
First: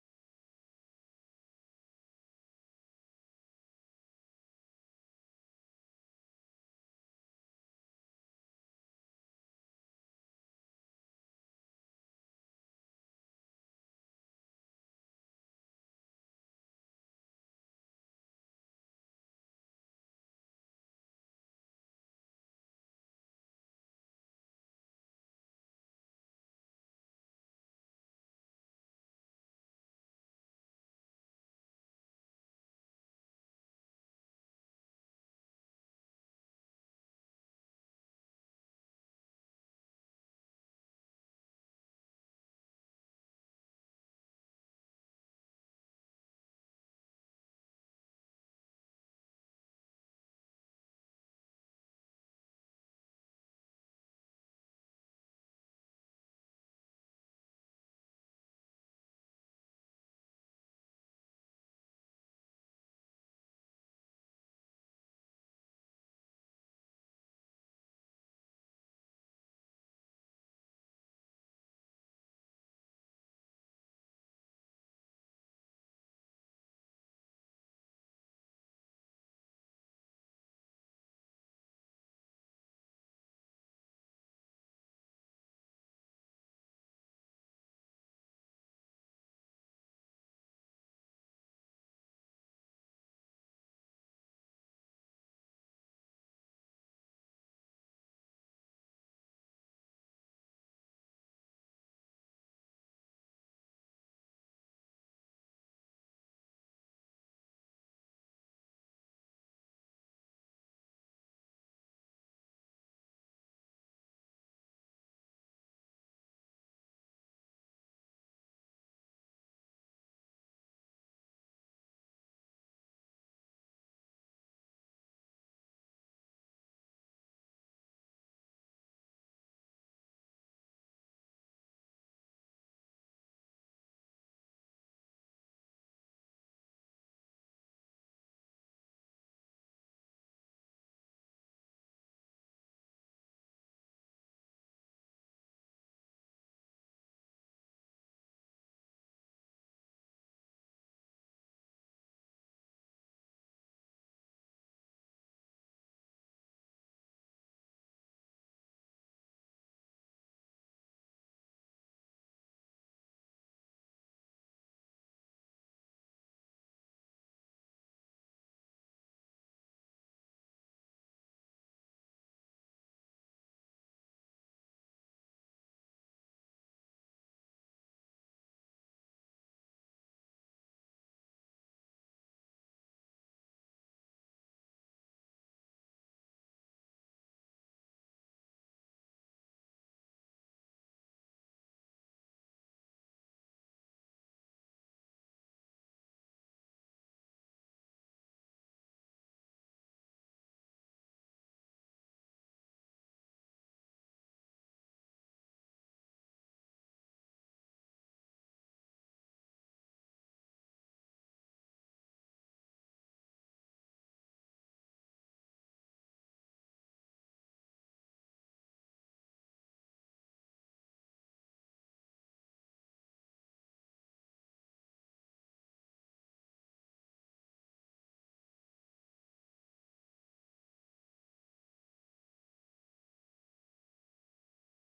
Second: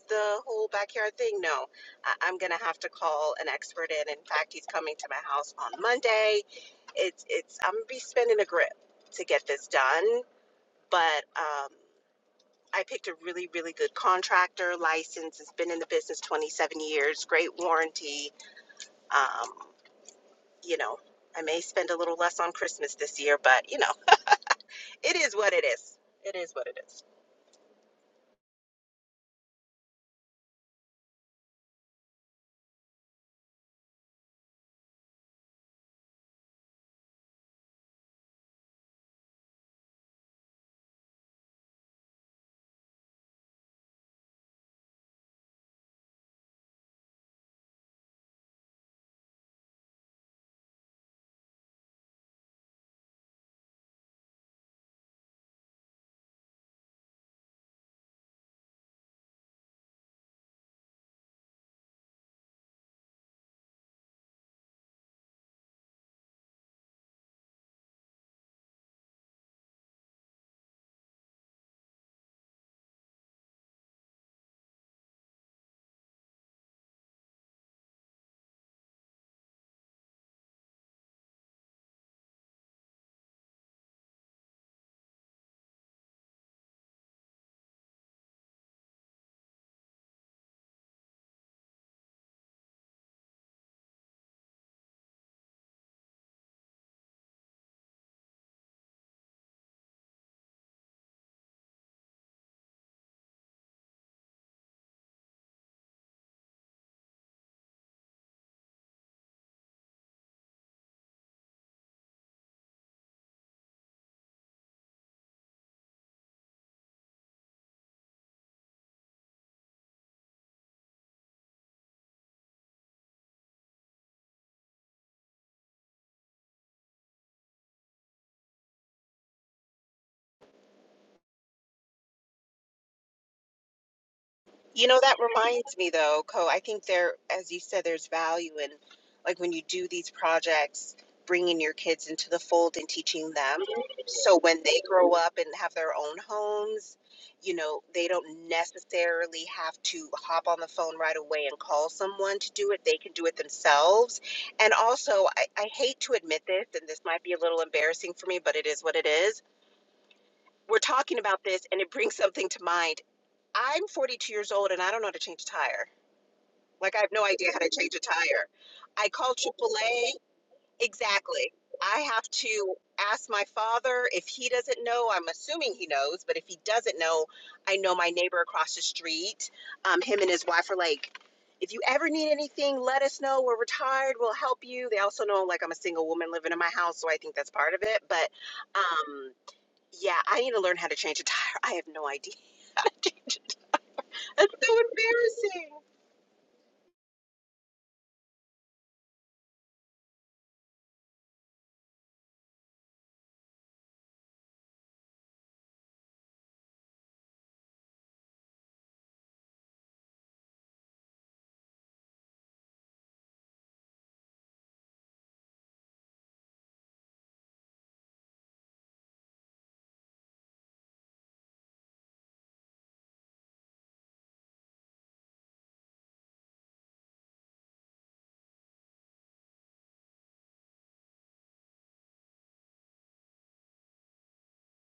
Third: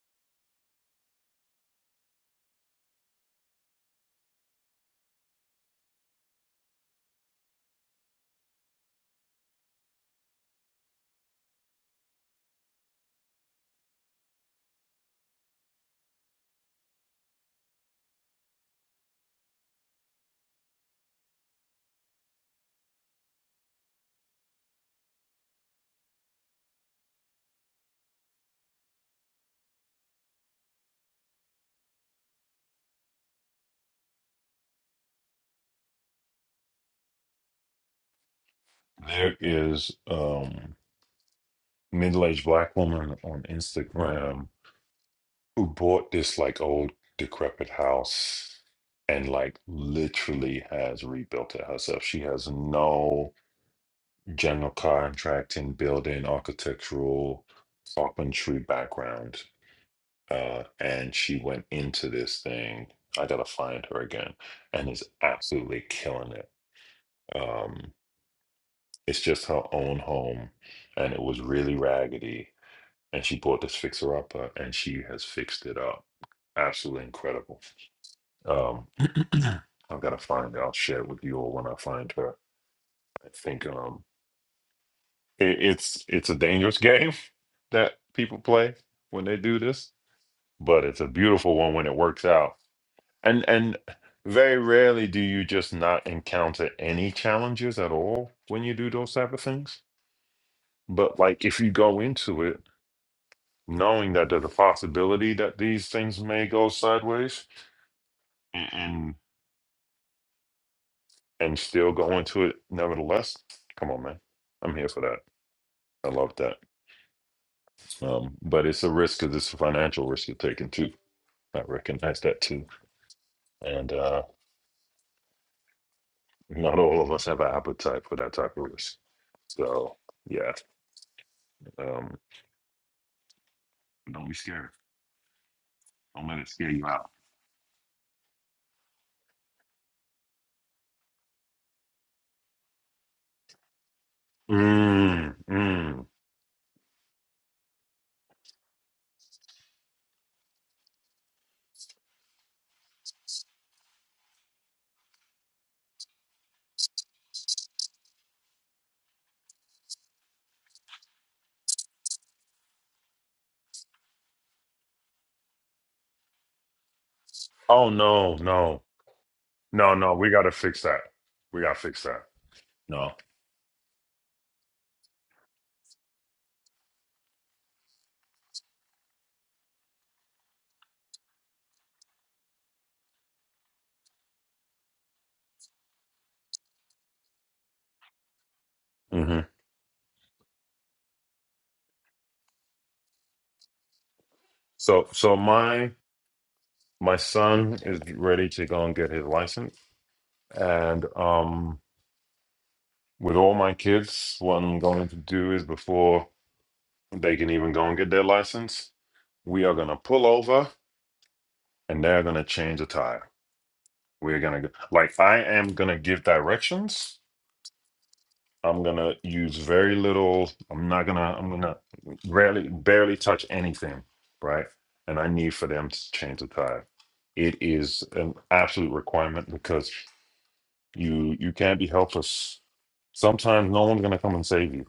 C: the whole backyard thing. No, I- I'm gonna have to call an expert in. In fact, he's coming to my house on Monday. It's it's I'm gonna be spending a grip to get this done, but um, I picked a really really good contractor, licensed, has been in the business 27 years, great warranty. Um, you know, I may spend a little less on Christmas this year, but you know. It is what it is. It is what it is.
A: There is um middle-aged black woman on Instagram who bought this like old decrepit house and like literally has rebuilt it herself. She has no general contracting, building, architectural, carpentry background. uh, and she went into this thing. I gotta find her again, and is absolutely killing it. Um, it's just her own home, and it was really raggedy. And she bought this fixer upper, and she has fixed it up. Absolutely incredible. Um, I've gotta find her. I'll share it with you all when I find her. I think um, it, it's it's a dangerous game that people play when they do this, but it's a beautiful one when it works out And and very rarely do you just not encounter any challenges at all when you do those type of things. But like if you go into it knowing that there's a possibility that these things may go sideways and and, and still go into it nevertheless, come on, man. I'm here for that. I love that. Um, but it's a risk because it's a financial risk you're taking too. I recognize that too. And uh, not all of us have an appetite for that type of risk. So yeah. Um, Don't be scared.
C: You know, that reminds me though,
A: Don't let it
C: Co, I
A: scare you
C: think
A: out.
C: there, as you said, there's value in like when you do these projects, bringing your kids into the fold and teaching them. So when they grow up
A: Mm,
C: and have their
A: mm.
C: own homes, you know, they don't necessarily have to hop on the phone right away and call someone to do it. They can do it themselves. And also, I, I hate to admit this, and this might be a little embarrassing for me, but it is what it is we're talking about this and it brings something to mind I'm 42 years old and I don't know how to change a tire. Like I have no idea how to
A: Oh
C: change a
A: no,
C: tire.
A: no,
C: I call
A: no,
C: A.
A: no. We gotta fix that.
C: Exactly.
A: We gotta
C: I
A: fix that.
C: have to
A: No.
C: ask my father if he doesn't know. I'm assuming he knows, but if he doesn't know, I know my neighbor across the street. Um, him and his wife are like, if you ever need anything, let us know. We're retired. We'll help you. They also know like I'm a single woman living in my house, so I think that's part of it. But um,
A: hmm
C: yeah, I need to learn how to change a tire. I have no idea. That's so
A: So, so
C: embarrassing.
A: my my son is ready to go and get his license, and um, with all my kids, what I'm going to do is before they can even go and get their license, we are gonna pull over and they're gonna change a tire. We're gonna go like I am gonna give directions I'm gonna use very little. I'm not gonna. I'm gonna rarely, barely touch anything, right? And I need for them to change the tire. It is an absolute requirement because you you can't be helpless. Sometimes no one's gonna come and save you.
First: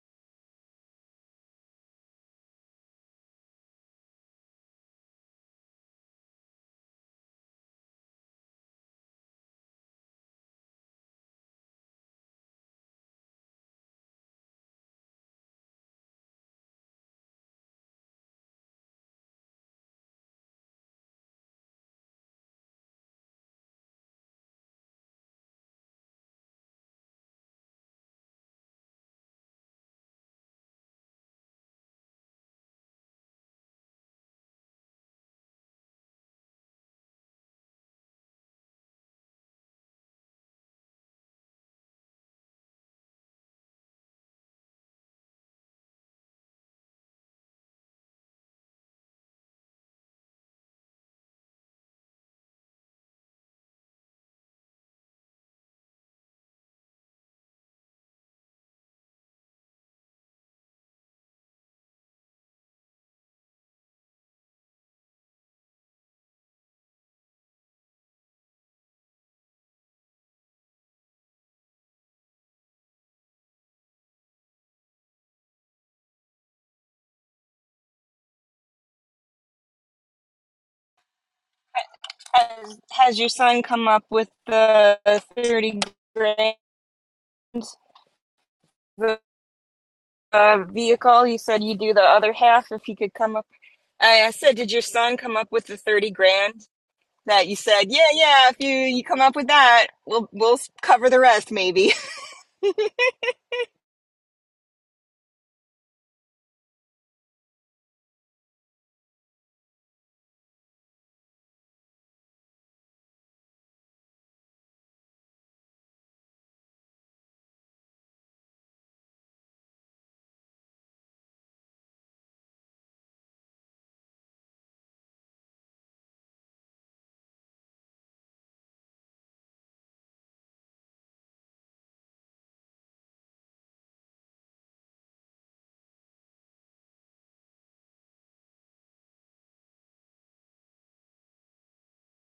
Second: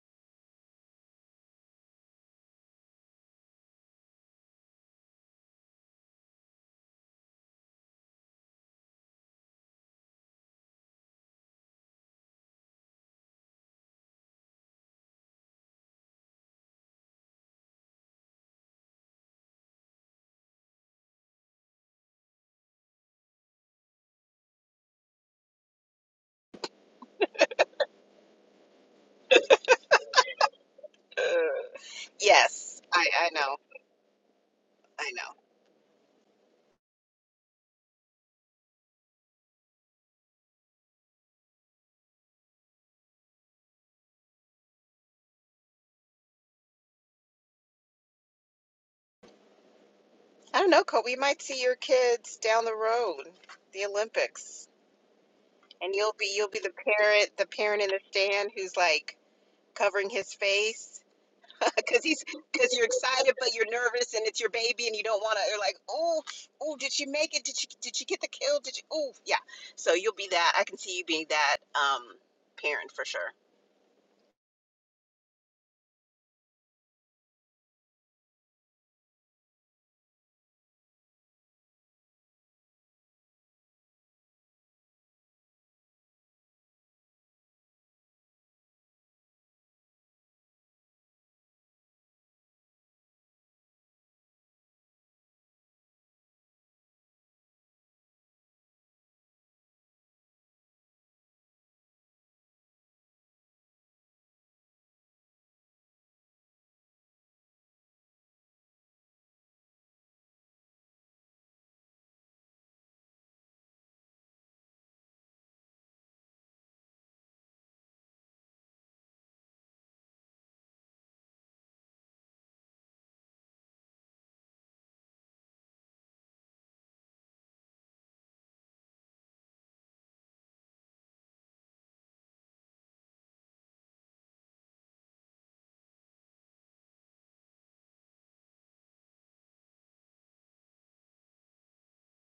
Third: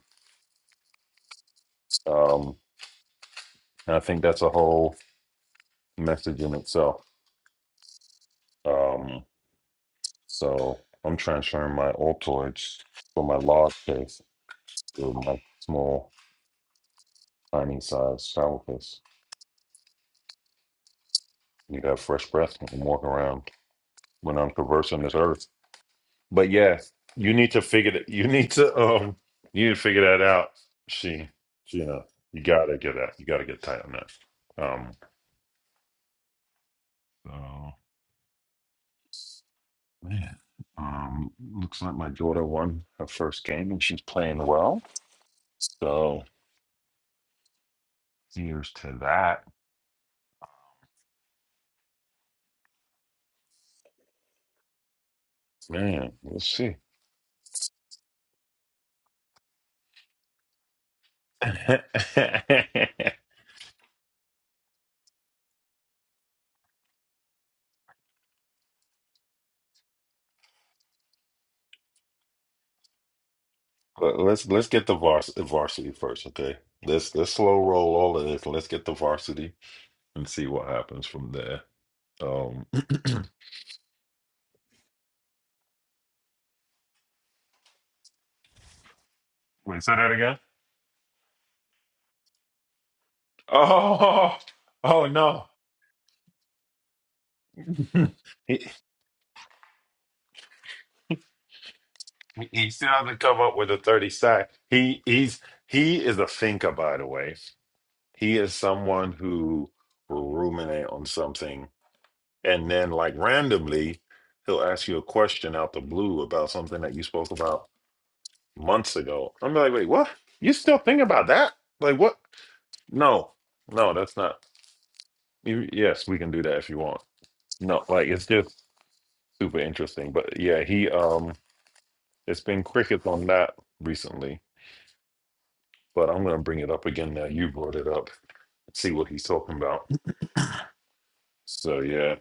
A: Um, and I think that's a whole message in itself. Um, so I'm transferring my Altoids from my large case to my small, tiny size shower case. You have fresh breath and walk around when I'm traversing this earth. But yeah, you need to figure that you need to um you need to figure that out. She
C: Ugh.
A: you know, you gotta
C: Yes,
A: get
C: I,
A: that you
C: I
A: gotta
C: know.
A: get tight on that. Um
C: I know.
A: so man. Um looks like my daughter won her first game and she's playing well. So here's to that.
C: I don't know, Kobe. You might see your kids down the road, the Olympics, and
A: Man,
C: you'll be
A: let's
C: you'll be the
A: see.
C: parent, the parent in the stand who's like covering his face because he's because you're excited but you're nervous and it's your baby and you don't want to. You're like, oh, oh, did she make it? Did she did she get the kill? Did you? Oh, yeah. So you'll be that. I can see you being that um parent for sure.
A: But let's let's get the vars- varsity first, okay? Let's let's slow roll all of this. Let's get the varsity and see what happens from there. Um,
B: Has has your son come up with the thirty grand? the
A: Wait, say that again.
B: uh, vehicle. You said you do the other half if he could come up. I, I
A: Oh,
B: said, did your
A: oh
B: son come
A: no.
B: up with the thirty grand that you said? Yeah, yeah. If you
A: He
B: you come up with that, we'll we'll cover the rest, maybe.
A: he still hasn't come up with a 30 sack. He he's he is a thinker, by the way. He is someone who will ruminate on something and then like randomly he'll ask you a question out the blue about something that you spoke about months ago. I'm like, wait, what? You still think about that? Like what? No, no, that's not. you- Yes, we can do that if you want. No, like it's just super interesting. But yeah, he um. It's been crickets on that recently, but I'm gonna bring it up again now. You brought it up. See what he's talking about. So yeah,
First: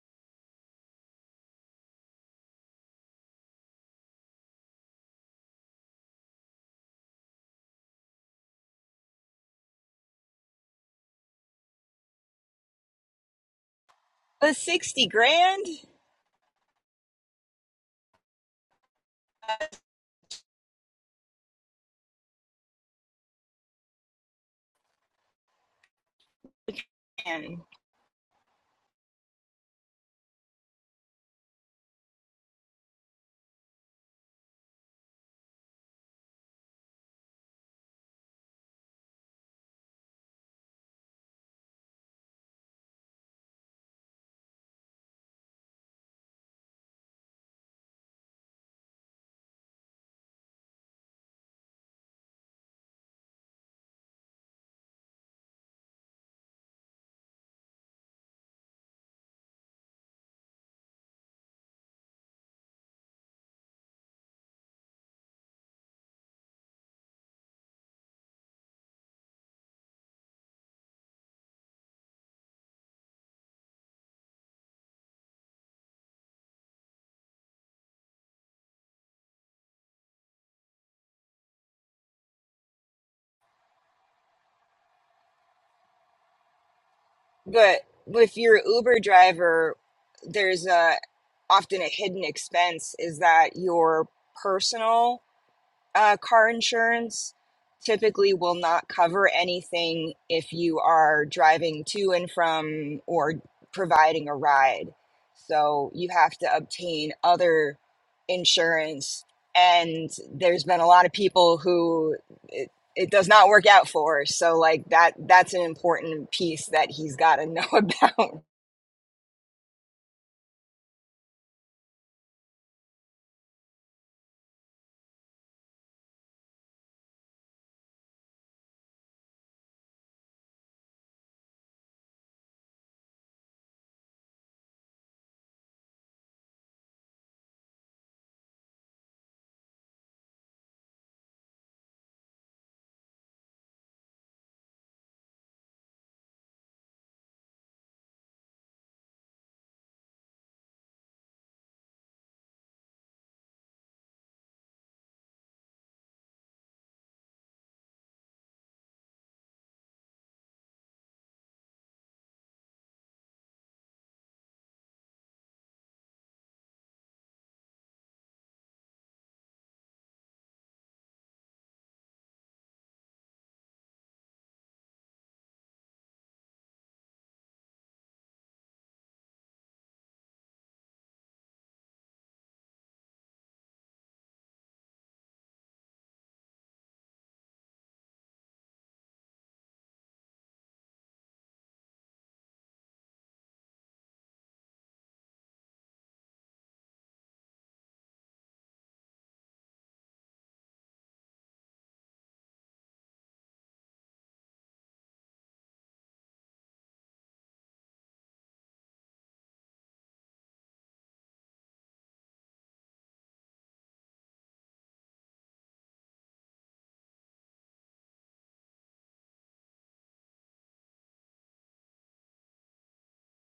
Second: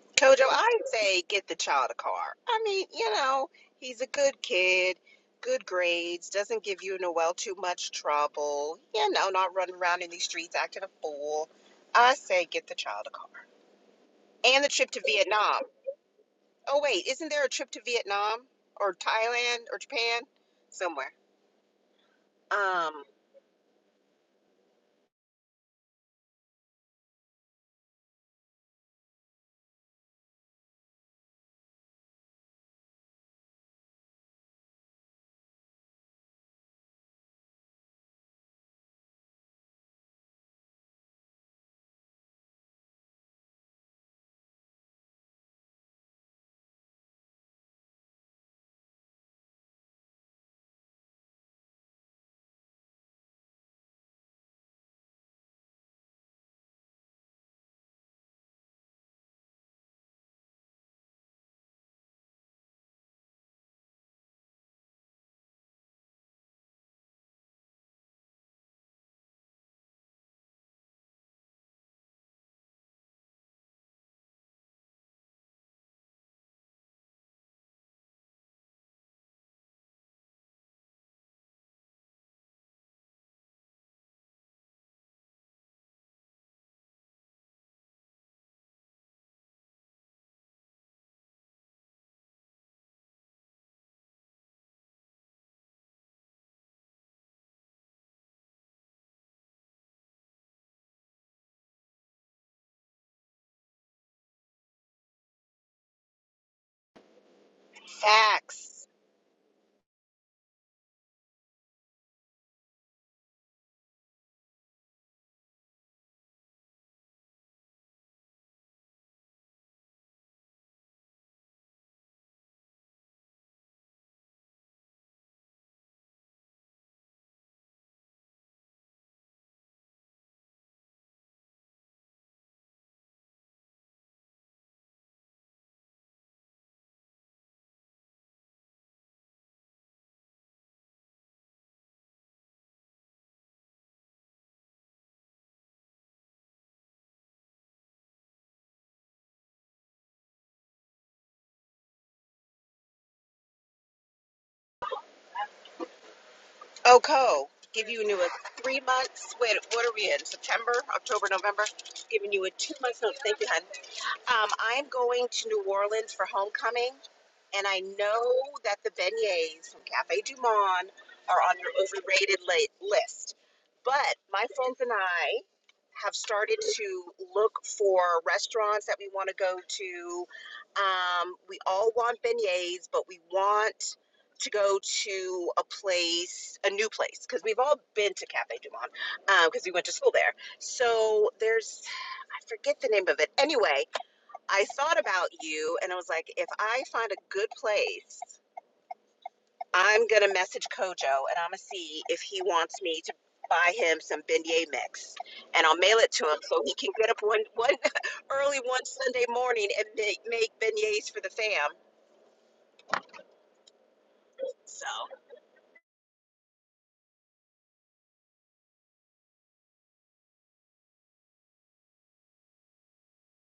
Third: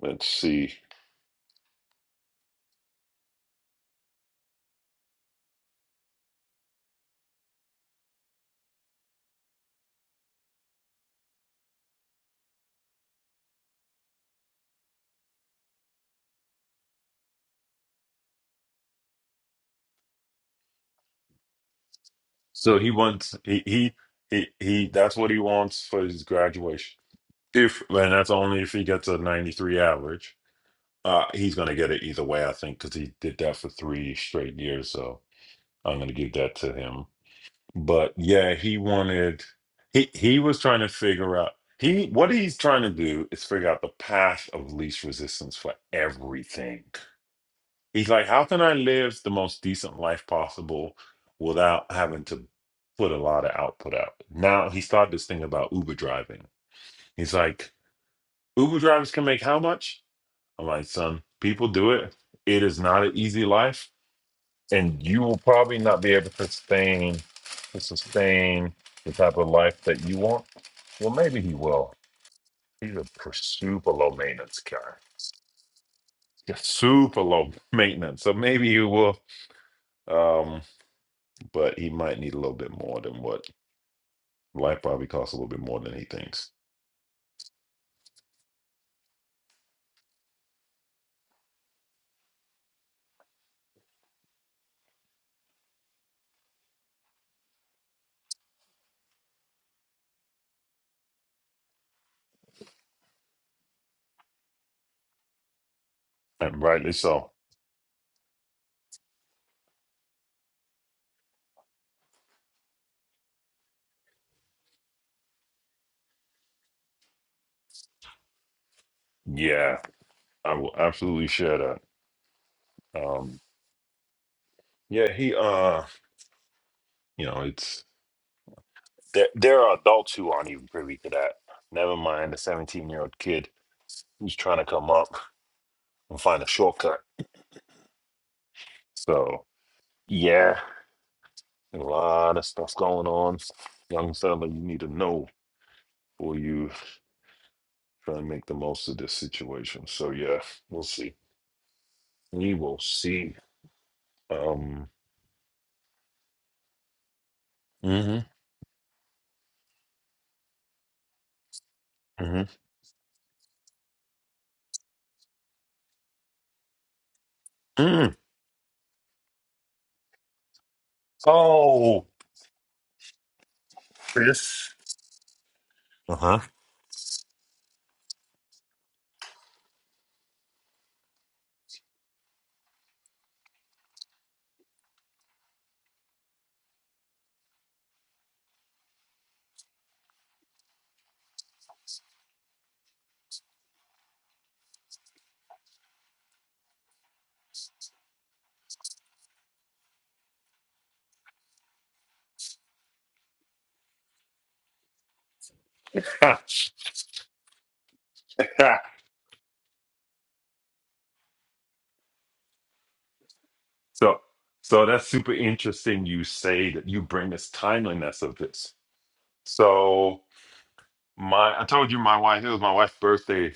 A: let's
C: Kojo,
A: see.
C: I say get the child a car. I mean, you know, he's a good kid, good grades, doesn't give you Noel too much trouble, you know, not running around in these streets acting a fool. I say get the child a car.
B: the
C: And the trip to
B: sixty
C: Vietnam.
B: grand,
C: Oh wait, isn't there a trip to Vietnam or Thailand or Japan? Somewhere.
A: So he
C: Um
A: wants he he he, he that's what he wants for his graduation.
B: and
A: If and that's only if he gets a 93 average. Uh, he's gonna get it either way, I think, because he did that for three straight years. So I'm gonna give that to him. But yeah, he wanted he he was trying to figure out he what he's trying to do is figure out the path of least resistance for everything. He's like, how can I live the most decent life possible without having to put a lot of output out? Now he started this thing about Uber driving. He's like, Uber drivers can make how much? I'm like, son, people do it. It is not an easy life and you will probably not be able to sustain to sustain the type of life that you want. Well, maybe he will. He's a pr- super low maintenance guy. He's got super low maintenance, so maybe he will. Um, but he might need a little bit more than what life probably costs a little bit more than he thinks,
B: but with your Uber driver, there's a often a hidden expense is that your personal. uh, car insurance typically will not cover anything if you are driving to and from or providing a ride. So you have to
A: and rightly
B: obtain
A: so.
B: other
C: facts.
B: insurance. And there's been a lot of people who it, it does not work out for. So like that that's an important piece that he's got to know about.
A: Yeah, I will absolutely share that. Um, yeah, he. Uh, you know, it's there. There are adults who aren't even privy to that. Never mind a seventeen-year-old kid who's trying to come up and find a shortcut. So yeah, a lot of stuff going on. Young fella, you need to know before you try and make the most of this situation. So yeah, we'll see. We will see. Um
C: Oko, give you a
A: hmm
C: new three months. Wait, what are we in? September, October, November? Giving
A: hmm
C: you a two months notice. Thank you, honey. Um, I'm going to New Orleans for homecoming, and I
A: mm.
C: know that the beignets from Cafe Du Monde are on your
A: Oh
C: overrated la- list. But my
A: Chris.
C: friends and I have
A: Uh-huh.
C: started to look for restaurants that we want to go to. Um, we all want beignets, but we want to go to a place, a new place, because we've all been to Cafe Du Monde because we went to school there. So there's I forget the name of it. Anyway, I thought about you and I was like, if I find a good place, I'm gonna message Kojo and I'm gonna see if he wants me to buy him some beignet mix and I'll mail it to him so he can get up one one early one Sunday morning and make, make beignets for the fam.
A: so so
C: So
A: that's super interesting you say that you bring this timeliness of this. So my I told you my wife, it was my wife's birthday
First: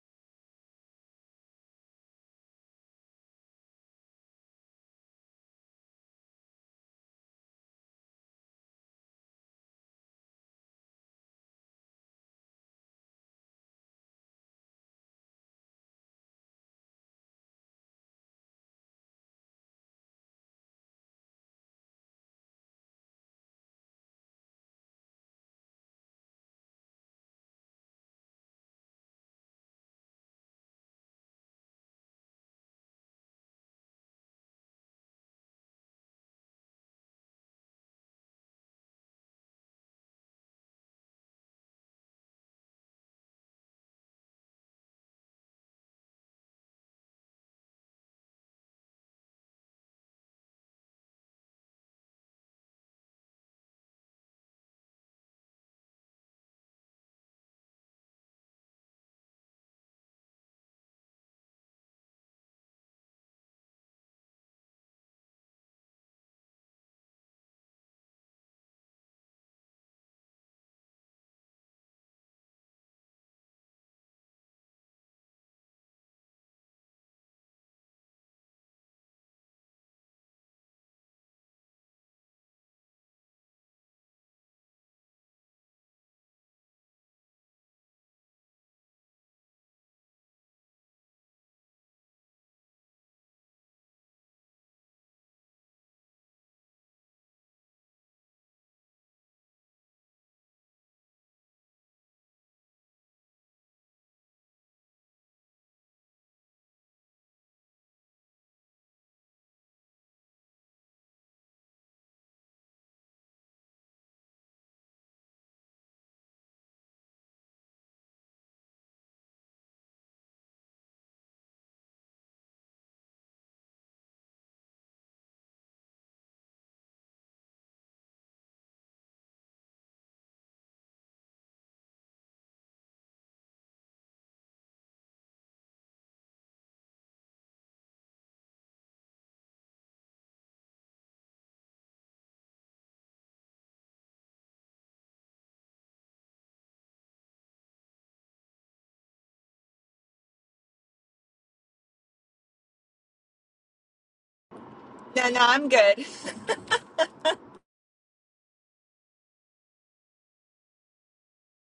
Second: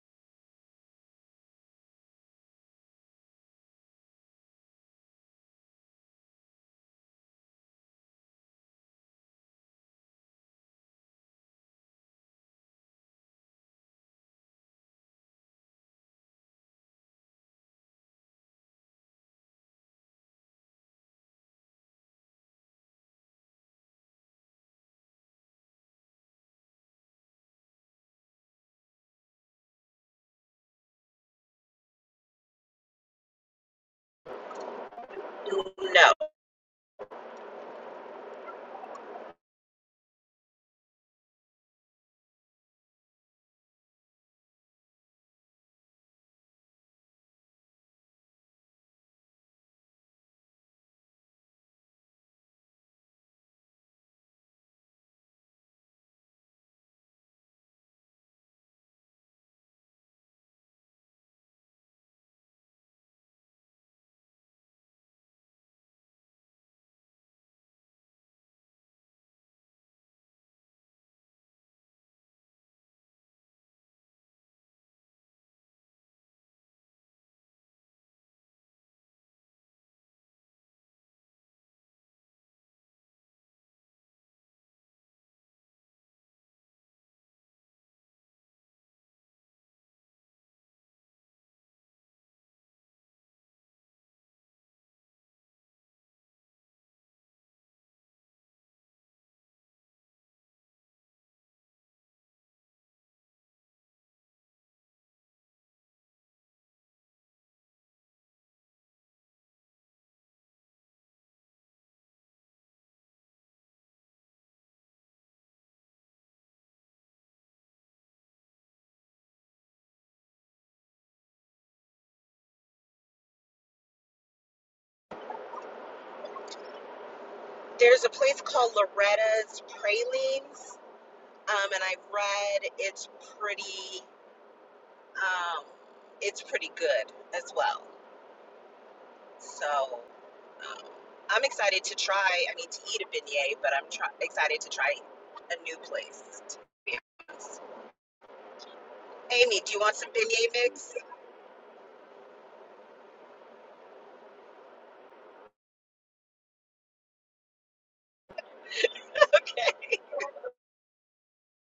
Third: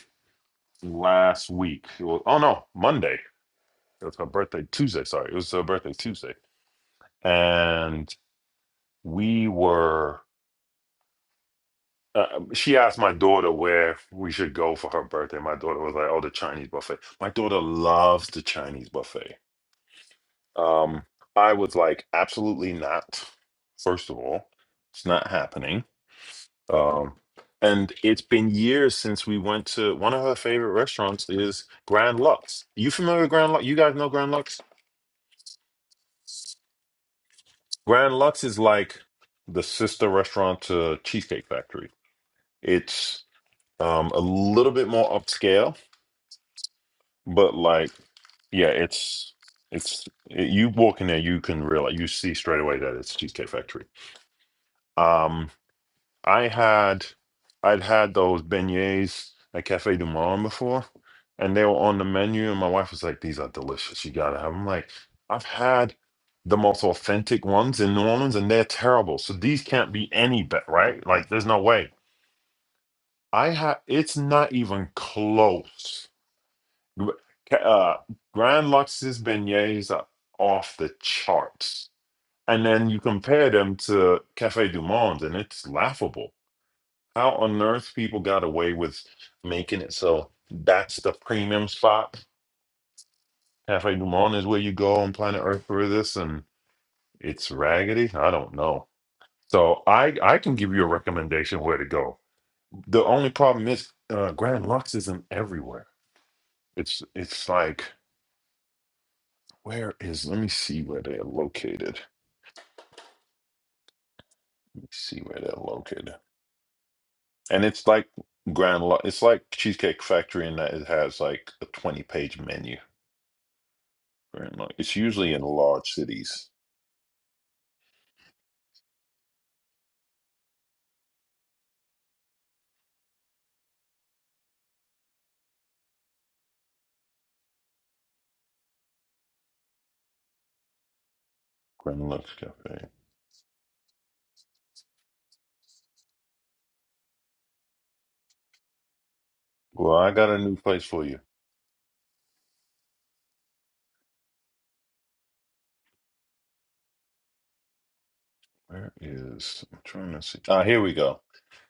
A: last week. It was- oh no, Monday. It was my birthday Tuesday. Sorry, it was her birthday Tuesday, and we were. Uh, she asked my daughter where we should go for her birthday. My daughter was like, "Oh, the Chinese buffet." My daughter loves the Chinese buffet. Um, I was like, "Absolutely not." First of all, it's not happening. Um, and it's been years since we went to one of her favorite restaurants is Grand Lux. You familiar with Grand Lux? You guys know Grand Lux?
C: no,
A: Grand Lux is like the sister restaurant to Cheesecake Factory. It's um a little bit more upscale, but like yeah, it's it's you walk in there, you can realize you see straight away that it's Cheesecake Factory. Um I had I'd had those beignets at Cafe du Monde before, and they were on the menu, and my wife was like, "These are delicious. You gotta have." 'em." I'm like, "I've had the most authentic ones in New Orleans, and they're terrible. So these can't be any better, right? Like, there's no way. I had. It's not even close. Gr- ca- Uh, Grand Lux's beignets are off the charts, and then you compare them to Cafe du Monde, and it's laughable how on earth people got away with making it so that's the premium spot? Cafe Du Monde is where you go on planet Earth for this, and it's raggedy. I don't know. So I I can give you a recommendation where to go. The only problem is uh, Grand Lux isn't everywhere. It's it's like where is? Let me see where they're located. Let me see where they're located. And it's like Grand Lux. It's like Cheesecake Factory in that it has like a twenty page menu Grand Lodge. It's usually in large cities.
C: there's a place called Loretta's Pralines, um, and I've read it's pretty um, it's pretty good as well. So um, I'm excited to
A: Grand Lux
C: try. I mean, to
A: Cafe.
C: eat a beignet, but I'm try- excited to try a new place. To be honest. Amy, do you
A: Well,
C: want some
A: I got a
C: beignet
A: new place
C: mix?
A: for you.
B: No, no, I'm good.
A: Where is? I'm trying to see. Ah, here we go.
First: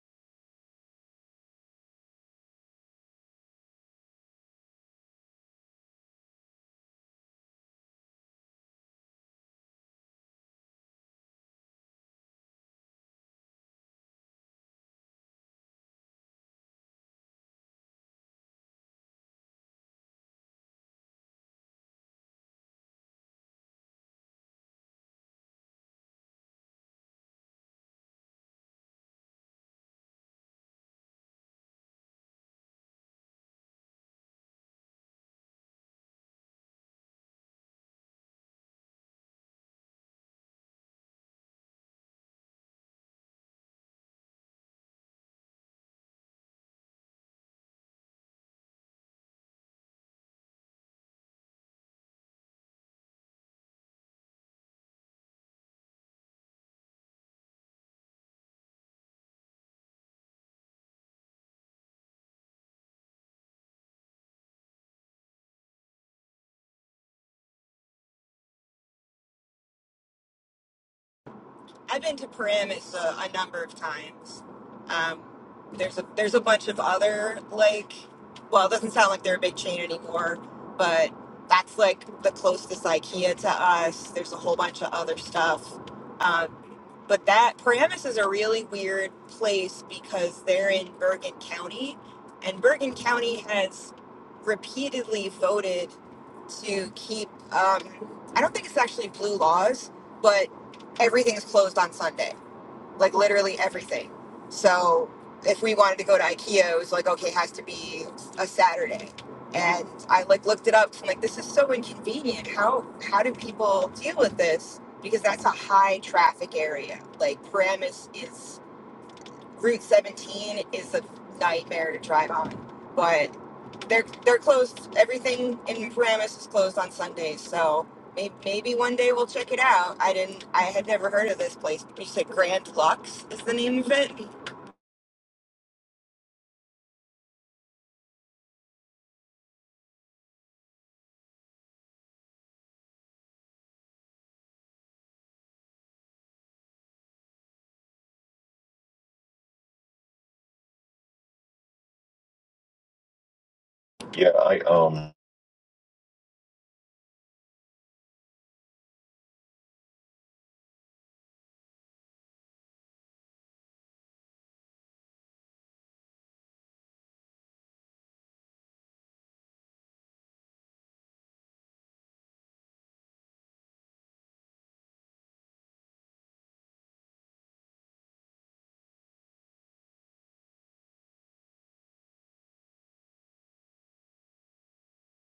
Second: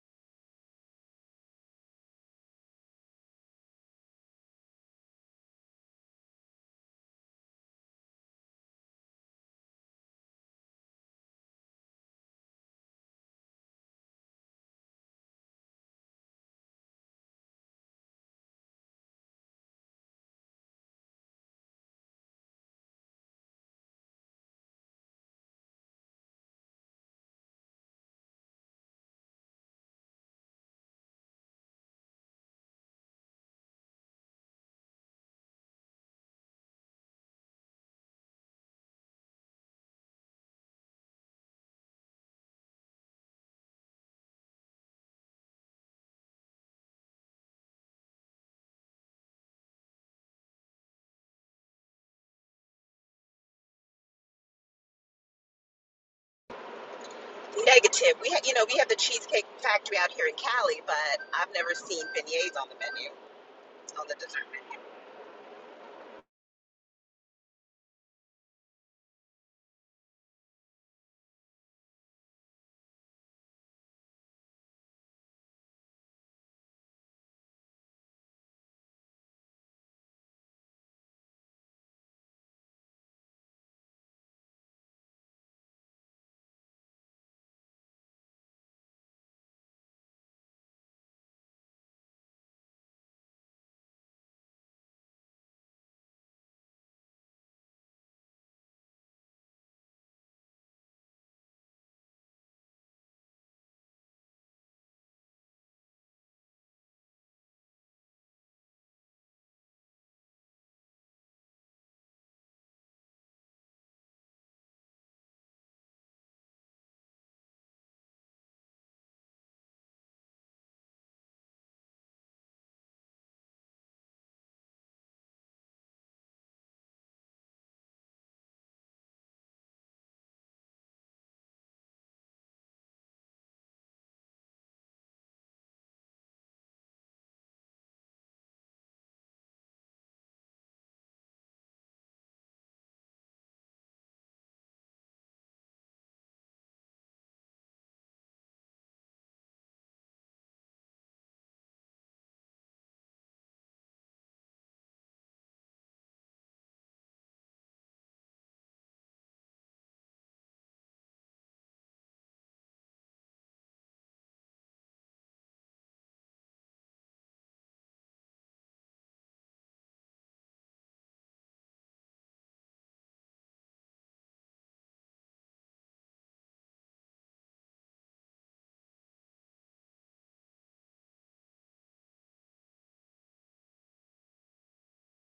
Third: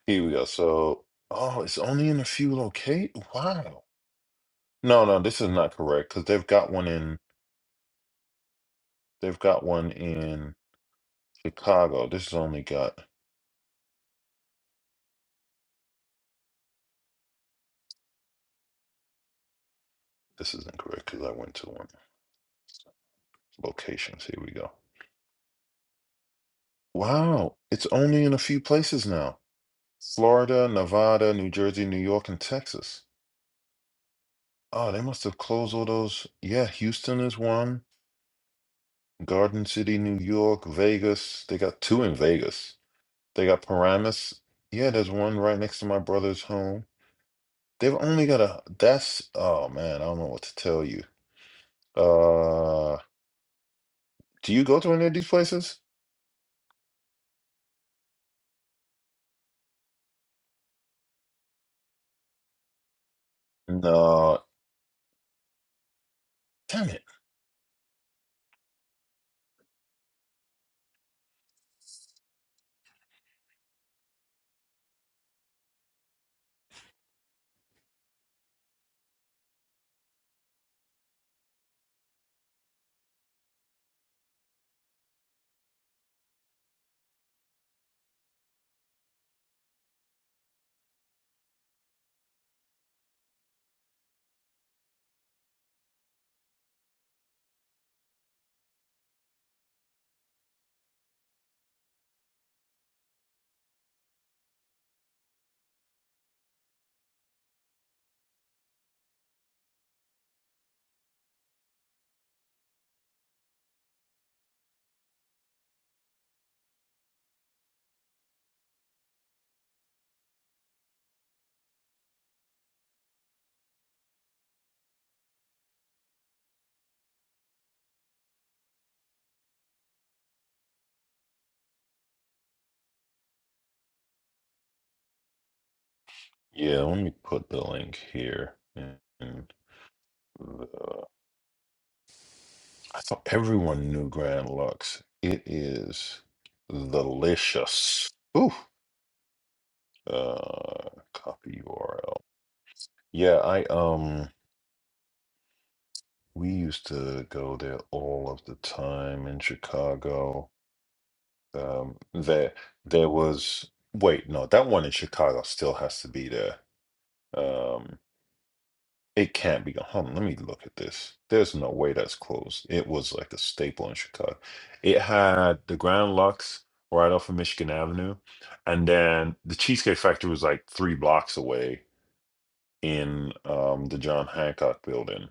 A: Here we go. So, oh, it's only in a few locate. Wow. No, no, this is not correct because they've got one in. They've got one in Chicago. This is only got. This is incorrect because I went to one. Locations. Here we go. Wow, it's only in a few places now. Florida, Nevada, New Jersey, New York, and Texas. Oh, they must have closed all those. Yeah, Houston is one. Garden City, New York, Vegas. They got two in Vegas. They got Paramus. Yeah, there's one right next to my brother's home. They've only got a. That's. Oh, man. I don't know what to tell you. Uh, do you go to any of these places?
C: Negative. We, ha- you know, we have the Cheesecake Factory out here in Cali, but I've never seen beignets on the menu on the
A: No.
C: dessert.
A: Damn it.
B: I've been to Paramus a, a number of times. Um, there's a there's a bunch of other like, well, it doesn't sound like they're a big chain anymore, but that's like the closest IKEA to us. There's a whole bunch of other stuff, um, but that Paramus is a really weird place because they're in Bergen County, and Bergen County has repeatedly voted to keep. Um, I don't think it's actually blue laws, but everything's closed on Sunday, like literally everything. So if we wanted to go to IKEA, it was like, okay, it has to be a Saturday. And I like looked it up. i am like, this is so inconvenient. How how do people deal with this? Because that's a high traffic area. Like Paramus is Route 17 is a nightmare to drive on. but they're they're closed. Everything in Paramus is closed on Sundays, so may, maybe one day we'll check it out. I didn't. I had never heard of this place. You said Grand Lux is the name of it.
A: Yeah, let me put the link here in I thought everyone knew Grand Lux. It is delicious. Ooh. Uh, copy URL. Yeah, I
B: Yeah,
A: um
B: I um
A: we used to go there all of the time in Chicago. Um there there was wait, no, that one in Chicago still has to be there. Um, It can't be. Hold on, let me look at this. There's no way that's closed. It was like a staple in Chicago. It had the Grand Lux right off of Michigan Avenue, and then the Cheesecake Factory was like three blocks away in um, the John Hancock Building.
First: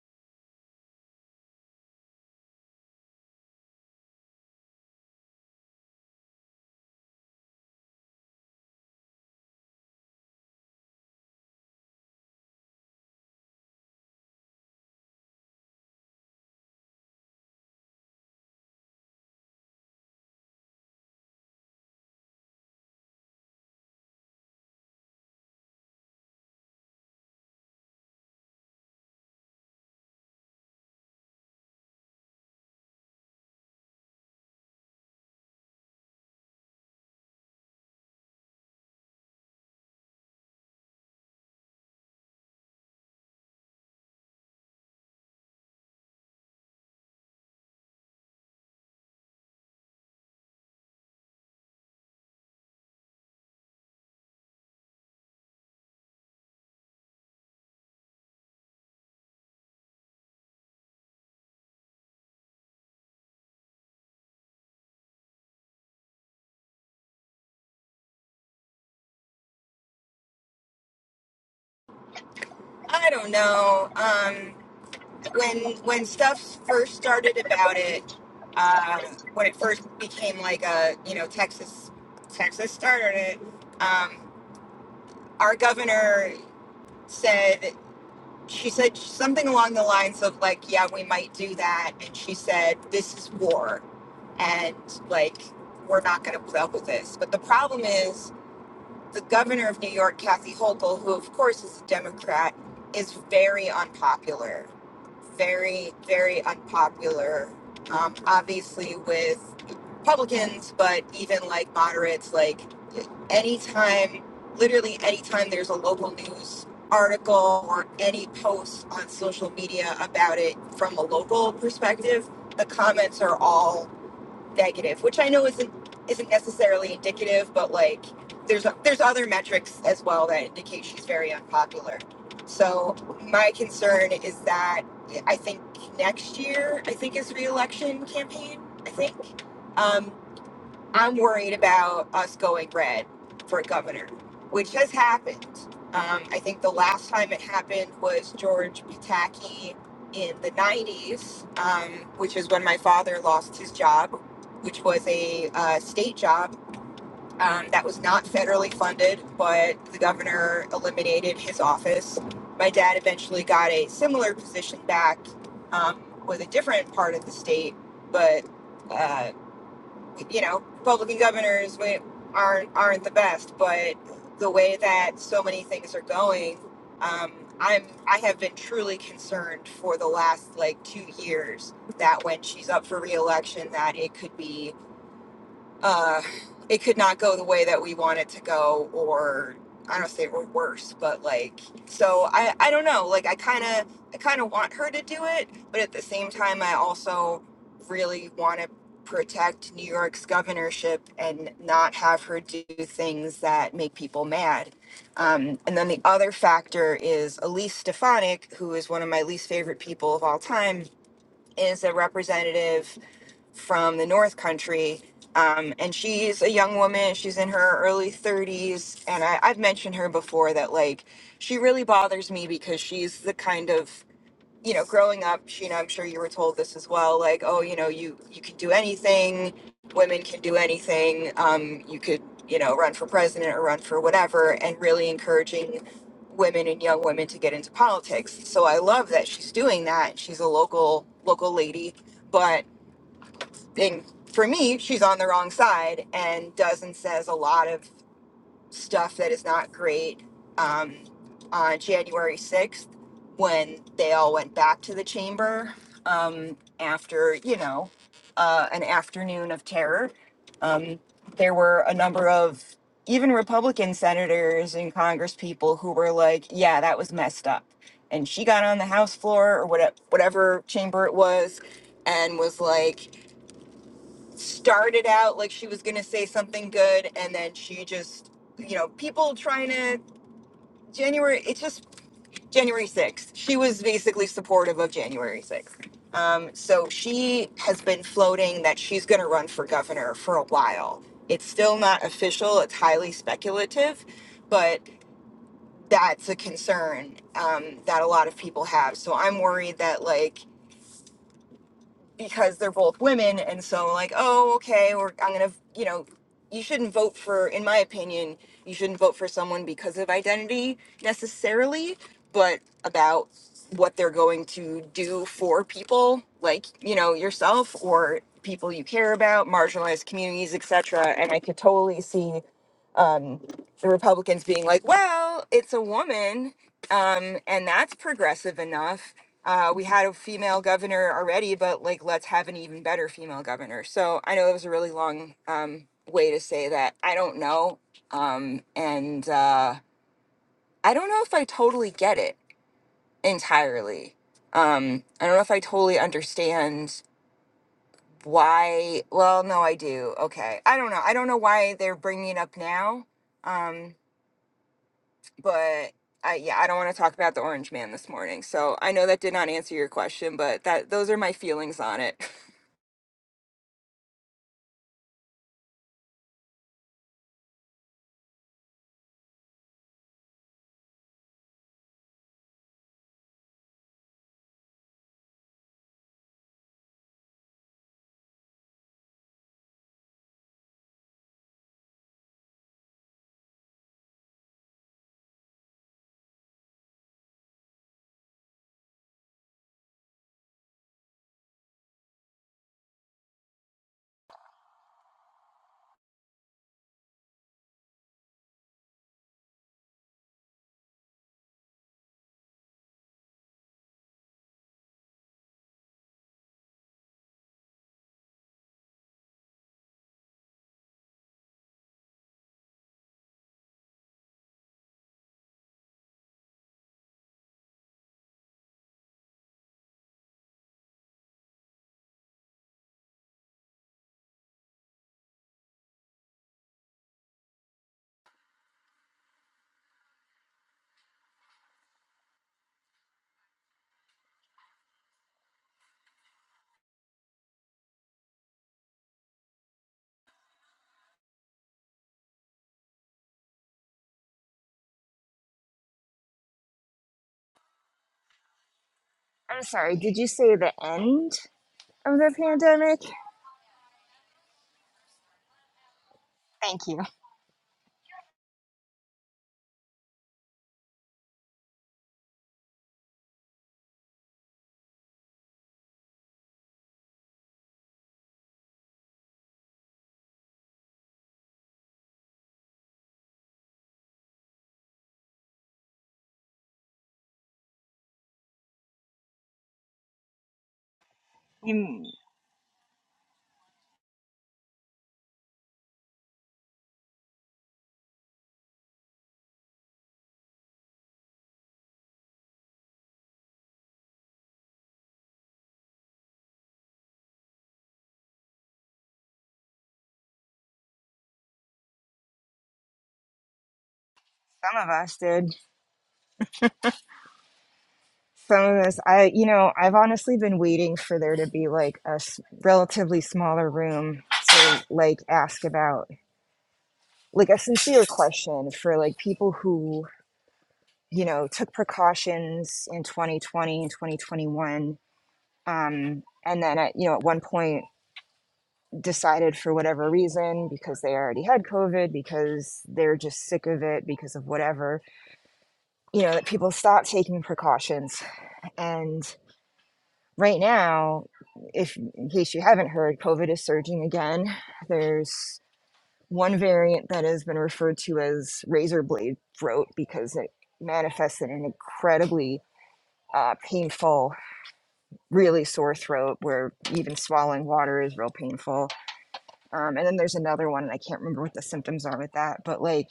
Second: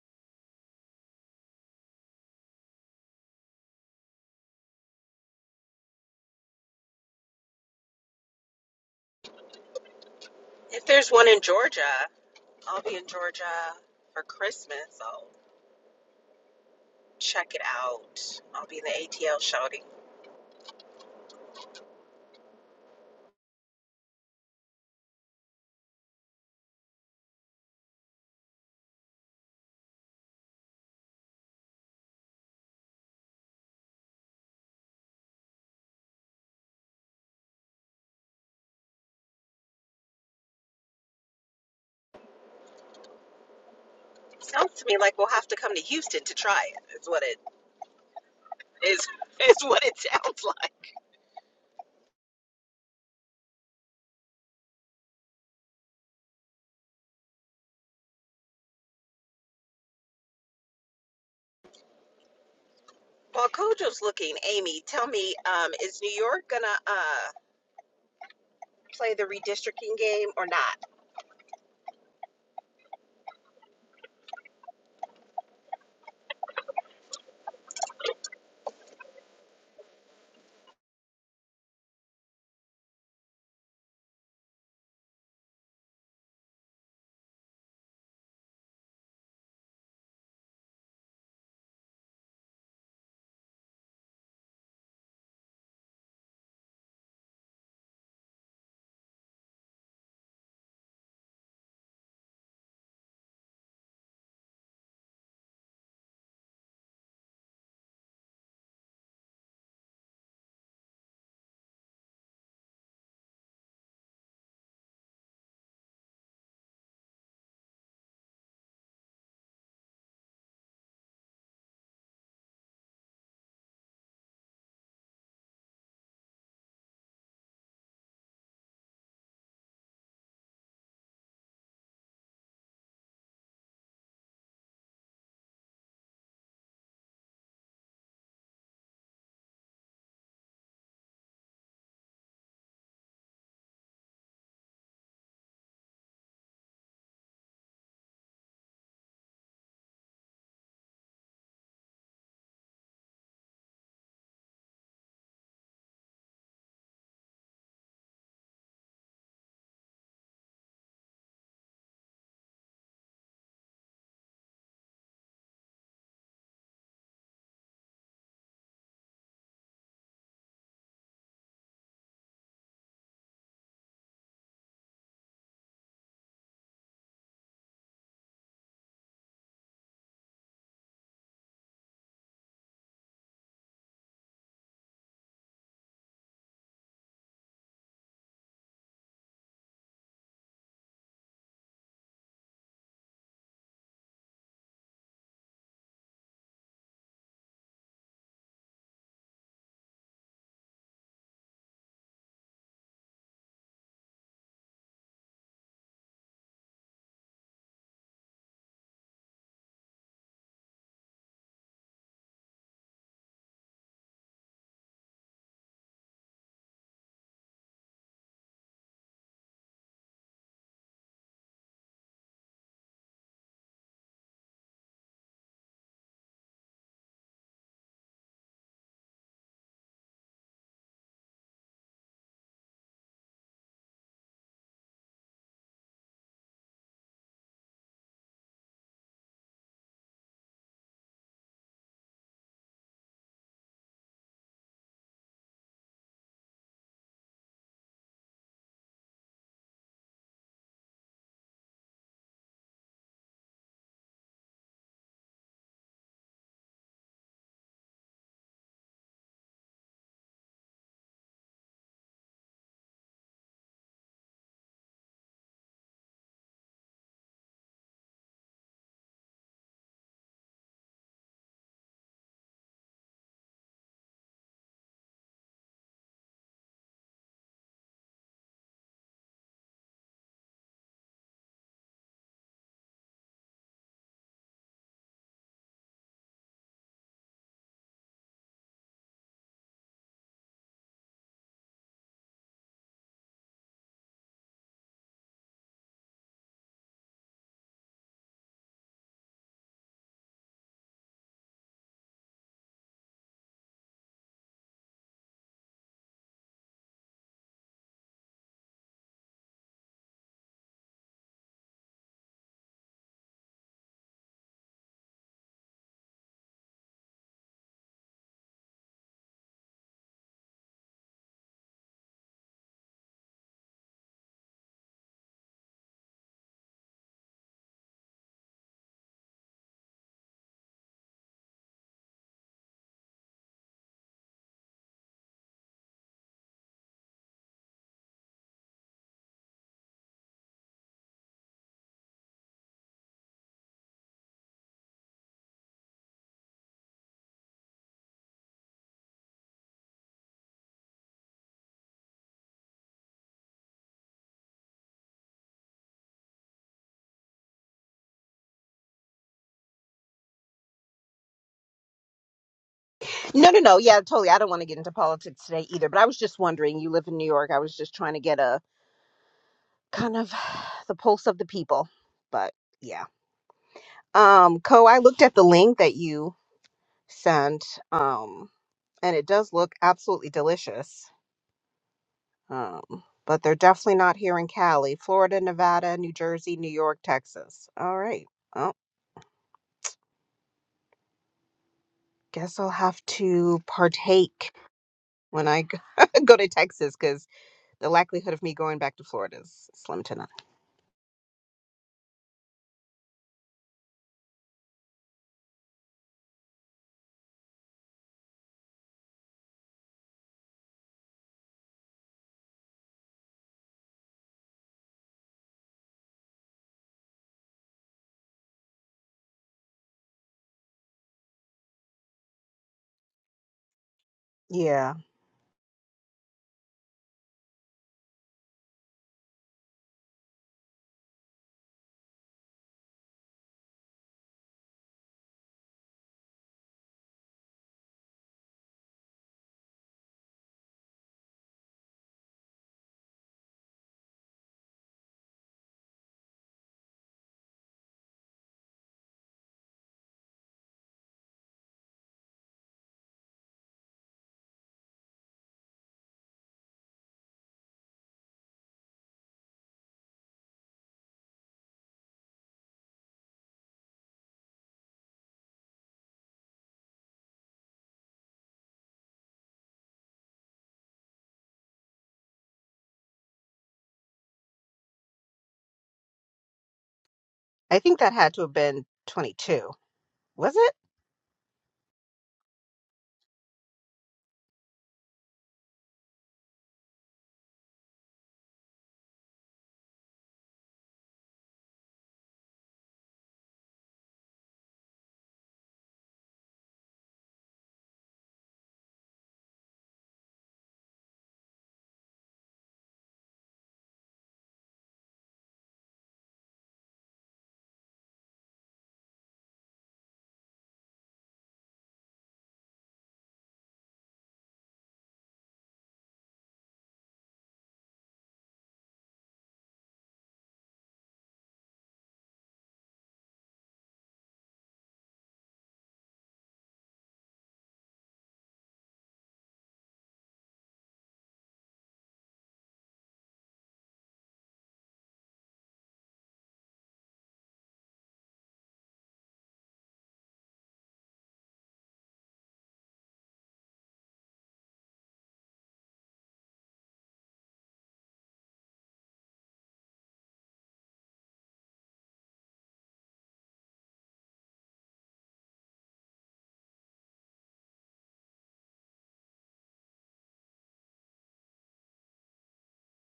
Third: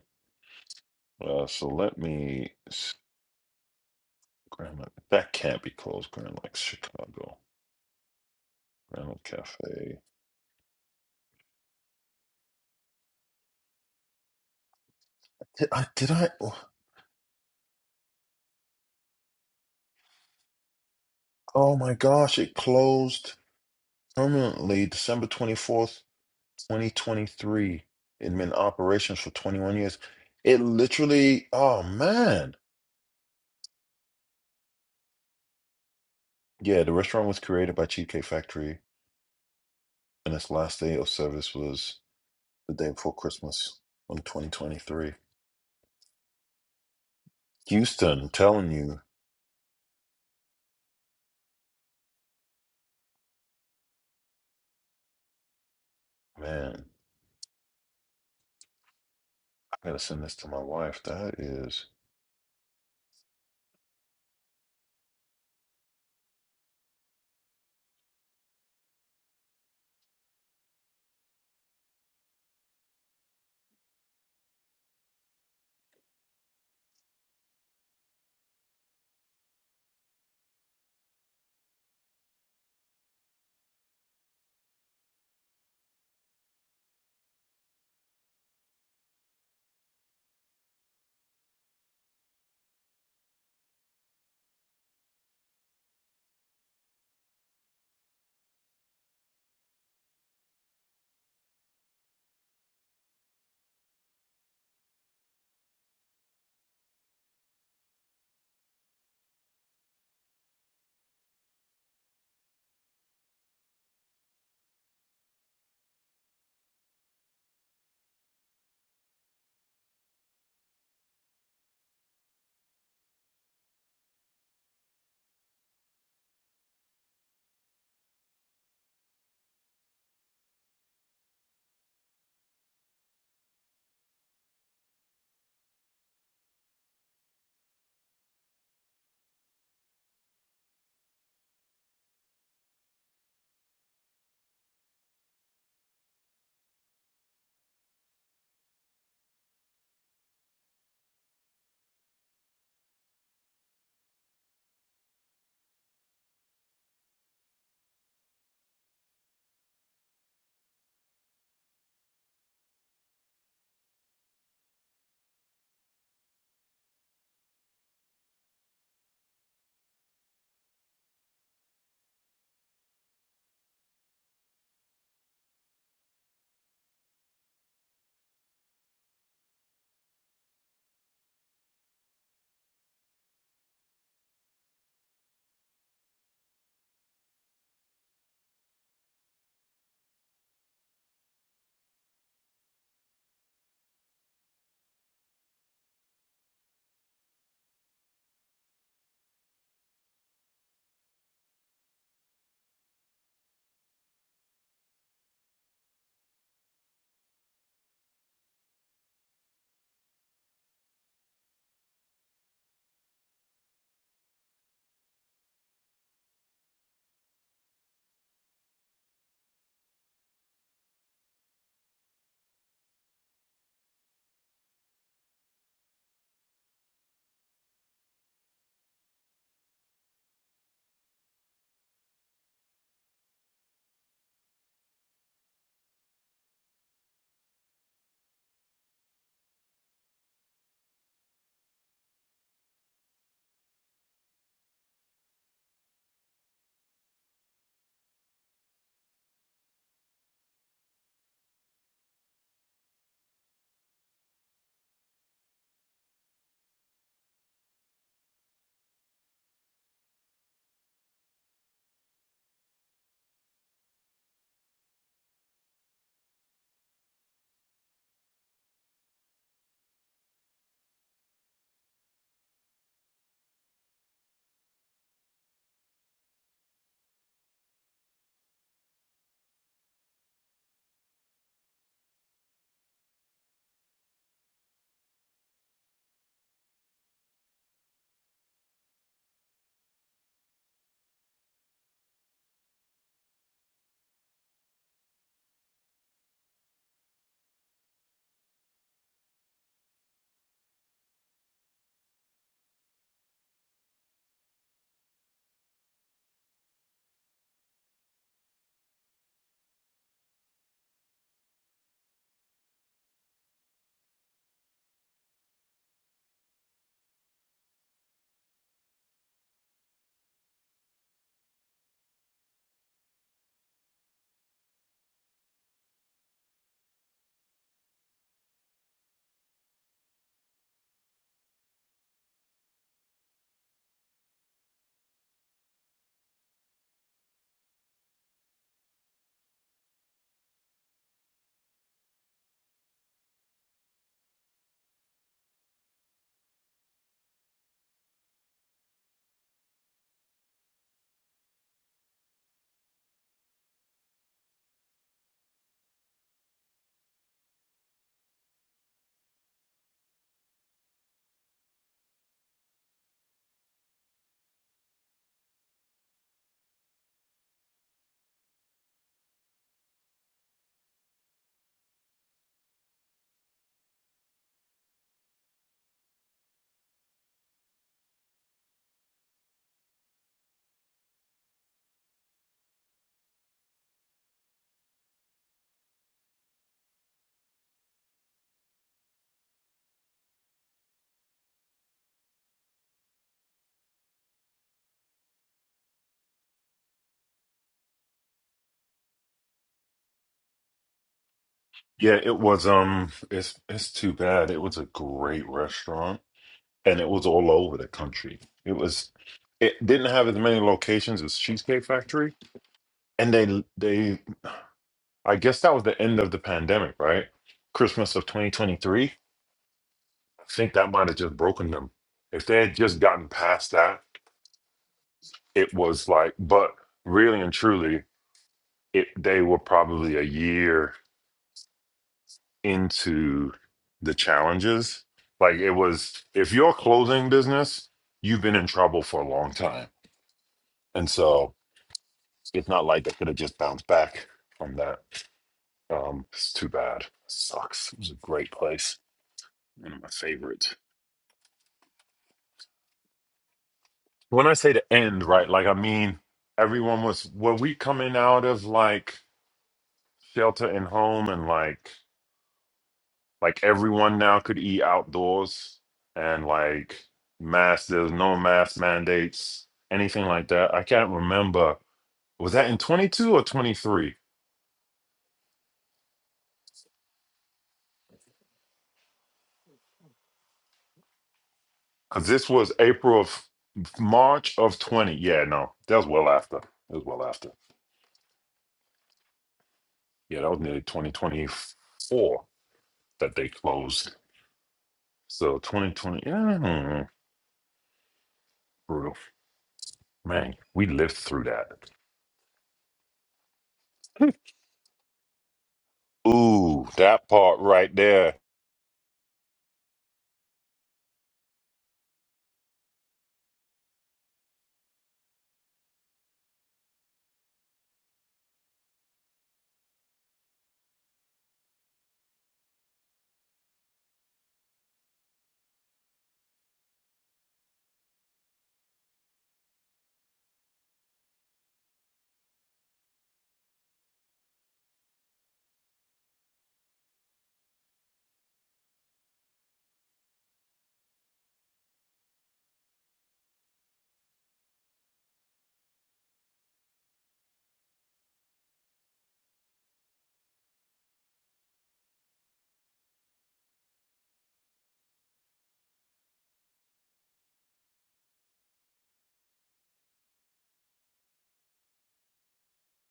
A: Uh, so let me s- Grand Lux. That can't be closed. Grand Lux, Chicago. Grand Lux Cafe.
C: If there's one in Georgia, I'll be in Georgia for Christmas. I'll
A: Did I? Did I?
C: check it out. I'll be in the ATL shouting.
A: Oh my gosh! It closed permanently December twenty fourth. 2023. It had been in operations for 21 years. It literally, oh man. Yeah, the restaurant was created by Cheesecake Factory, and its last day of service was the day before Christmas on
C: Sounds to me
A: 2023.
C: like we'll have to come to Houston to try it. Is what it
A: Houston, I'm telling
C: is.
A: you,
C: Is what it sounds like.
A: man, I gotta send this to my wife. That is.
C: While Kojo's looking, Amy, tell me, um, is New York gonna uh, play the redistricting game or not?
B: I don't know. Um, when when stuff first started about it, uh, when it first became like a you know Texas Texas started it. Um, our governor said. she said something along the lines of like yeah we might do that and she said this is war and like we're not going to put up with this but the problem is the governor of new york kathy hochul who of course is a democrat is very unpopular very, very unpopular, um, obviously with Republicans, but even like moderates, like anytime, literally anytime there's a local news article or any post on social media about it from a local perspective, the comments are all negative, which I know isn't isn't necessarily indicative, but like there's there's other metrics as well that indicate she's very unpopular. So my concern is that I think next year I think is re-election campaign. I think. Um, I'm worried about us going red for governor, which has happened. Um, I think the last time it happened was George Pataki in the 90s, um, which is when my father lost his job, which was a uh, state job um, that was not federally funded, but the governor eliminated his office. My dad eventually got a similar position back um, with a different part of the state, but uh, you know, Republican governors we- aren't aren't the best, but the way that so many things are going, um, I'm I have been truly concerned for the last like two years that when she's up for reelection, that it could be uh, it could not go the way that we want it to go, or I don't say or worse, but like so I I don't know. Like I kind of I kind of want her to do it, but at the same time I also really want to protect New York's governorship and not have her do things that make people mad. Um, and then the other factor is Elise Stefanik, who is one of my least favorite people of all time, is a representative from the North Country. Um, and she's a young woman. She's in her early 30s. And I, I've mentioned her before that, like, she really bothers me because she's the kind of, you know, growing up, she, you know, I'm sure you were told this as well, like, oh, you know, you, you can do anything. Women can do anything. Um, you could, you know, run for president or run for whatever, and really encouraging women and young women to get into politics. So I love that she's doing that. She's a local, local lady but and for me, she's on the wrong side and does and says a lot of stuff that is not great um, on January 6th when they all went back to the chamber um, after, you know, uh, an afternoon of terror. Um, there were a number of even Republican senators and Congress people who were like, yeah, that was messed up. And she got on the House floor or whatever, whatever chamber it was and was like, started out like she was going to say something good and then she just you know people trying to january it's just january 6th she was basically supportive of january 6th um, so she has been floating that she's going to run for governor for a while it's still not official it's highly speculative but that's a concern um, that a lot of people have so i'm worried that like because they're both women and so like oh okay or i'm gonna you know you shouldn't vote for in my opinion you shouldn't vote for someone because of identity necessarily but about what they're going to do for people like you know yourself or people you care about marginalized communities etc and i could totally see um, the republicans being like well it's a woman um, and that's progressive enough. Uh, we had a female governor already, but like let's have an even better female governor. So I know it was a really long um, way to say that. I don't know, um, and uh, I don't know if I totally get it entirely. Um, I don't know if I totally understand why. Well, no, I do. Okay, I don't know. I don't know why they're bringing it up now. Um, but I yeah, I don't want to talk about the orange man this morning. So I know that did not answer your question, but that those are my feelings on it.
C: No, no, no. Yeah, totally. I don't want to get into politics today either, but I was just wondering, you live in New York. I was just trying to get a kind of the pulse of the people. But yeah. Um, Co, I looked at the link that you sent, um, and it does look absolutely delicious. Um, but they're definitely not here in Cali, Florida, Nevada, New Jersey, New York, Texas. All right. Well, Guess I'll have to partake when I go go to Texas because the likelihood of me going back to Florida is slim to none.
A: Yeah, it was um it's it's too bad. It was a great restaurant and it was all over the country. It was it didn't have as many locations as Cheesecake Factory, and they they I guess that was the end of the pandemic, right? Christmas of 2023. I think that might have just broken them. If they had just gotten past that,
C: Yeah,
A: it was like, but really and truly, it, they were probably a year into the challenges. Like it was, if you're a clothing business, you've been in trouble for a long time. And so it's not like they could have just bounced back from that. Um, it's too bad. Sucks. It was a great place.
B: I'm
A: One
B: sorry,
A: of my
B: did you say
A: favorites.
B: the end of the pandemic?
A: when I say the end, right, like I mean
B: Thank you.
A: everyone was were we coming out of like shelter and home and like like everyone now could eat outdoors and like mask there's no mask mandates, anything like that. I can't remember. Was that in twenty two or twenty three?
C: I think that had to have been 22. Was it?
B: you.
A: Because this was April of March of twenty. Yeah, no, that was well after. It was well after. Yeah, that was nearly twenty twenty four that they closed. So twenty twenty, yeah, brutal. Man, we lived through that.
B: Some of us did.
A: Ooh, that part right there.
B: Some of us, I, you know, I've honestly been waiting for there to be like a s- relatively smaller room to like ask about, like a sincere question for like people who, you know, took precautions in 2020 and 2021 um, and then at you know at one point decided for whatever reason because they already had covid because they're just sick of it because of whatever you know that people stop taking precautions and right now if in case you haven't heard covid is surging again there's one variant that has been referred to as razor blade throat because it manifests in an incredibly uh, painful really sore throat where even swallowing water is real painful Um, and then there's another one, and I can't remember what the symptoms are with that, but like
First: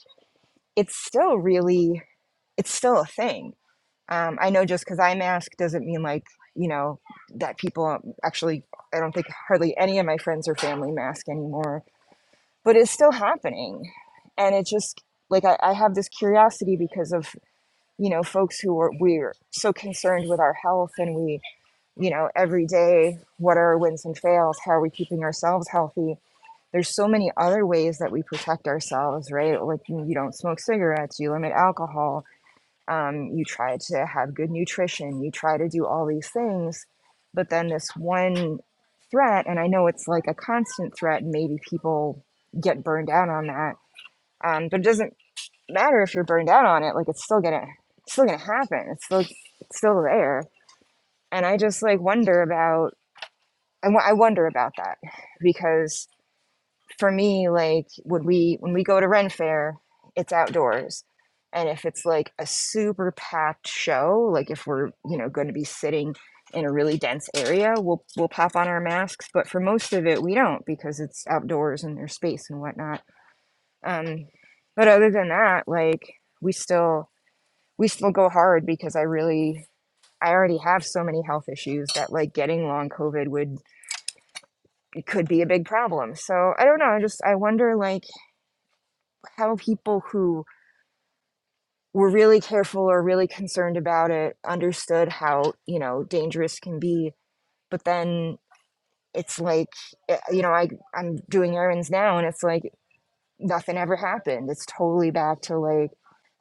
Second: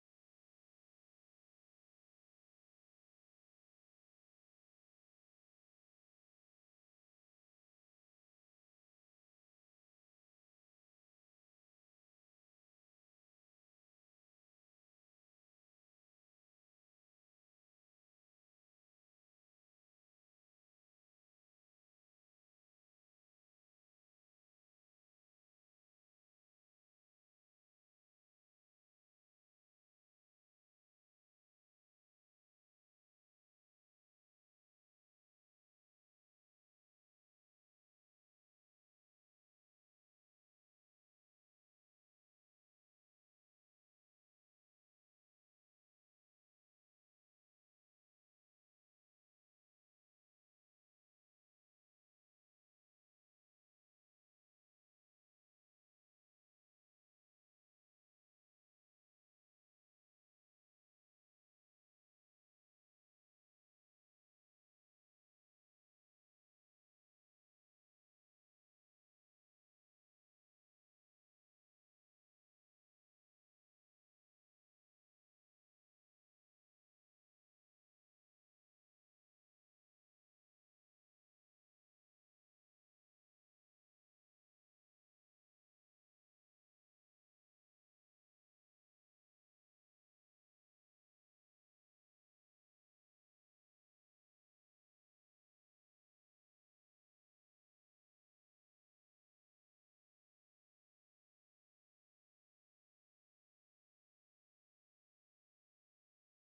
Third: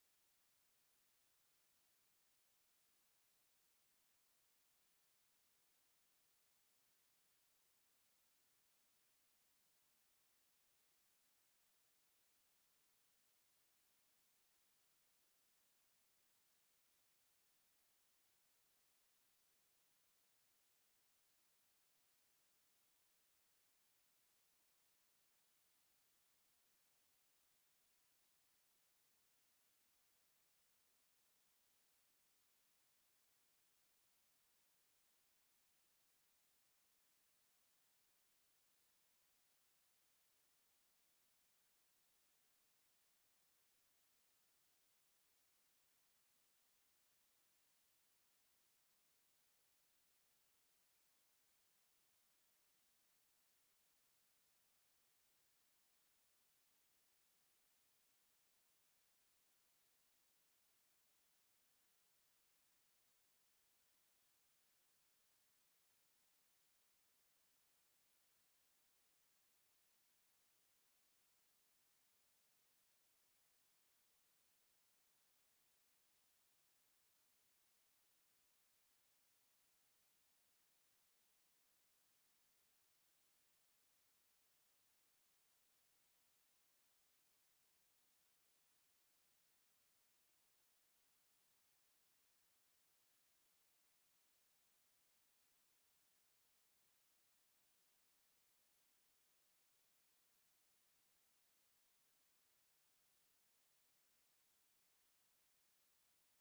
B: it's still really, it's still a thing. Um, I know just because I mask doesn't mean like, you know, that people actually, I don't think hardly any of my friends or family mask anymore, but it's still happening. And it's just, like, I, I have this curiosity because of, you know, folks who are, we're so concerned with our health and we, you know, every day, what are our wins and fails? How are we keeping ourselves healthy? there's so many other ways that we protect ourselves, right? Like you don't smoke cigarettes, you limit alcohol, um, you try to have good nutrition, you try to do all these things. But then this one threat, and I know it's like a constant threat, and maybe people get burned out on that. Um, but it doesn't matter if you're burned out on it; like it's still gonna, it's still gonna happen. It's still, it's still there. And I just like wonder about, I w- I wonder about that because for me, like would we when we go to Ren Fair, it's outdoors. And if it's like a super packed show, like if we're, you know, going to be sitting in a really dense area, we'll we'll pop on our masks. But for most of it we don't because it's outdoors and there's space and whatnot. Um but other than that, like we still we still go hard because I really I already have so many health issues that like getting long COVID would it could be a big problem. So I don't know. I just I wonder like how people who were really careful or really concerned about it understood how you know dangerous can be but then it's like eh, you know i i'm doing errands now and it's like nothing ever happened it's totally back to like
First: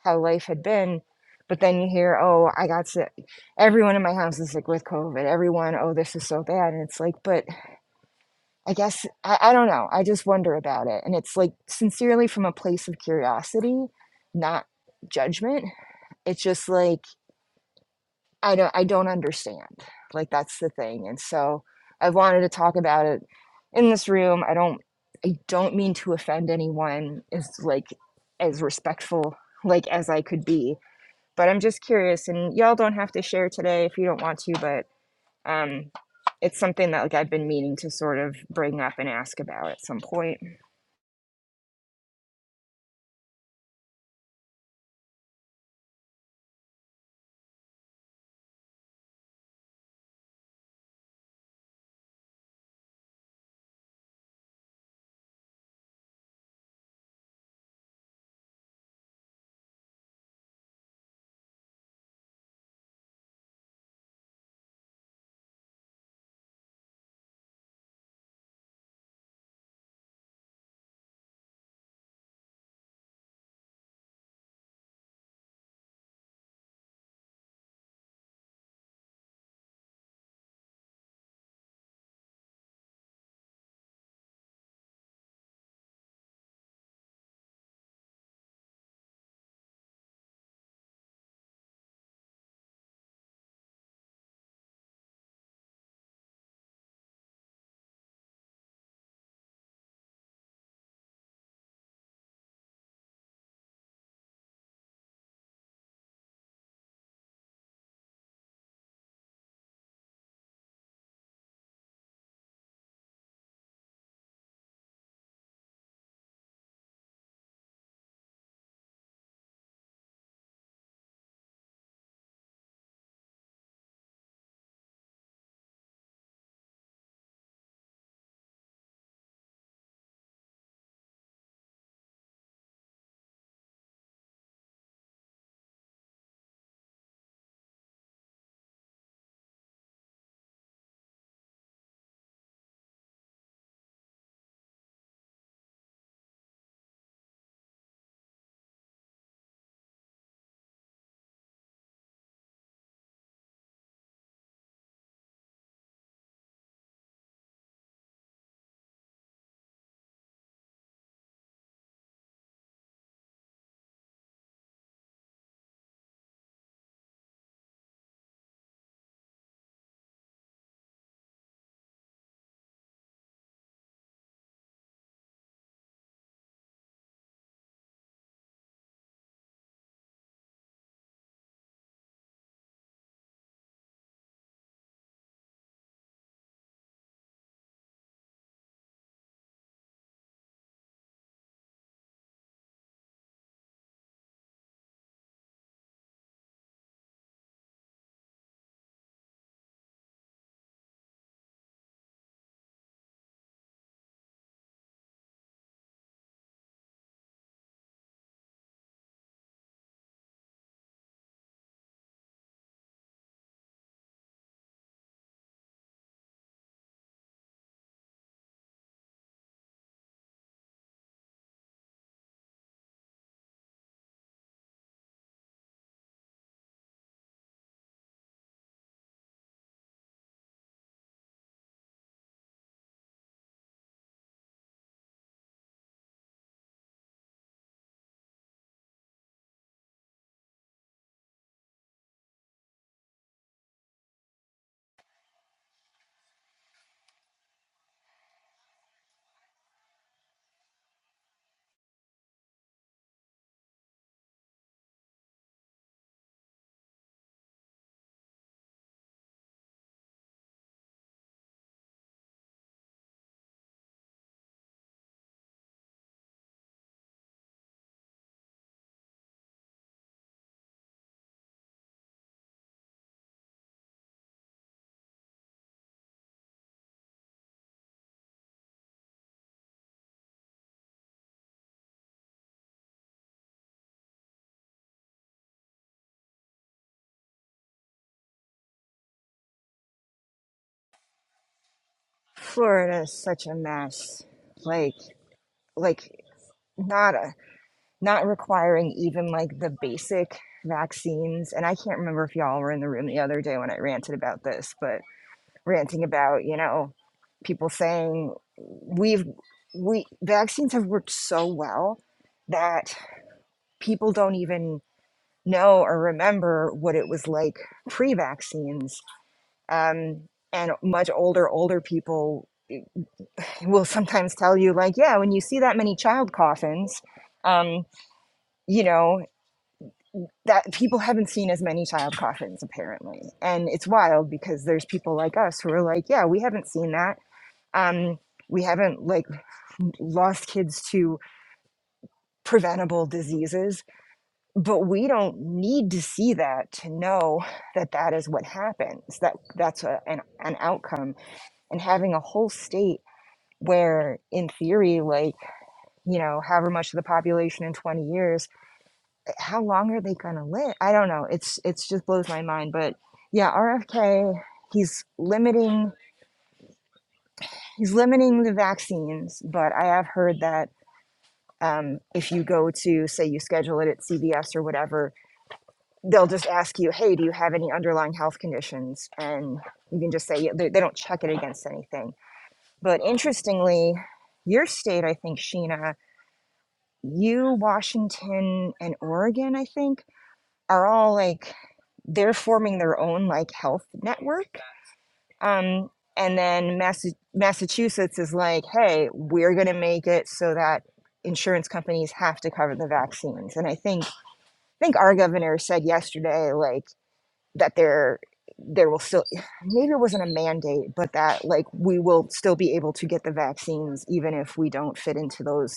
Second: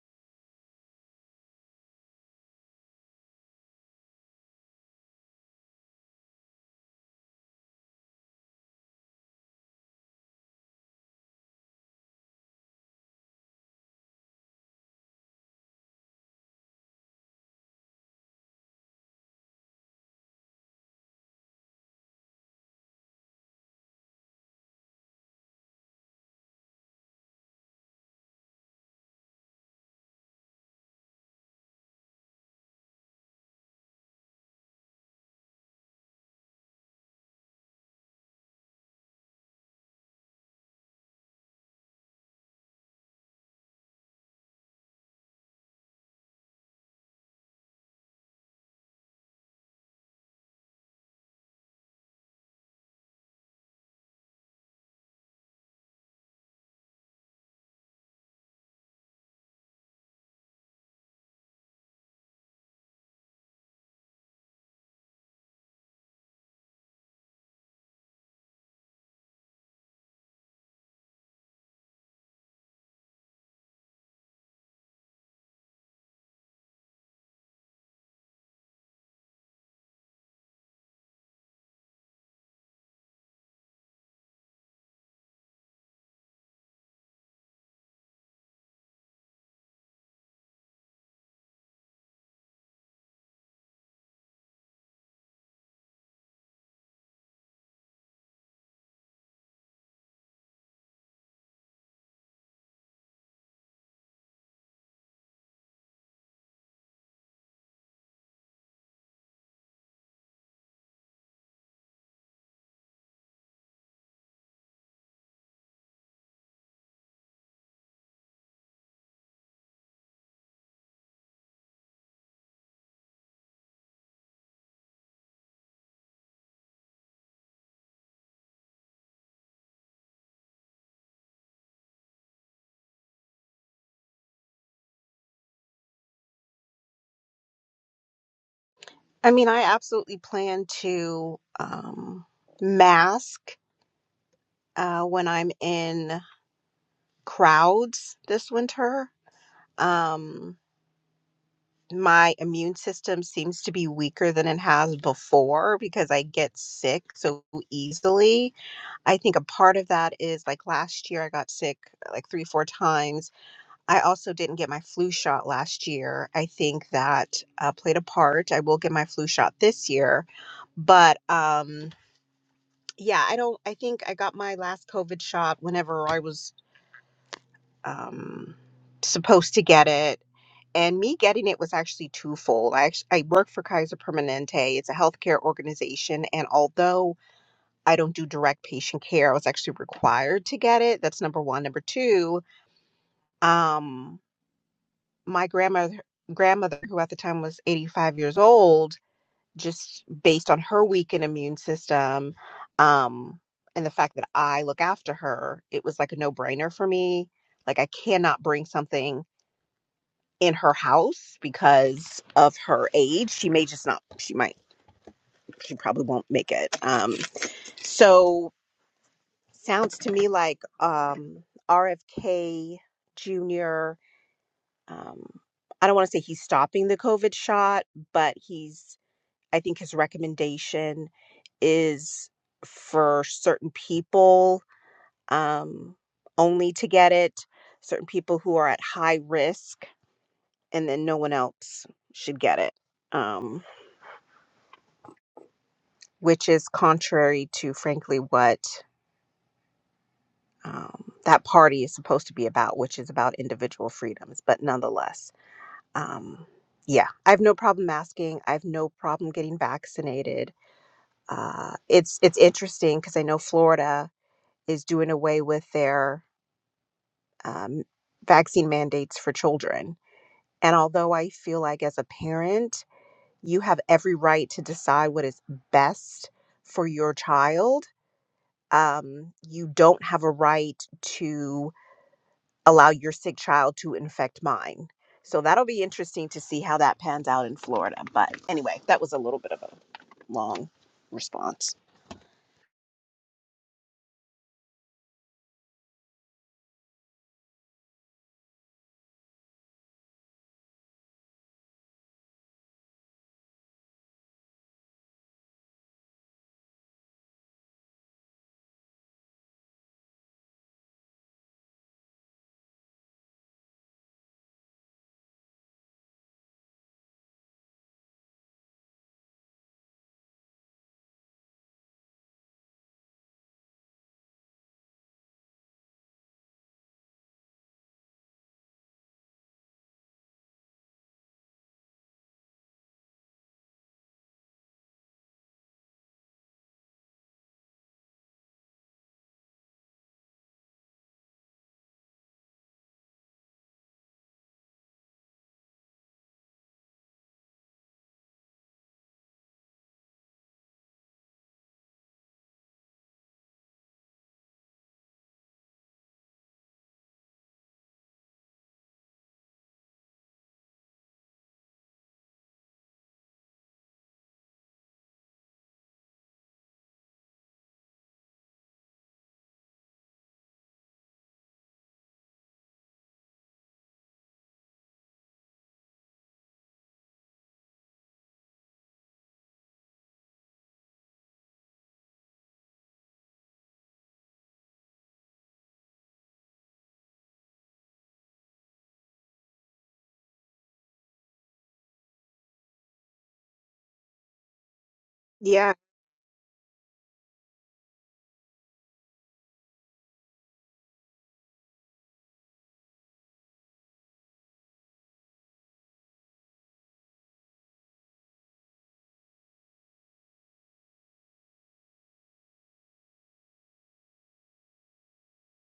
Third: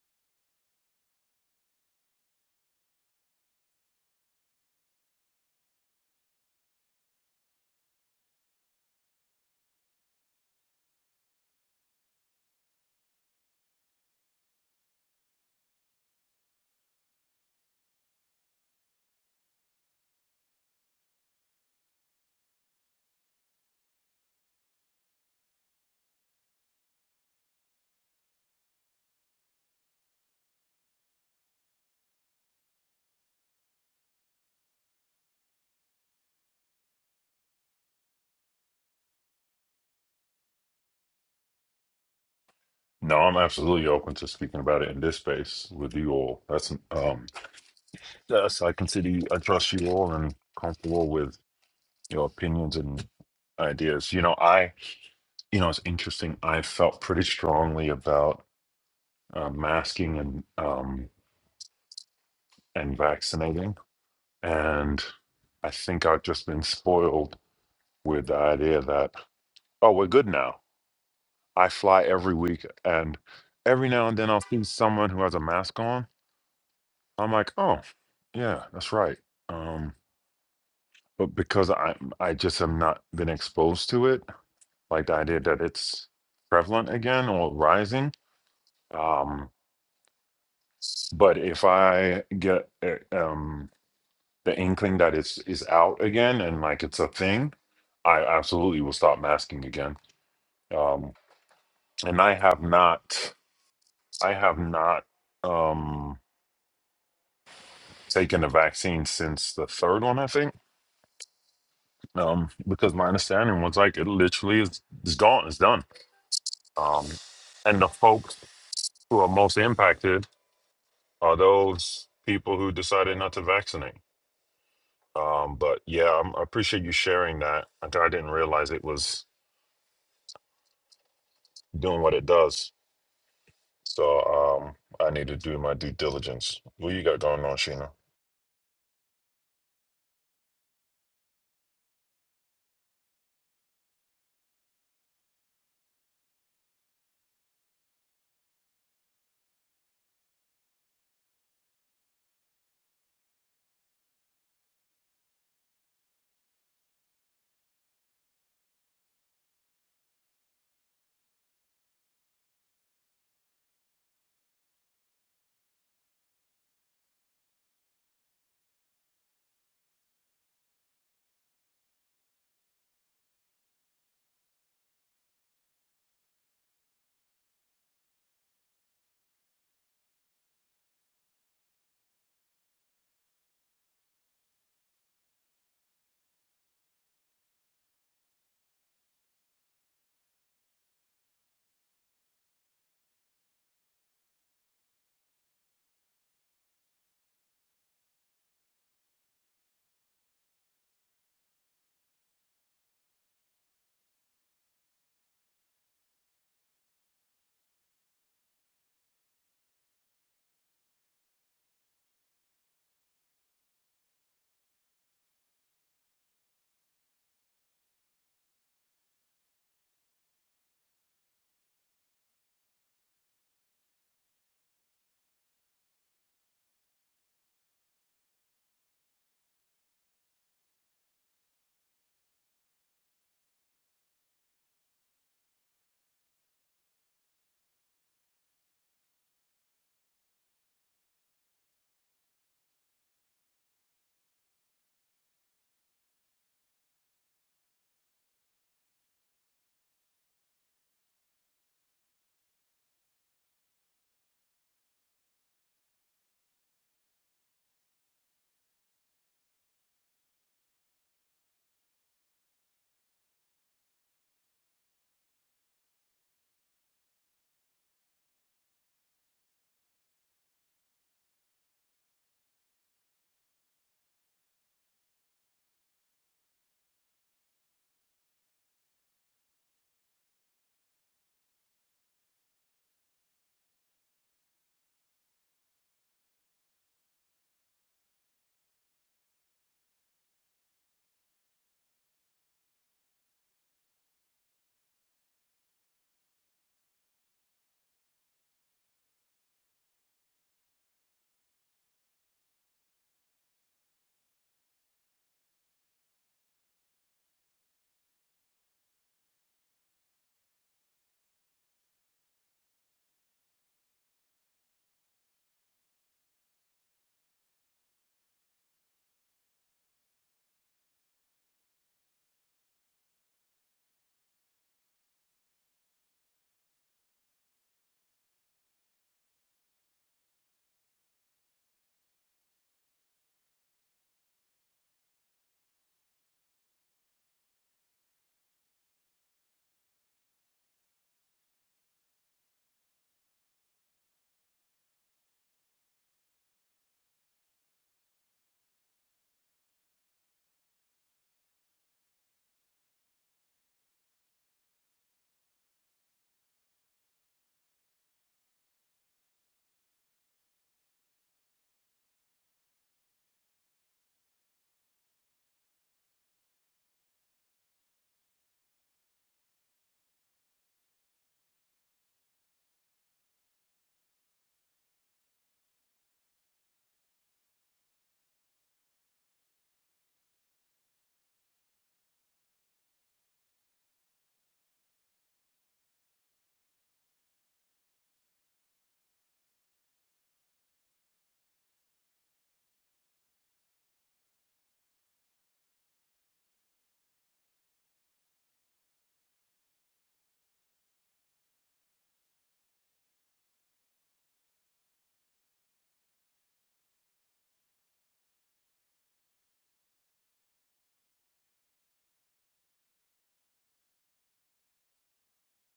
B: how life had been but then you hear oh i got sick everyone in my house is sick with covid everyone oh this is so bad and it's like but i guess i, I don't know i just wonder about it and it's like sincerely from a place of curiosity not judgment it's just like I don't I don't understand. Like that's the thing. And so I wanted to talk about it in this room. I don't I don't mean to offend anyone is like as respectful like as I could be. But I'm just curious and y'all don't have to share today if you don't want to, but um it's something that like I've been meaning to sort of bring up and ask about at some point.
A: No, I'm absolutely open to speaking about it in this space with you all. That's um, yes, I consider you, I trust you all and comfortable with your opinions and ideas. You know, I, you know, it's interesting. I felt pretty strongly about uh, masking and um and vaccinating, and I think I've just been spoiled with the idea that oh, we're good now. I fly every week, and every now and then I'll see someone who has a mask on. I'm like, oh, yeah, that's right. Um, but because I I just have not been exposed to it, like the idea that it's prevalent again or rising. Um, but if I get uh, um, the inkling that it's is out again and like it's a thing, I absolutely will stop masking again. Um, and I have not, I have not. Um, taken the vaccine since the third one, I think. Um, because my understanding was like it literally is it's gone, it's done. Um, and the folks who are most impacted are those people who decided not to vaccinate. Um, but yeah, i I appreciate you sharing that. I, I didn't realize it was doing what it does. So um, I need to do my due diligence. What you got going on, Sheena?
C: I mean, I absolutely plan to um, mask uh, when I'm in crowds this winter. Um, my immune system seems to be weaker than it has before because I get sick so easily. I think a part of that is like last year I got sick uh, like three, four times. I also didn't get my flu shot last year. I think that uh, played a part. I will get my flu shot this year, but um, yeah, I don't. I think I got my last COVID shot whenever I was um, supposed to get it. And me getting it was actually twofold. I actually, I work for Kaiser Permanente. It's a healthcare organization, and although I don't do direct patient care, I was actually required to get it. That's number one. Number two, um, my grandmother grandmother, who at the time was 85 years old, just based on her weakened immune system, um, and the fact that I look after her, it was like a no brainer for me. Like I cannot bring something in her house because of her age. She may just not, she might, she probably won't make it. Um, so sounds to me like um, RFK Jr., um, I don't want to say he's stopping the COVID shot, but he's, I think his recommendation is for certain people um, only to get it, certain people who are at high risk, and then no one else should get it. Um, which is contrary to, frankly, what um, that party is supposed to be about, which is about individual freedoms. But nonetheless, um, yeah, I have no problem masking. I have no problem getting vaccinated. Uh, it's it's interesting because I know Florida is doing away with their um, vaccine mandates for children. And although I feel like as a parent, you have every right to decide what is best for your child um, you don't have a right to allow your sick child to infect mine. So that'll be interesting to see how that pans out in Florida. But anyway, that was a little bit of a long response.
B: Florida is such a mess. Like like not a. not requiring even like the basic vaccines. And I can't remember if y'all were in the room the other day when I ranted about this, but ranting about, you know, people saying we've, we, vaccines have worked so well that people don't even know or remember what it was like pre vaccines. Um, and much older, older people will sometimes tell you, like, yeah, when you see that many child coffins, um, you know, that people haven't seen as many child coffins apparently and it's wild because there's people like us who are like yeah we haven't seen that um we haven't like lost kids to preventable diseases but we don't need to see that to know that that is what happens that that's a, an, an outcome and having a whole state where in theory like you know however much of the population in 20 years how long are they gonna live? I don't know. It's it's just blows my mind. But yeah, RFK, he's limiting he's limiting the vaccines. But I have heard that um, if you go to say you schedule it at CVS or whatever, they'll just ask you, hey, do you have any underlying health conditions? And you can just say yeah, they, they don't check it against anything. But interestingly, your state, I think, Sheena, you, Washington, and Oregon, I think, are all like they're forming their own like health network.
C: Yeah,
B: Um, and then Massa- Massachusetts is like, hey, we're going to make it so that insurance companies have to cover the vaccines. And I think I think our governor said yesterday like that there there will still maybe it wasn't a mandate, but that like we will still be able to get the vaccines even if we don't fit into those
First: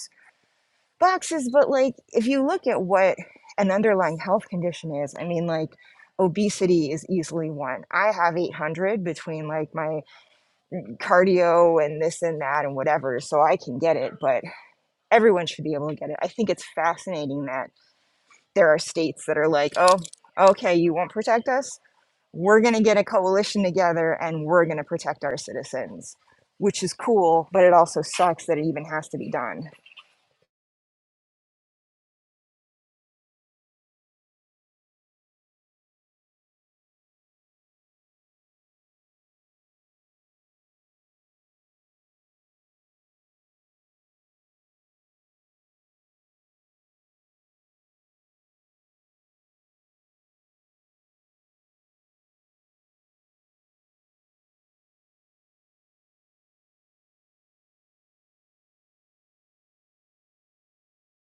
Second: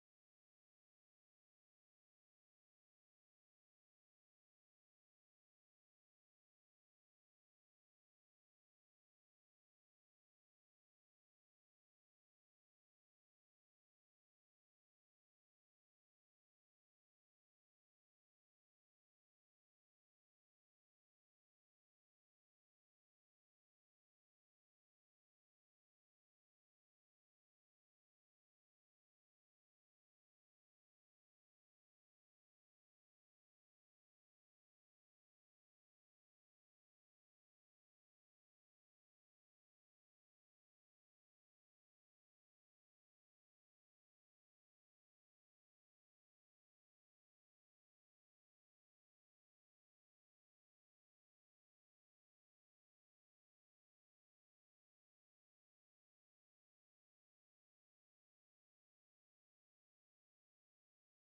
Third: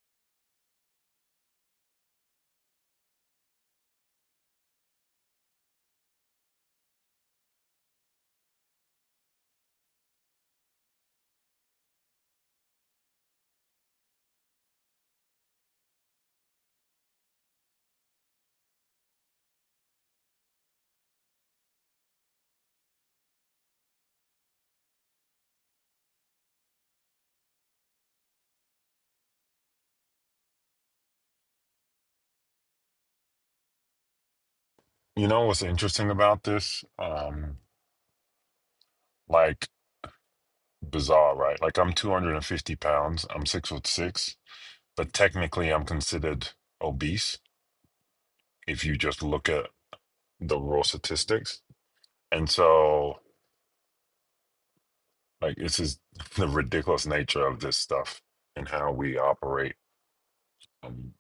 B: boxes, but like if you look at what an underlying health condition is, I mean, like obesity is easily one. I have 800 between like my cardio and this and that and whatever, so I can get it, but everyone should be able to get it. I think it's fascinating that there are states that are like, oh, okay, you won't protect us. We're going to get a coalition together and we're going to protect our citizens, which is cool, but it also sucks that it even has to be done.
A: You know what's interesting about this? Um, like bizarre, right? Like I'm 250 pounds, I'm six foot six, but technically I'm considered obese if you just look at the raw statistics. And so, like, this is the ridiculous nature of this stuff and how we operate um,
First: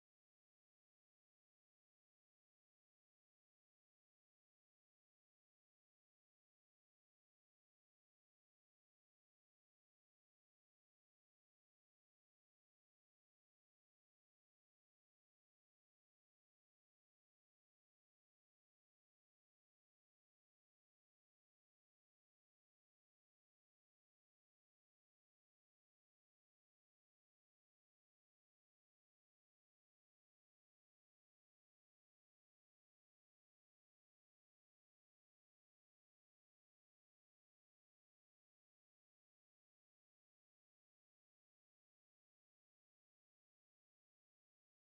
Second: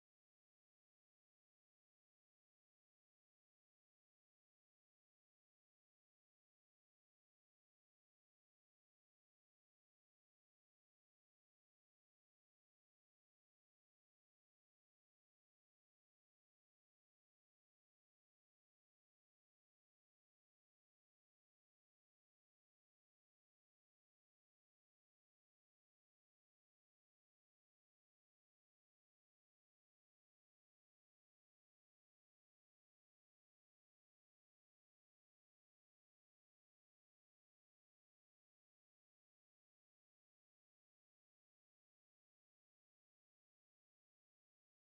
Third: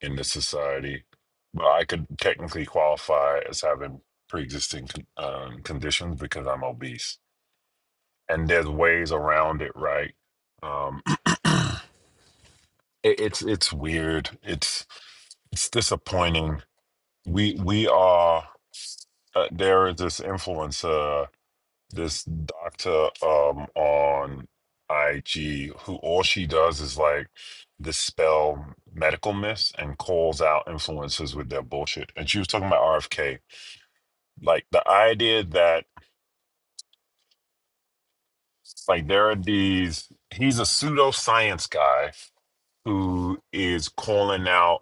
A: in this society. But I could technically qualify as having pre existing con- um, conditions because I'm obese. And there's ways around it, right? Um, it, it's it's weird. It's it's disappointing we we are uh, there is this influencer this doctor um on IG who all she does is like dispel medical myths and calls out influencers with their bullshit and she was talking about RFK like the idea that like there are these he's a pseudoscience guy who is calling out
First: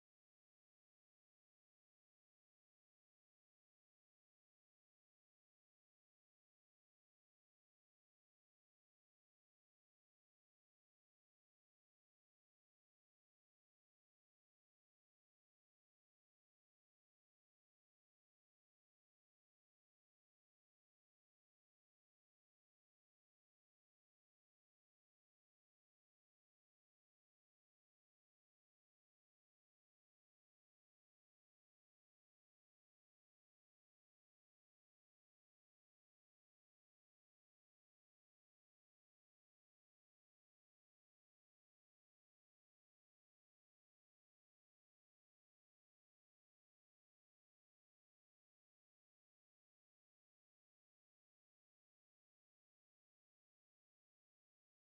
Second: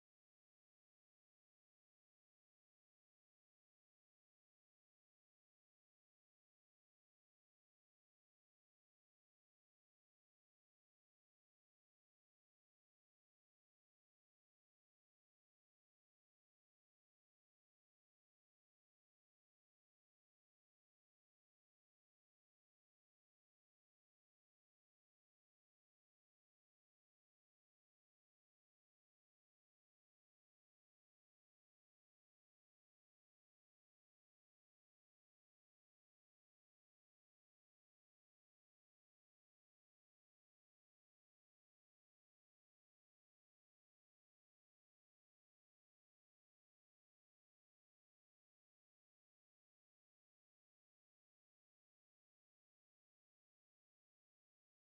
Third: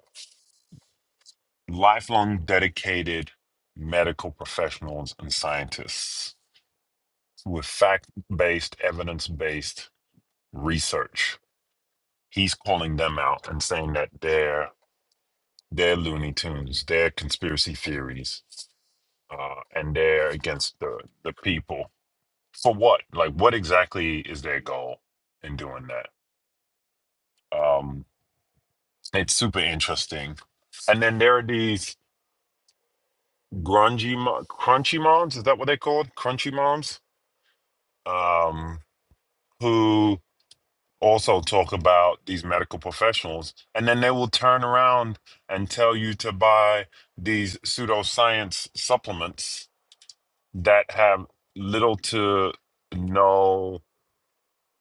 A: lifelong dedicated medical professionals and scientists with fact based, evidence based research. He's calling them out and saying that they're they're Looney Tunes, they're conspiracy theories, uh, and they're against the the people. For what? Like, what exactly is their goal in doing that? Um, it's super interesting. And then there are these grungy, mo- crunchy moms. Is that what they're called? Crunchy moms, um, who also talk about these medical professionals and then they will turn around and tell you to buy these pseudoscience supplements that have little to no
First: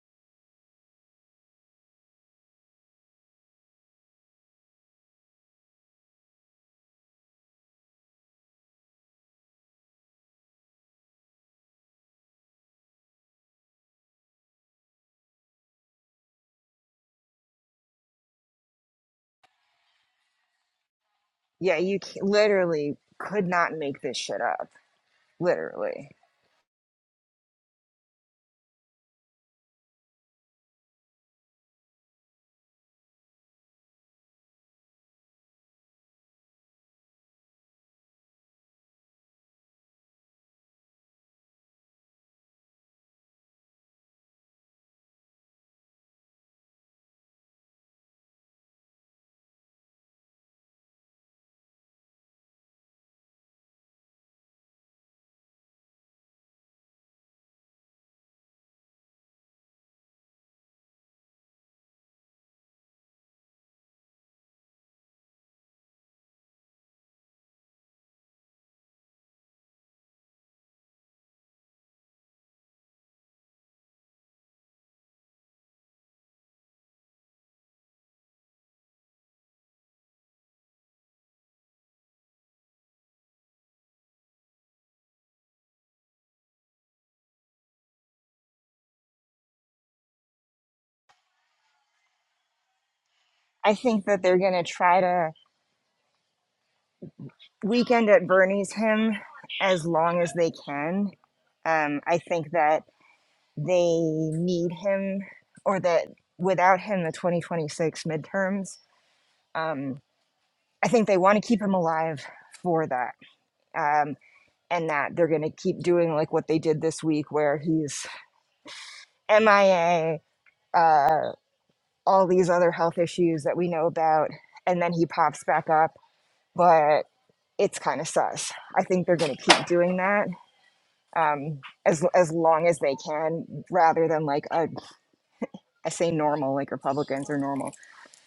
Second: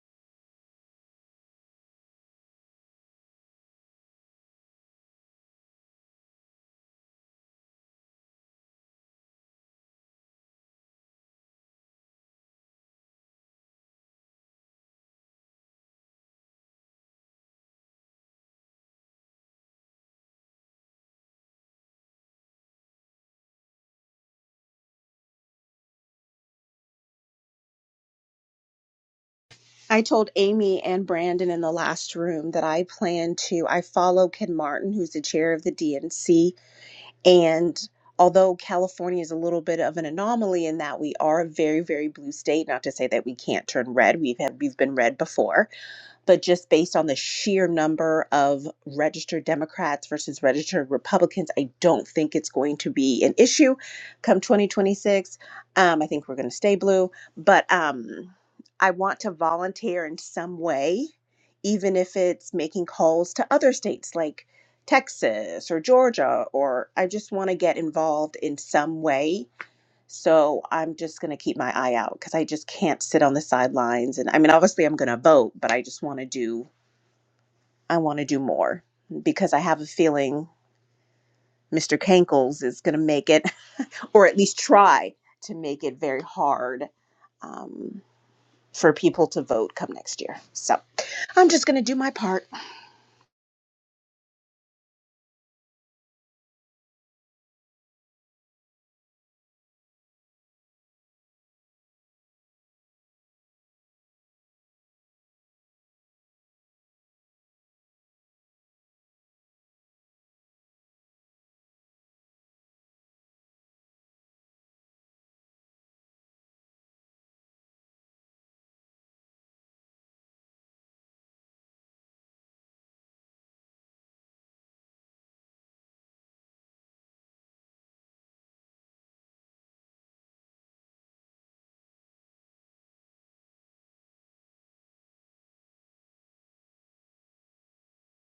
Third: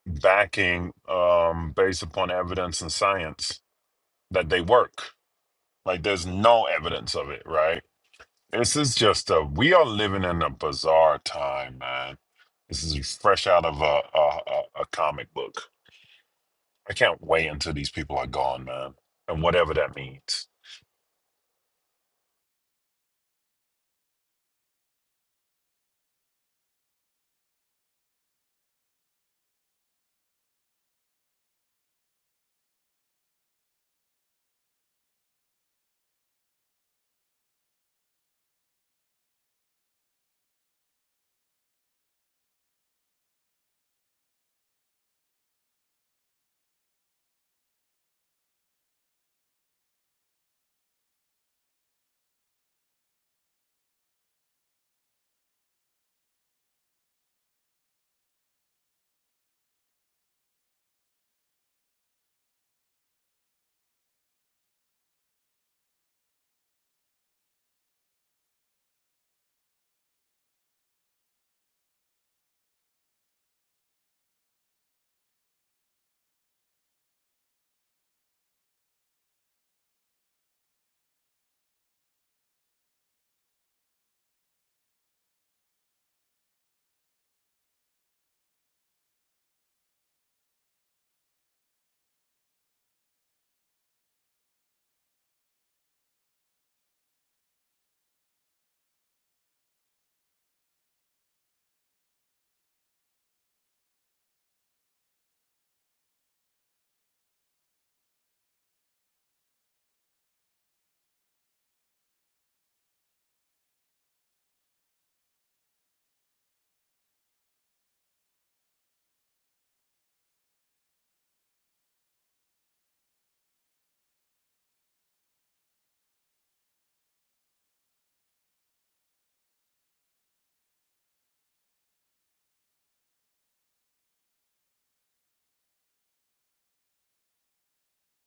A: backing um, based upon evidence and science that they work like there's no evidence of it right this is just a we are living in a bizarre time man this is fresh out of a, a, a a comic book I can't wait until these people are gone, man. And whatever that means.
B: Yeah, you c- literally could not this shit up. Literally.
C: I told Amy and Brandon in the last room that I plan to. I follow Ken Martin, who's the chair of the DNC, And although California is a little bit of an anomaly in that we are a very, very blue state, not to say that we can't turn red, we've had, we've been red before, but just based on the sheer number of registered Democrats versus registered Republicans, I don't think it's going to be an issue come 2026. Um, I think we're going to stay blue, but um, I want to volunteer in some way, even if it's making calls to other states like Texas or Georgia, or I just want to get involved in some way so I'm just going to keep my eye out because I just can't sit on the sidelines. And I mean, obviously, I'm going to vote, but I just want to do I want to do more because I have a feeling Mr. Kankles is going to make it, or at least try to make it very hard um, for people to vote come next year. So I'm just going to do my part.
B: I think that they're going to try to weekend at Bernie's him as long as they can. Um, I think that they need him, or that without him, the 2026 midterms, um, I think they want to keep him alive for that. Um, and that they're going to keep doing like what they did this week, where he's MIA, uh, all these other health issues that we know about, and then he pops back up. but. it's kind of sus. I think they're going to keep doing that um, as as long as they can, rather than like a, I say normal, like Republicans are normal,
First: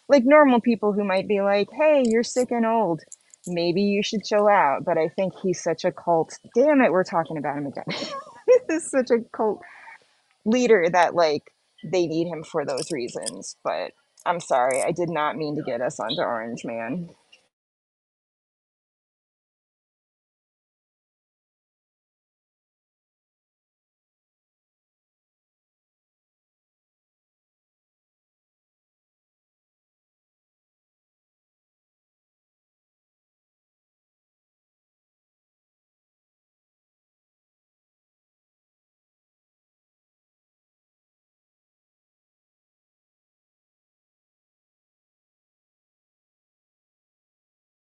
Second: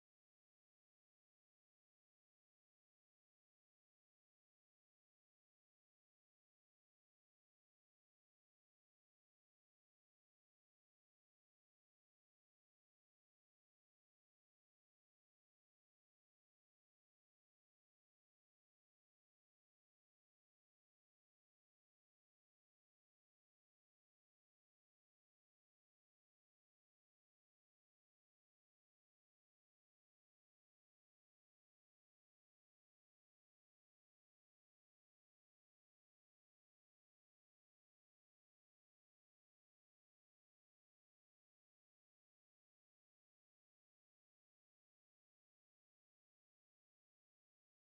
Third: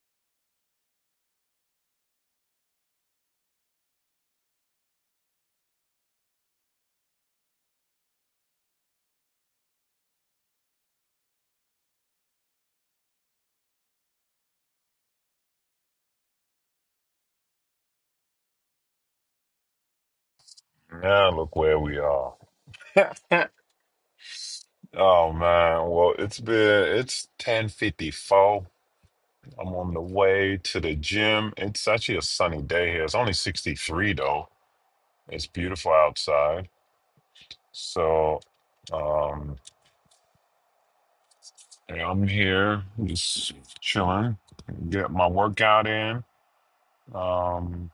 B: like normal people who might be like, "Hey, you're sick and old. Maybe you should chill out." But I think he's such a cult. Damn it, we're talking about him again. this is such a cult leader that like they need him for those reasons. But I'm sorry.
A: Now look where we are. oh man. Well it's been it's ten fifty four. I'm on the way to the gym. It's actually a sunny day here. It's only sixty three though. It's beautiful outside. So um yeah, I'm here just chilling. Get my workout in. Um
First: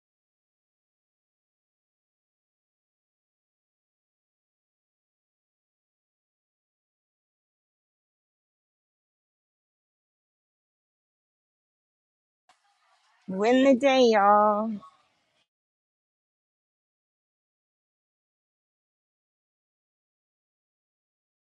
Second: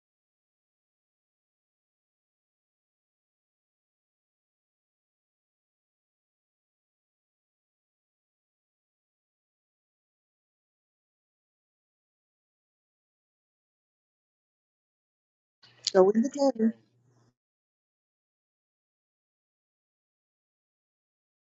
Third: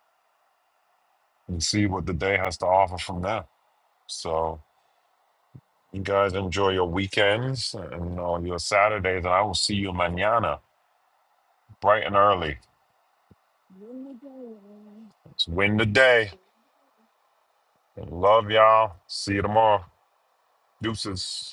A: and see what the day has to offer from there. So You guys enjoy your weekends and all your Saturdays, and I will see you mañana, bright and early.
B: Win the day, y'all.
A: Let's win the
C: Go in the
A: day.
C: game.
A: Love y'all. See you tomorrow. Deuces.